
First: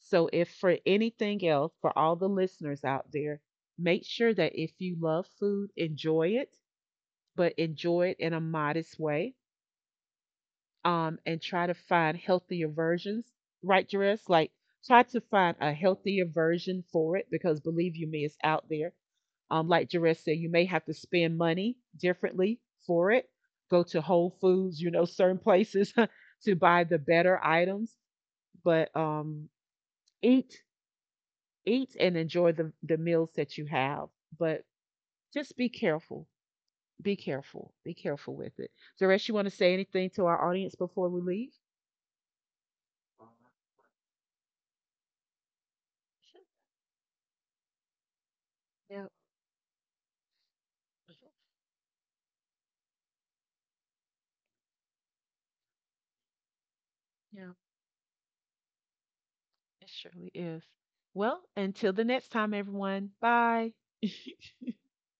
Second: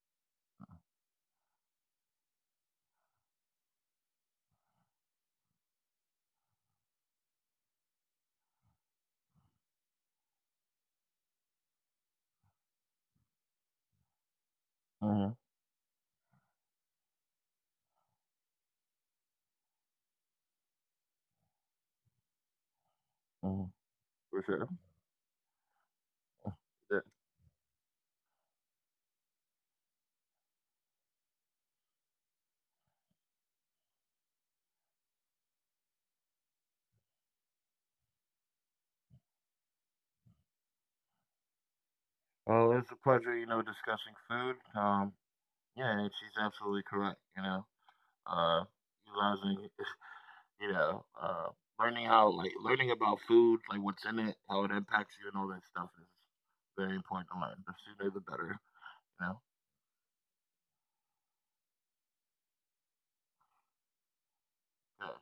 Speaker 1: So if for anything else, for all the listeners out there, make sure that if you love food, enjoy it, but enjoy it in a modest way. Um, and try to find healthier versions, right, Jerris? Like try to
Speaker 2: mhm,
Speaker 1: find a healthier version for it because believe you me, it's out there. Um, like Jerris said, you may have to spend money differently for it.
Speaker 2: mhm.
Speaker 1: Go to Whole
Speaker 2: For sure.
Speaker 1: Foods, you know, certain places to buy the
Speaker 2: Yeah.
Speaker 1: better items, but um eat, eat and enjoy the the meals that you have, but just be careful. Be careful. Be careful with it. Zeresh, you want to say anything to our audience before we leave?
Speaker 2: Well, it's a pleasure, you know, discussing food. Um, yeah, and she's
Speaker 1: Sure.
Speaker 2: absolutely correct. You know, uh,
Speaker 1: Yeah.
Speaker 2: utilizing, you know,
Speaker 1: Mhm.
Speaker 2: uh, learning how, like, learning about food, like what's in it, how it impacts you, and all that stuff is very important to
Speaker 1: Yeah.
Speaker 2: learn. The sooner, the better. You know.
Speaker 1: It surely is. Well, until the next time, everyone. Bye.
Speaker 2: Yeah.